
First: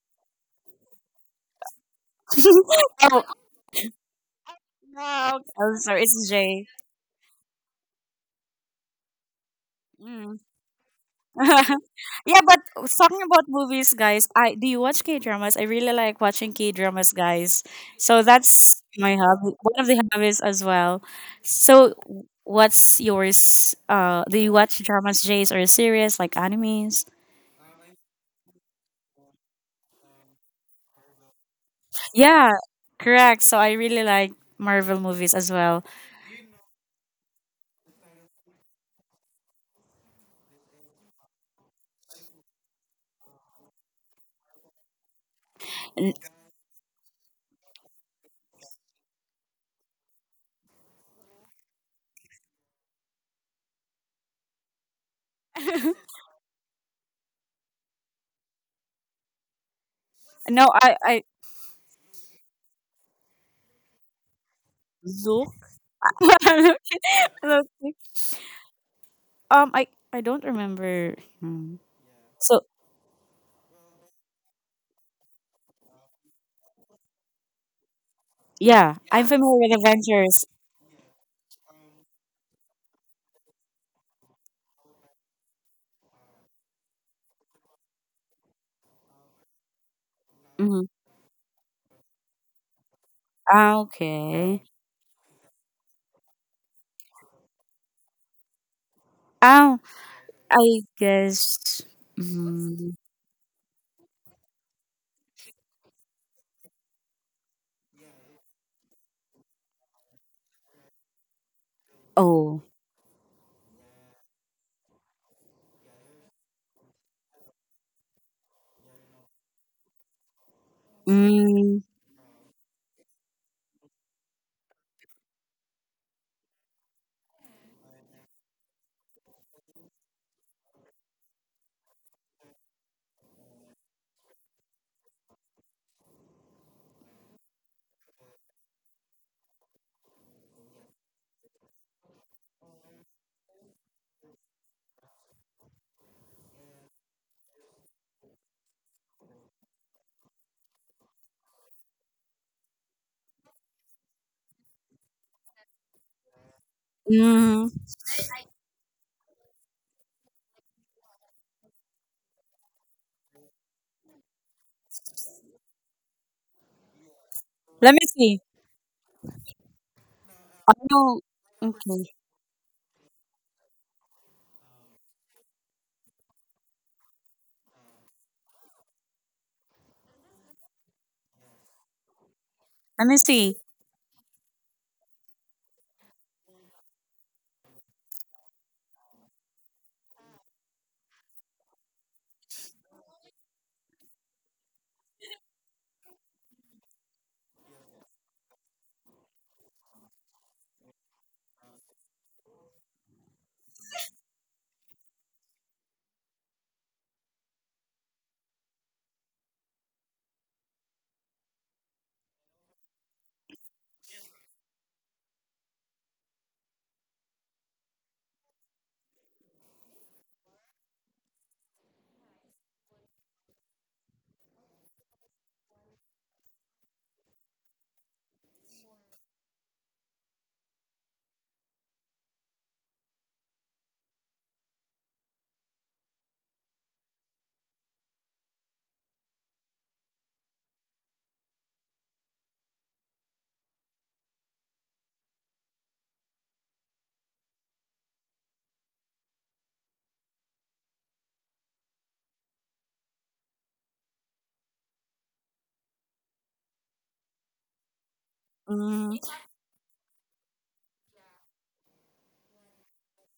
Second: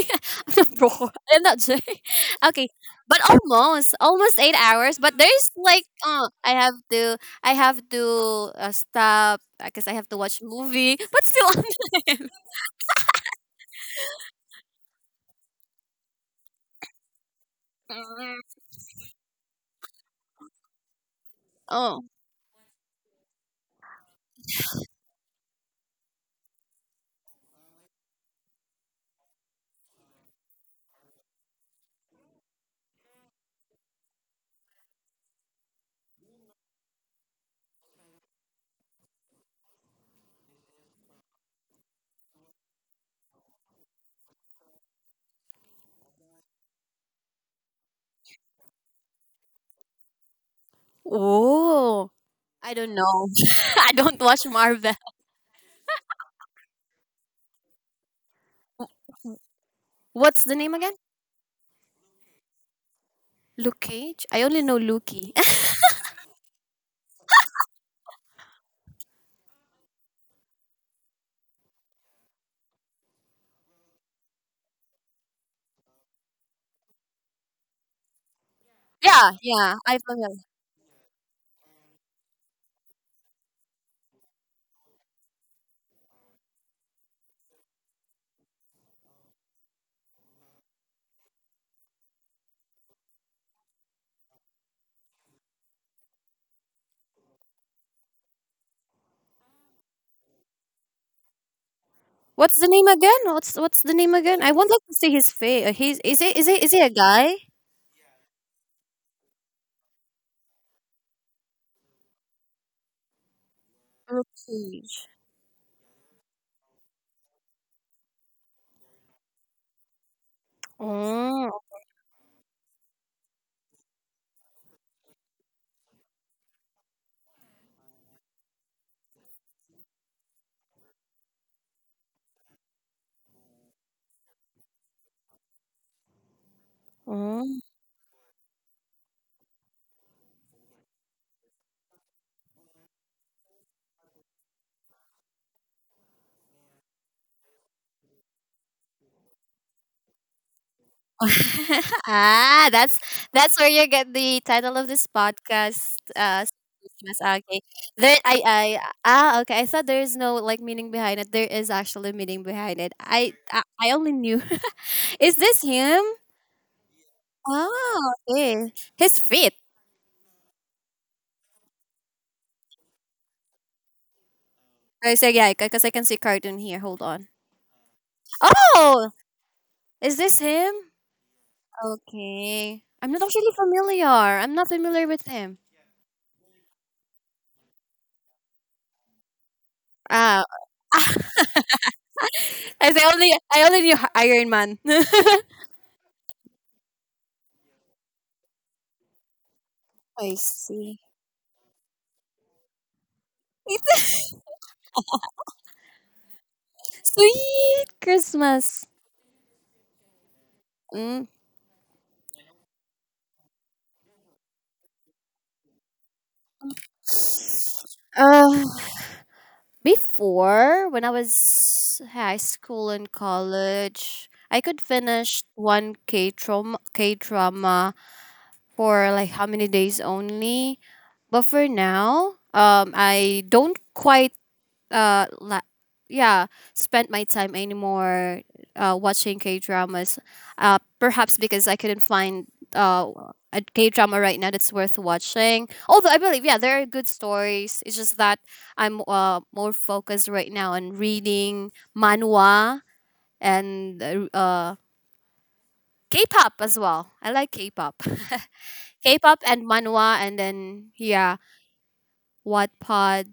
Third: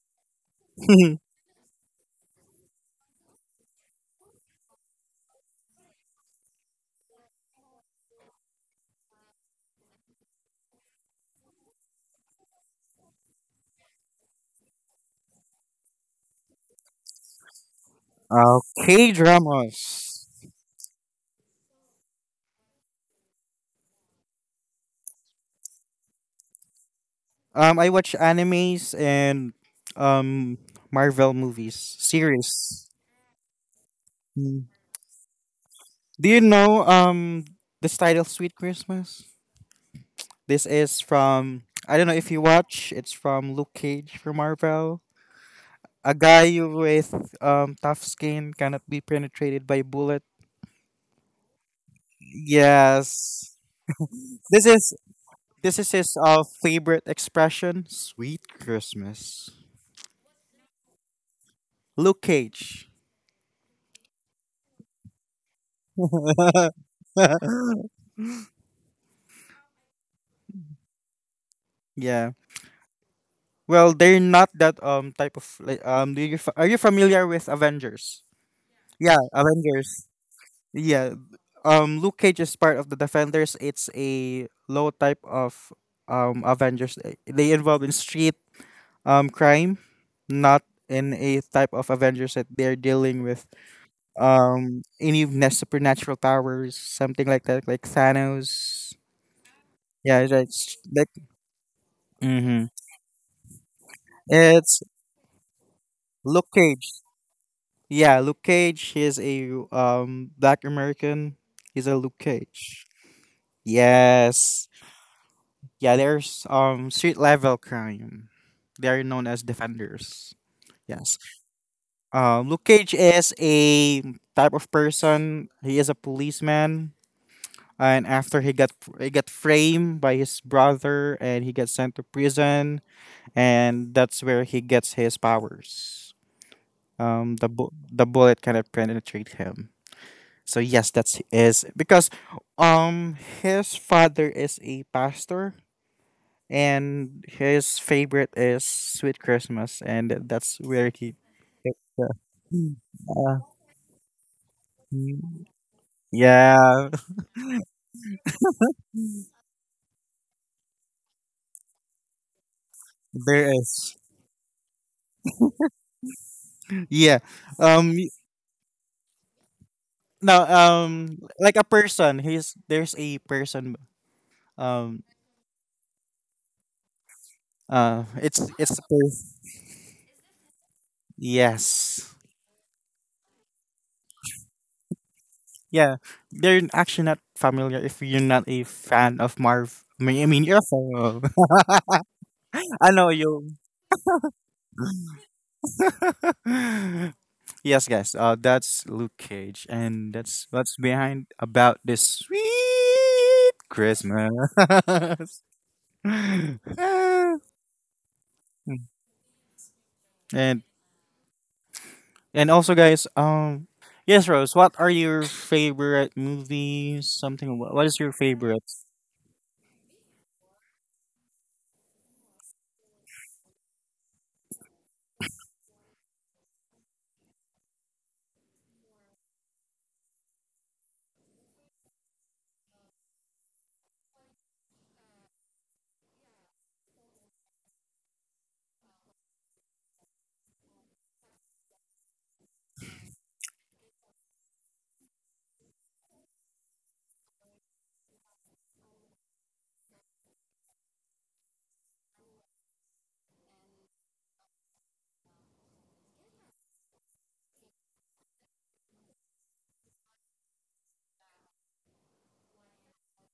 Speaker 1: I'm not, bro. I'm not Jay. Okay. But
Speaker 3: Oh
Speaker 1: almost almost eight hours, but
Speaker 3: no,
Speaker 1: there's
Speaker 3: I'm
Speaker 1: like
Speaker 3: sorry, it's
Speaker 1: uh, I
Speaker 3: Jay.
Speaker 1: have to I have to uh, stop because I have to
Speaker 3: Mm.
Speaker 1: watch movie but still.
Speaker 3: Yeah, but talking about movies, guys, I do you watch K dramas? I really like watching K dramas, guys. So
Speaker 1: I'm,
Speaker 3: that's
Speaker 2: Okay,
Speaker 3: my hobby, one of the
Speaker 2: dramas.
Speaker 3: hobbies as well. So,
Speaker 1: oh
Speaker 3: what's yours? Uh, do you watch dramas, Jays, or series like animes?
Speaker 2: Um, I watch animes and um Marvel movies
Speaker 3: Yeah,
Speaker 2: series.
Speaker 3: correct. So I really like
Speaker 2: Mm.
Speaker 3: Marvel movies as well.
Speaker 2: Do you know um this title, Sweet Christmas? This is from, I don't know if you watch. It's from Luke Cage from Marvel. A
Speaker 3: N-
Speaker 2: guy with um, tough skin cannot be penetrated by bullet.
Speaker 1: Oh, I don't know.
Speaker 2: Yes.
Speaker 1: I don't watch
Speaker 2: This is
Speaker 1: Marvel.
Speaker 2: this is his uh, favorite expression. Sweet Christmas.
Speaker 1: What's the
Speaker 3: no,
Speaker 1: name
Speaker 3: I
Speaker 1: again?
Speaker 3: I
Speaker 2: Luke Cage.
Speaker 1: Luke Cage. I only know Lukey.
Speaker 3: look. um, I I don't remember. Hmm.
Speaker 2: Yeah.
Speaker 3: So
Speaker 2: Well, they're not that um type of like um. Do you fa- are you familiar with Avengers?
Speaker 3: yeah,
Speaker 2: Yeah,
Speaker 3: I'm
Speaker 1: Yeah,
Speaker 3: familiar
Speaker 1: yeah.
Speaker 3: with
Speaker 1: I
Speaker 2: Avengers.
Speaker 1: forgot.
Speaker 3: Avengers.
Speaker 2: Yeah. Um, Luke Cage is part of the Defenders. It's a low type of um Avengers. They they involve in street um crime, not
Speaker 3: Mhm.
Speaker 2: in a type of Avengers that they're dealing with
Speaker 3: Ah, okay.
Speaker 2: um any of supernatural powers, something like that, like Thanos.
Speaker 3: Oh,
Speaker 2: Yeah, it's like, s-
Speaker 3: I
Speaker 2: like
Speaker 3: guess.
Speaker 1: What's
Speaker 2: mm-hmm.
Speaker 1: the name
Speaker 3: Mm,
Speaker 1: again? What's what's the name again? I would
Speaker 2: it's
Speaker 1: like to see his face. He's is it
Speaker 2: Luke
Speaker 1: is it is he
Speaker 2: Cage.
Speaker 1: a guy?
Speaker 2: Yeah, Luke Cage. He's a um Black American. He's a Luke
Speaker 3: oh.
Speaker 2: Cage.
Speaker 1: Luke
Speaker 2: Yes.
Speaker 1: Cage.
Speaker 2: Yeah, there's um street level crime. They are known as defenders. Yes.
Speaker 3: Mm,
Speaker 2: Um, Luke Cage is a type of person. He is a policeman, and after he got he got framed by his brother, and he got sent to prison, and that's where he gets his powers. Um, the
Speaker 1: Oh,
Speaker 2: bu- the bullet kind of penetrate him. So yes, that's is because um his father is a pastor and his favorite is Sweet Christmas, and that's where he.
Speaker 1: ah, that's
Speaker 2: Uh,
Speaker 1: that's where you get the title of this podcast. Uh,
Speaker 2: Yeah,
Speaker 1: Christmas. Ah, okay,
Speaker 3: mm.
Speaker 1: there. I. I. Ah. Okay. I thought there is no like meaning behind it. There is actually meaning behind it. I.
Speaker 2: there
Speaker 1: I, I
Speaker 2: is.
Speaker 1: only knew. Is this him?
Speaker 2: Yeah.
Speaker 3: Let
Speaker 2: Um
Speaker 3: me
Speaker 2: y-
Speaker 1: Oh.
Speaker 3: see.
Speaker 1: Okay. His feet.
Speaker 2: Now
Speaker 3: Oh,
Speaker 2: um like a
Speaker 3: okay.
Speaker 2: person, he's there's a person um
Speaker 1: I said yeah, because I can see cartoon here. Hold on.
Speaker 2: uh it's it's a
Speaker 1: Oh,
Speaker 2: pers-
Speaker 1: is this him?
Speaker 2: yes.
Speaker 1: Okay.
Speaker 3: Let
Speaker 1: I'm
Speaker 3: me
Speaker 1: not
Speaker 3: see.
Speaker 1: actually familiar. I'm not familiar with him.
Speaker 2: Yeah. They're actually not familiar if you're not a fan of Marv. I mean, I mean,
Speaker 1: Ah,
Speaker 2: you're a fan of. I
Speaker 1: I say
Speaker 2: know
Speaker 1: only
Speaker 2: you.
Speaker 1: I only knew Iron Man.
Speaker 2: Yes, guys. Uh that's Luke Cage and
Speaker 1: I
Speaker 2: that's what's
Speaker 1: see.
Speaker 2: behind about this sweet Christmas. Ah.
Speaker 1: Sweet Christmas.
Speaker 2: And
Speaker 1: Mm.
Speaker 2: And also, guys, um, yes, Rose, what are your favorite movies? Something. wha- What is your
Speaker 1: Uh,
Speaker 2: favorite?
Speaker 1: Before, when I was high school and college, I could finish one K trauma K drama for like how many days only. But for now, um, I don't quite uh la- yeah, spent my time anymore uh watching K dramas, uh perhaps because I couldn't find uh a K drama right now that's worth watching, although I believe yeah there are good stories. It's just that I'm uh more focused right now on reading manhwa, and uh uh, K-pop as well. I like K-pop.
Speaker 3: Mm,
Speaker 1: K-pop and manhwa, and then yeah, Wattpad,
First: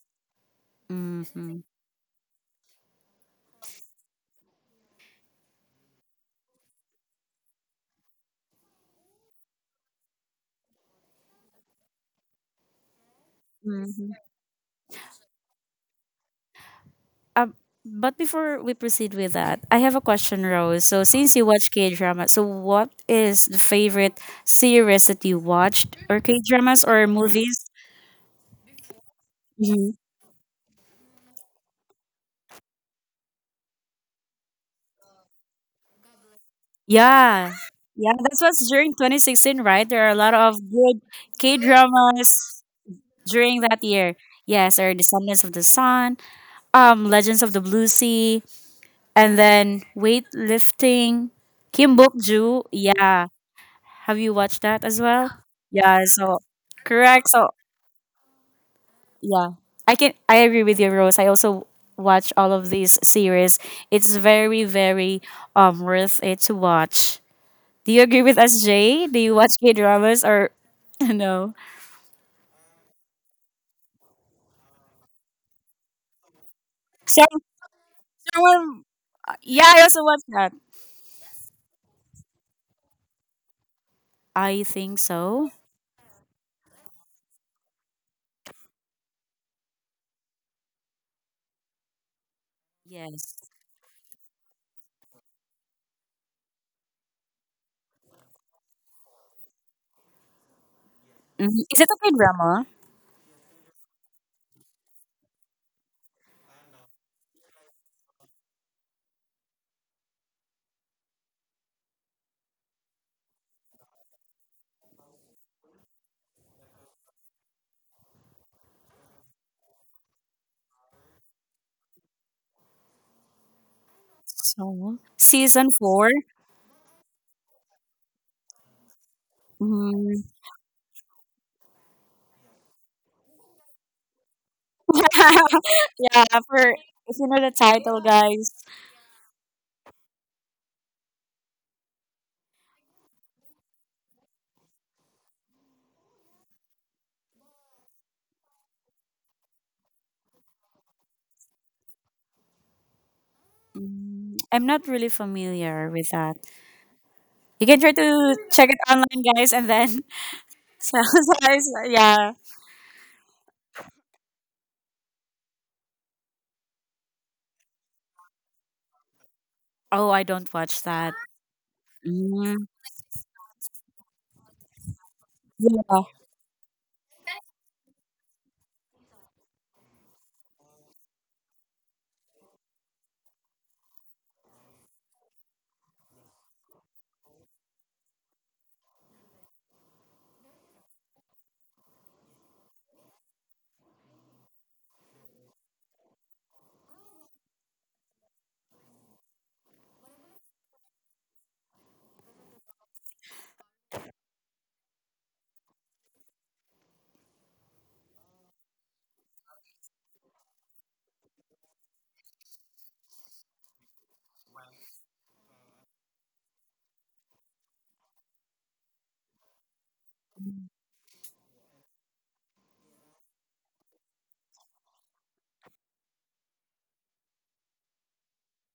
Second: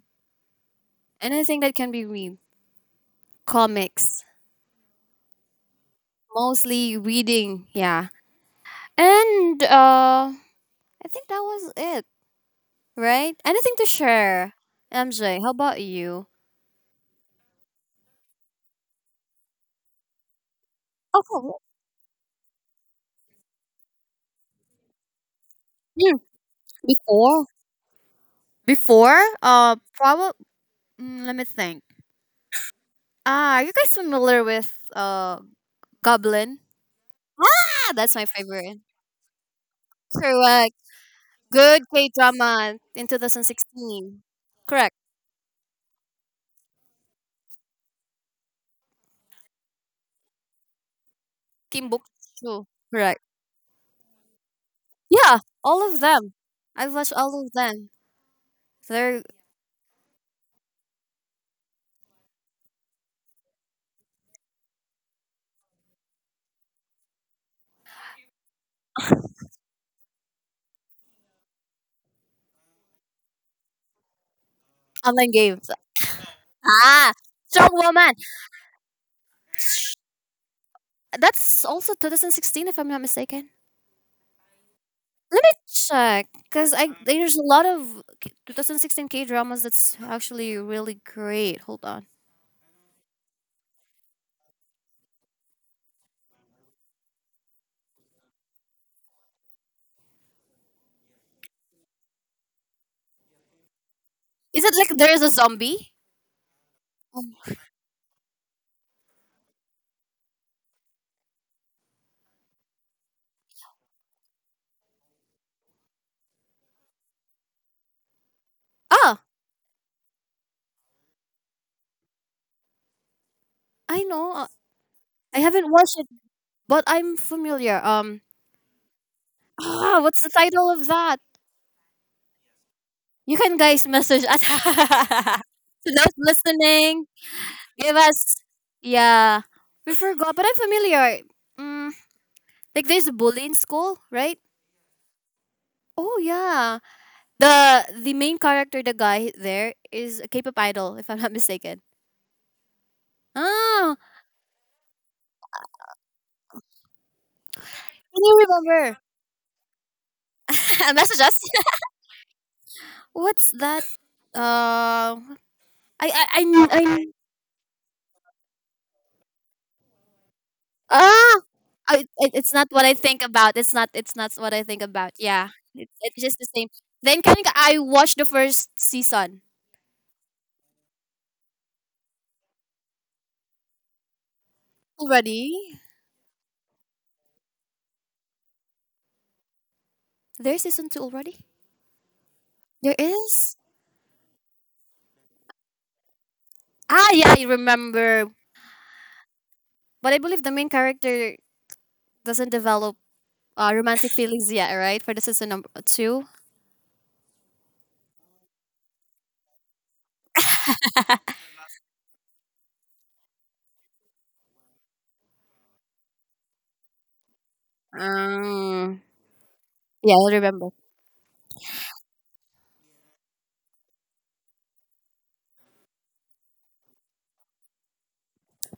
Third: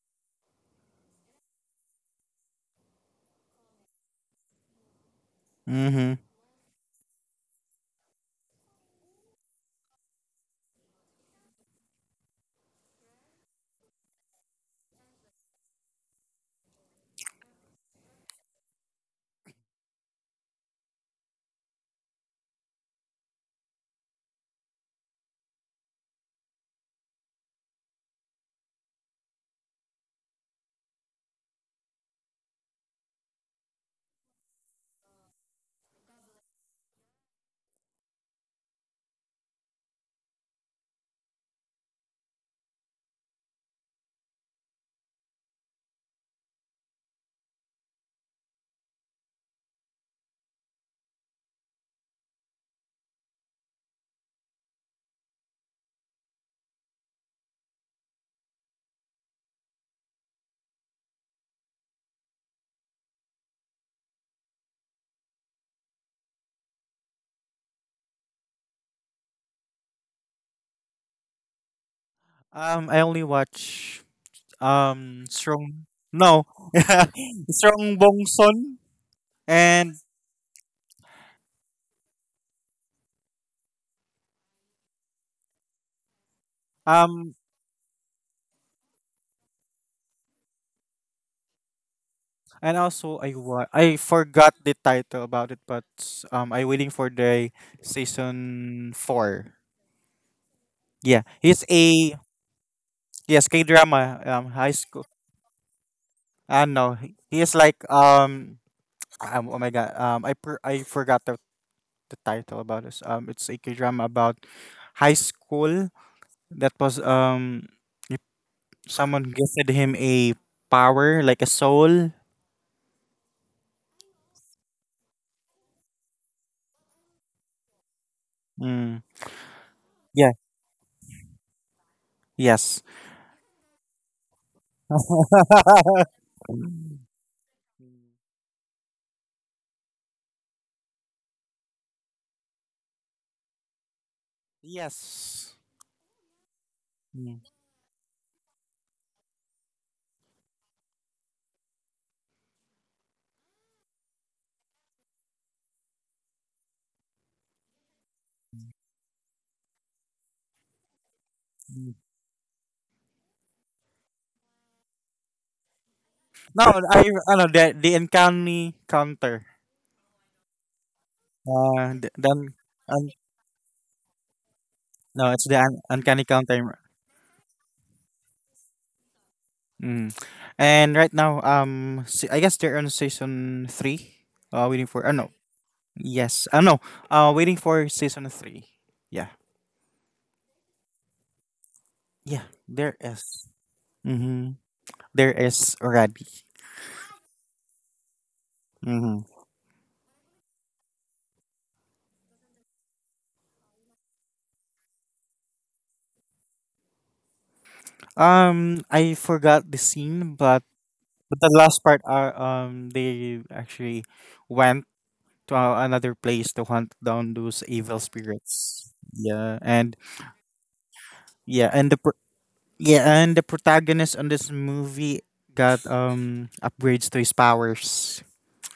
Speaker 3: mm-hmm,
Speaker 1: anything that can be read, comics.
Speaker 2: Mm-hmm.
Speaker 1: Mostly reading, yeah. And uh I think that was it, right? Anything to
Speaker 3: mm-hmm.
Speaker 1: share? M J, how about you?
Speaker 3: Uh, but before we proceed with that, I have a question, Rose. So, since you
Speaker 1: Okay.
Speaker 3: watch K drama, so what is the favorite series that you watched,
Speaker 1: Mm,
Speaker 3: or K dramas or
Speaker 1: before?
Speaker 3: movies?
Speaker 1: Before? Uh,
Speaker 3: Mm-hmm.
Speaker 1: probably. Mm, let me think. Ah, are you guys familiar with uh Goblin?
Speaker 3: Yeah.
Speaker 1: Ah, that's
Speaker 3: Yeah,
Speaker 1: my
Speaker 3: that's what's
Speaker 1: favorite.
Speaker 3: during twenty sixteen, right? There are a lot of
Speaker 1: Correct.
Speaker 3: good K
Speaker 1: Good K
Speaker 3: dramas
Speaker 1: drama in
Speaker 3: during that year.
Speaker 1: twenty sixteen.
Speaker 3: Yes, there
Speaker 1: Correct.
Speaker 3: are Descendants of the Sun, um, Legends of the Blue Sea, and then Weightlifting,
Speaker 1: Kim
Speaker 3: Kim
Speaker 1: Bok
Speaker 3: Bok
Speaker 1: Choo.
Speaker 3: Ju.
Speaker 1: Correct.
Speaker 3: Yeah. Have you watched that as well?
Speaker 1: Yeah, all of
Speaker 3: Yeah,
Speaker 1: them.
Speaker 3: so
Speaker 1: I've watched
Speaker 3: correct.
Speaker 1: all of
Speaker 3: So
Speaker 1: them. They're
Speaker 3: yeah. I can I agree with you, Rose. I also watch all of these series. It's very, very um worth it to watch. Do you agree with us, Jay? Do you watch K dramas or no?
Speaker 2: Um, I only watch um
Speaker 1: online games.
Speaker 2: Strong. No,
Speaker 1: Ah,
Speaker 3: Shang
Speaker 1: Strong
Speaker 2: Strong
Speaker 1: Woman.
Speaker 2: Bong
Speaker 3: Tsung.
Speaker 2: Son,
Speaker 3: Yeah, I
Speaker 2: and
Speaker 3: also watch that.
Speaker 1: That's also twenty sixteen, if I'm not mistaken.
Speaker 3: I think
Speaker 1: Let me
Speaker 3: so.
Speaker 1: check, because I
Speaker 2: um,
Speaker 1: there's a lot of K- twenty sixteen K dramas that's actually really great. Hold on.
Speaker 2: and also I
Speaker 3: Yes.
Speaker 2: wa- I forgot the title about it, but um, I waiting for the season four. Yeah, he's
Speaker 3: Mhm. Is it a K
Speaker 2: a
Speaker 3: drama?
Speaker 2: yes K drama. Um,
Speaker 1: Is
Speaker 2: high
Speaker 1: it like
Speaker 2: school.
Speaker 1: there's a zombie?
Speaker 2: I don't know. He
Speaker 1: Um,
Speaker 2: he is like um Um, oh my god. Um, I per- I forgot the, the title about this. Um, it's a K drama about high school that was um if
Speaker 1: Ah,
Speaker 2: someone gifted him a power like a soul.
Speaker 1: I know. uh,
Speaker 3: So
Speaker 1: I
Speaker 3: season
Speaker 1: haven't watched it,
Speaker 3: four.
Speaker 1: but I'm familiar. Um,
Speaker 2: Mm.
Speaker 1: ah, what's the
Speaker 3: Mhm.
Speaker 2: Yeah.
Speaker 1: title of that?
Speaker 2: Yes.
Speaker 1: You can guys message us. To those
Speaker 3: Yeah, for
Speaker 1: listening,
Speaker 3: if you know the
Speaker 1: give
Speaker 3: title,
Speaker 2: Mm.
Speaker 1: us.
Speaker 3: guys.
Speaker 1: Yeah, we forgot, but I'm familiar. Mm, like there's a bully in school, right?
Speaker 2: Yes.
Speaker 1: Oh yeah.
Speaker 2: Mm,
Speaker 1: The the main character, the guy there, is a K-pop idol, if I'm not mistaken. Oh,
Speaker 3: Mm, I'm not really familiar with that. You can try
Speaker 1: can
Speaker 3: to
Speaker 1: you
Speaker 3: check it
Speaker 1: remember.
Speaker 3: online, guys, and then so,
Speaker 1: Message
Speaker 3: so
Speaker 1: us.
Speaker 3: I- so,
Speaker 2: mm.
Speaker 3: yeah.
Speaker 1: What's that? Uh, I I I,
Speaker 2: No,
Speaker 1: kn- I
Speaker 2: I
Speaker 1: kn-
Speaker 2: I know the the uncanny counter.
Speaker 3: Oh, I don't watch that.
Speaker 1: ah.
Speaker 2: Uh,
Speaker 1: I,
Speaker 2: th-
Speaker 1: it,
Speaker 2: then
Speaker 1: it's
Speaker 3: Mm,
Speaker 1: not what I
Speaker 2: un,
Speaker 1: think about. It's not. It's not what I think about.
Speaker 2: no, it's
Speaker 1: Yeah,
Speaker 2: the un,
Speaker 1: it
Speaker 3: yeah.
Speaker 1: it's
Speaker 2: uncanny
Speaker 1: just the same.
Speaker 2: counter.
Speaker 1: Then kind of I watched the first season
Speaker 2: Mm. And right now, um, se- I guess they're on season three. Uh, waiting for. Uh, no.
Speaker 1: already.
Speaker 2: Yes. Uh, no. Uh, waiting for season three. Yeah.
Speaker 1: There's season two already.
Speaker 2: Yeah.
Speaker 1: There
Speaker 2: There is.
Speaker 1: is.
Speaker 2: Mm-hmm. There is already.
Speaker 1: Ah, yeah, I remember.
Speaker 2: Mm-hmm.
Speaker 1: But I believe the main character doesn't develop Uh, romantic feelings, yeah, right? For this is a number two.
Speaker 2: Um, I forgot the scene, but but the last part are um they actually went to uh, another place to hunt down those evil spirits.
Speaker 1: Um,
Speaker 2: Yeah, and
Speaker 1: yeah, I remember.
Speaker 2: yeah, and the yeah, and the protagonist on this movie got um upgrades to his powers.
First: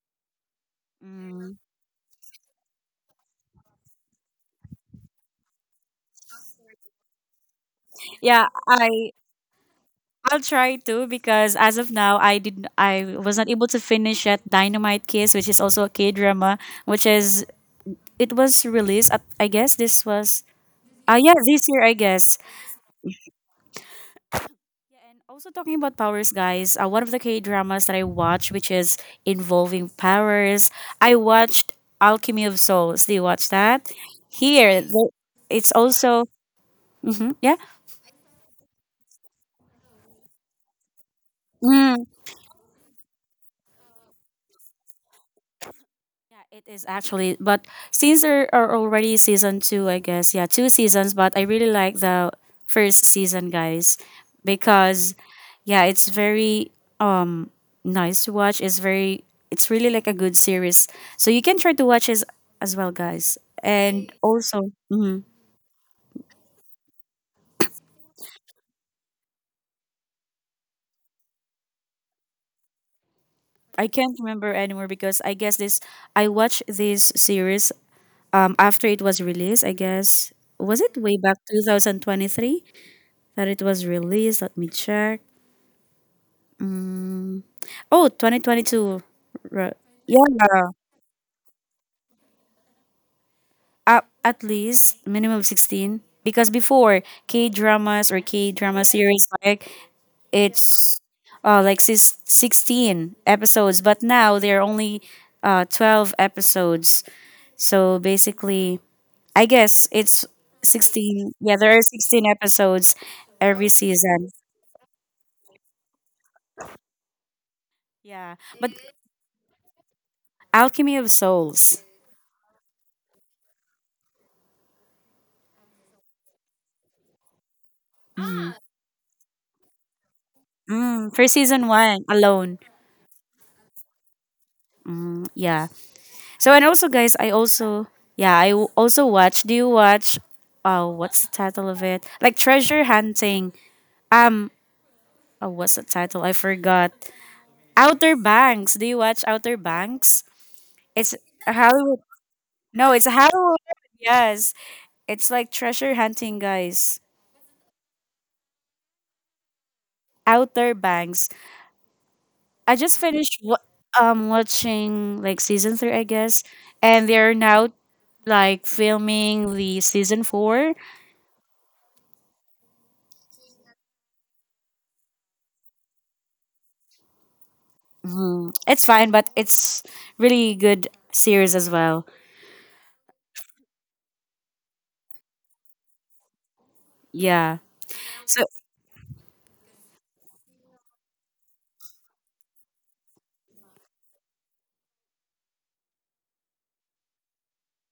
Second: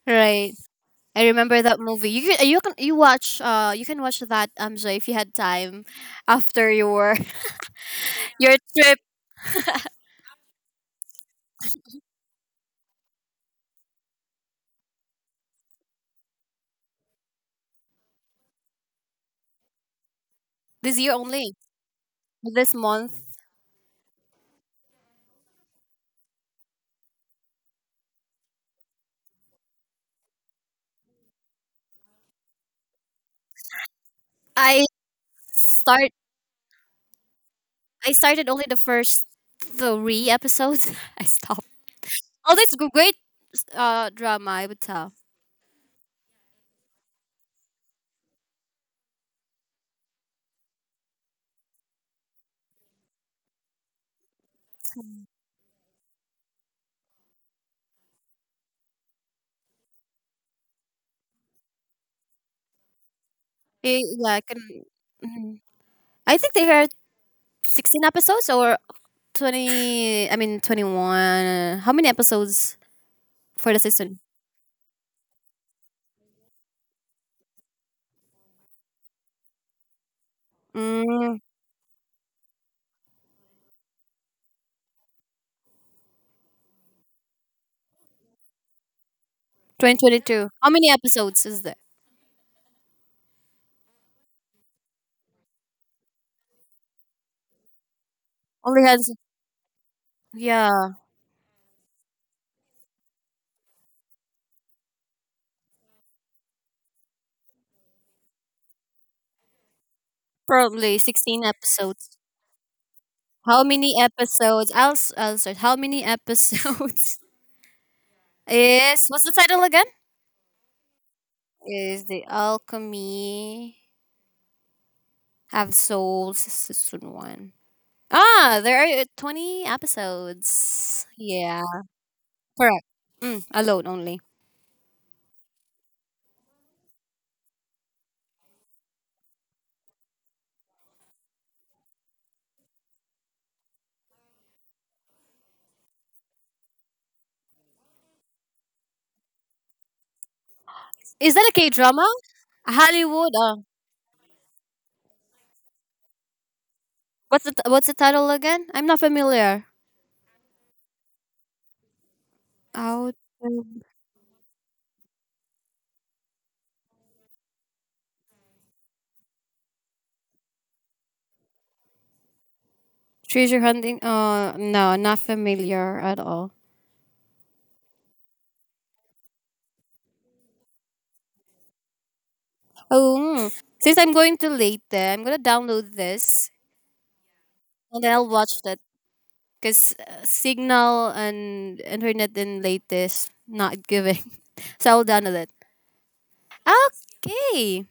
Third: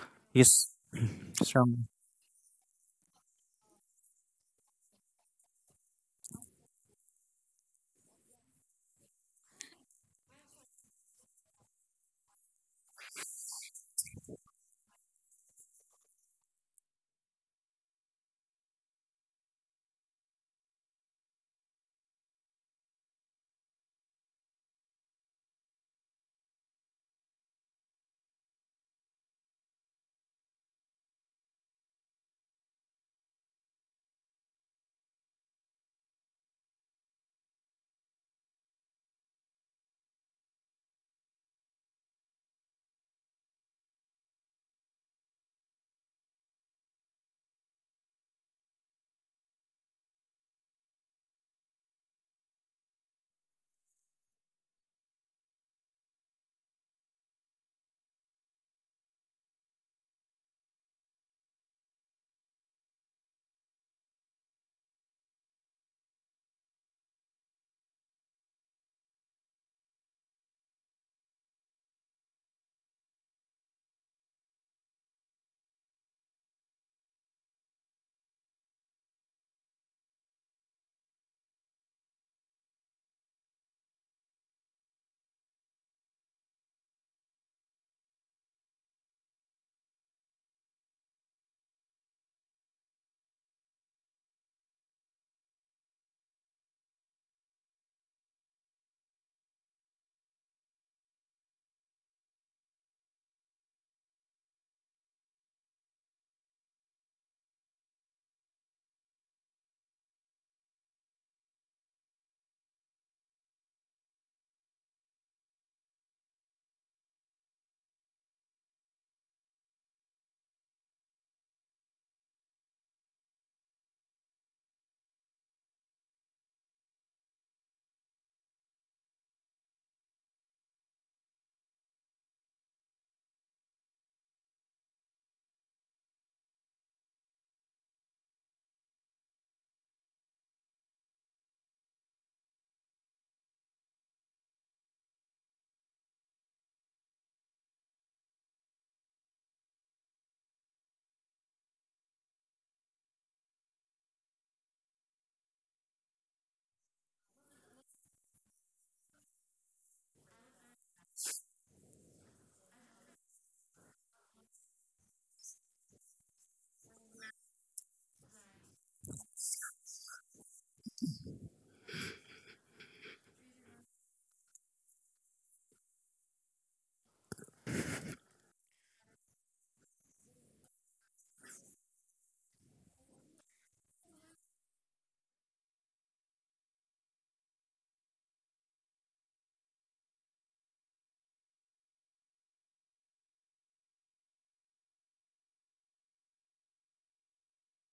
Speaker 1: Right,
Speaker 2: He's
Speaker 1: I
Speaker 3: Mm.
Speaker 1: remember that
Speaker 2: strong.
Speaker 1: movie. You can you can you watch uh you can watch that um Joy if you had time after your
Speaker 3: Yeah,
Speaker 1: your trip
Speaker 3: I I'll try to because as of now I did I was not able to finish yet Dynamite Kiss, which is also a K drama, which is it was released at, I guess this was
Speaker 1: this year
Speaker 3: uh yeah,
Speaker 1: only,
Speaker 3: this year I guess.
Speaker 1: this month.
Speaker 3: Yeah, and also talking about powers, guys, uh, one of the K dramas that I watched which is involving powers, I watched Alchemy of Souls. Do you watch that? Here
Speaker 1: I
Speaker 3: the- it's
Speaker 1: start
Speaker 3: also hmm yeah.
Speaker 1: I started only the first three episodes. I stopped.
Speaker 3: Mm.
Speaker 1: Oh, that's g- great uh drama. I would tell.
Speaker 3: Yeah, it is actually. But since there are already season two, I guess, yeah, two seasons, but I really like the first season, guys, because yeah, it's very um nice to watch. It's very it's really like a good series. So you can try to watch it as well, guys.
Speaker 1: Eh,
Speaker 3: And
Speaker 1: Yeah, I can.
Speaker 3: also, mhm,
Speaker 1: Mhm. I think there are sixteen episodes or twenty, I mean twenty one, how many episodes for the
Speaker 3: I can't
Speaker 1: season.
Speaker 3: remember anymore because I guess this I watched this series um after it was released, I guess. Was it way back
Speaker 1: Mm,
Speaker 3: twenty twenty-three that it was released? Let me check. Mm. Oh, twenty twenty two. Right. Yeah.
Speaker 1: twenty twenty two, how many episodes is there,
Speaker 3: At, at least minimum sixteen because before K-dramas or
Speaker 1: only
Speaker 3: K-drama
Speaker 1: has,
Speaker 3: series like
Speaker 1: yeah,
Speaker 3: it's uh like sis- sixteen episodes but now they're only uh twelve episodes. So basically, I guess it's
Speaker 1: probably
Speaker 3: sixteen.
Speaker 1: sixteen
Speaker 3: Yeah, there are
Speaker 1: episodes.
Speaker 3: sixteen episodes
Speaker 1: How
Speaker 3: every
Speaker 1: many
Speaker 3: season.
Speaker 1: episodes i'll, s- I'll start, how many episodes
Speaker 3: Yeah. But
Speaker 1: is, what's the title again?
Speaker 3: Alchemy of Souls.
Speaker 1: Is the alchemy of souls season one,
Speaker 3: Mm.
Speaker 1: ah there are twenty episodes,
Speaker 3: Mm, for
Speaker 1: yeah.
Speaker 3: season one alone.
Speaker 1: Correct. Mm, alone only.
Speaker 3: Mm, yeah. So and also guys, I also yeah, I w- also watch. Do you watch uh what's the title of it? Like Treasure Hunting. Um oh, what's the title? I forgot. Outer Banks. Do you watch Outer Banks? It's
Speaker 1: Is that
Speaker 3: a
Speaker 1: a k
Speaker 3: Hollywood.
Speaker 1: drama?
Speaker 3: No, it's a
Speaker 1: Hollywood.
Speaker 3: Hollywood. Yes. It's like treasure hunting, guys.
Speaker 1: What's the t- what's the title again? I'm not familiar.
Speaker 3: Outer Banks. I just
Speaker 1: Out
Speaker 3: finished wa- um watching like season three, I guess. And they're now like filming the season four.
Speaker 1: treasure hunting. Uh, no, not familiar at all.
Speaker 3: Mhm. It's fine, but it's really good series as well.
Speaker 1: Oh, mm. Since I'm going to late there, I'm gonna download this
Speaker 3: Yeah.
Speaker 1: and then I'll
Speaker 3: So,
Speaker 1: watch that. Cause uh, signal and internet in latest not giving, so I'll download it. Okay,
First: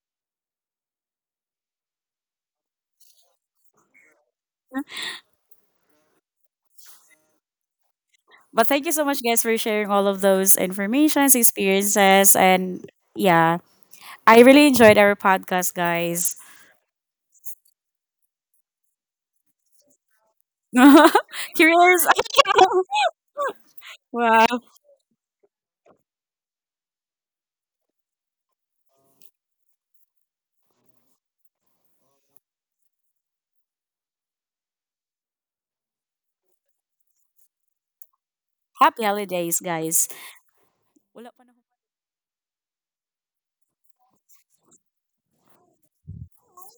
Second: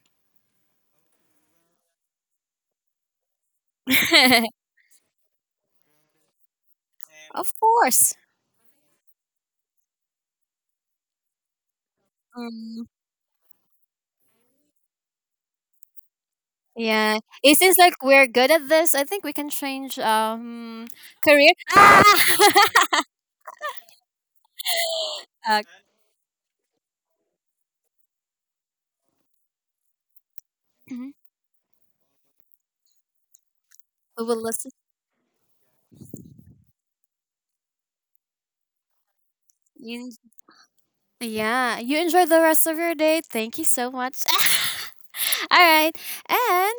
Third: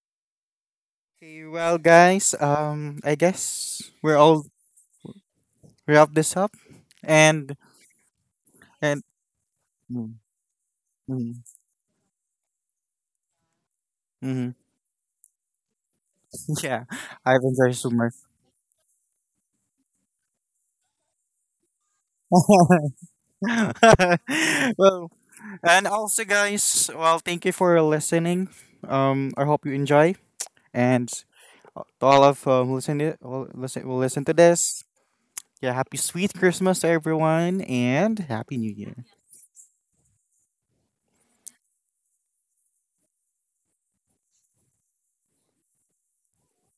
Speaker 2: Okay, well, guys, um, I guess we're all wrap this up,
Speaker 1: of
Speaker 2: and
Speaker 1: course.
Speaker 3: but thank you
Speaker 2: and
Speaker 3: so much, guys, for sharing all
Speaker 2: mm,
Speaker 3: of those
Speaker 2: mm,
Speaker 3: informations, experiences,
Speaker 1: Mm,
Speaker 3: and yeah, I
Speaker 2: mm.
Speaker 3: really enjoyed our podcast, guys.
Speaker 2: Yeah,
Speaker 1: yeah,
Speaker 2: I've
Speaker 1: it
Speaker 2: enjoyed
Speaker 1: seems
Speaker 2: so
Speaker 1: like
Speaker 2: much.
Speaker 1: we're good at this. I think we can change um career. Ah!
Speaker 3: Curious. Wow.
Speaker 2: Well, and also, guys, well, thank you for listening. Um, I hope you enjoy, and
Speaker 1: Uh,
Speaker 2: to all of uh, who listen to, who listen, will
Speaker 1: We
Speaker 2: listen to
Speaker 1: will listen.
Speaker 2: this. Yeah, happy sweet Christmas to everyone and happy new year.
Speaker 3: Happy holidays, guys.
Speaker 1: You,
Speaker 3: Wala pa na-
Speaker 1: yeah, you enjoy the rest of your day. Thank you so much. All right, and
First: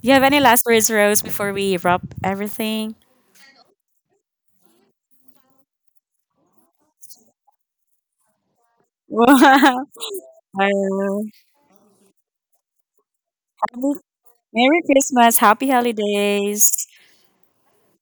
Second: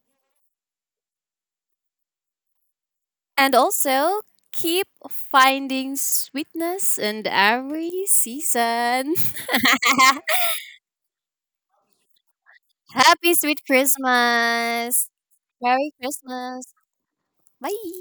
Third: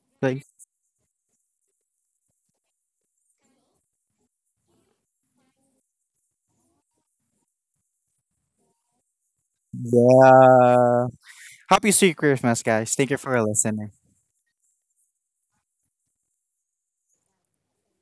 Speaker 3: you have any
Speaker 2: Like.
Speaker 3: last words, Rose, before we wrap everything?
Speaker 1: and also keep finding sweetness in every season.
Speaker 3: Wow.
Speaker 2: Yeah. Happy sweet Christmas guys. Thank you
Speaker 1: Happy
Speaker 2: for
Speaker 1: sweet
Speaker 2: listening.
Speaker 3: Merry
Speaker 1: Christmas.
Speaker 3: Christmas. Happy
Speaker 1: Merry Christmas.
Speaker 3: holidays.
Speaker 1: Bye.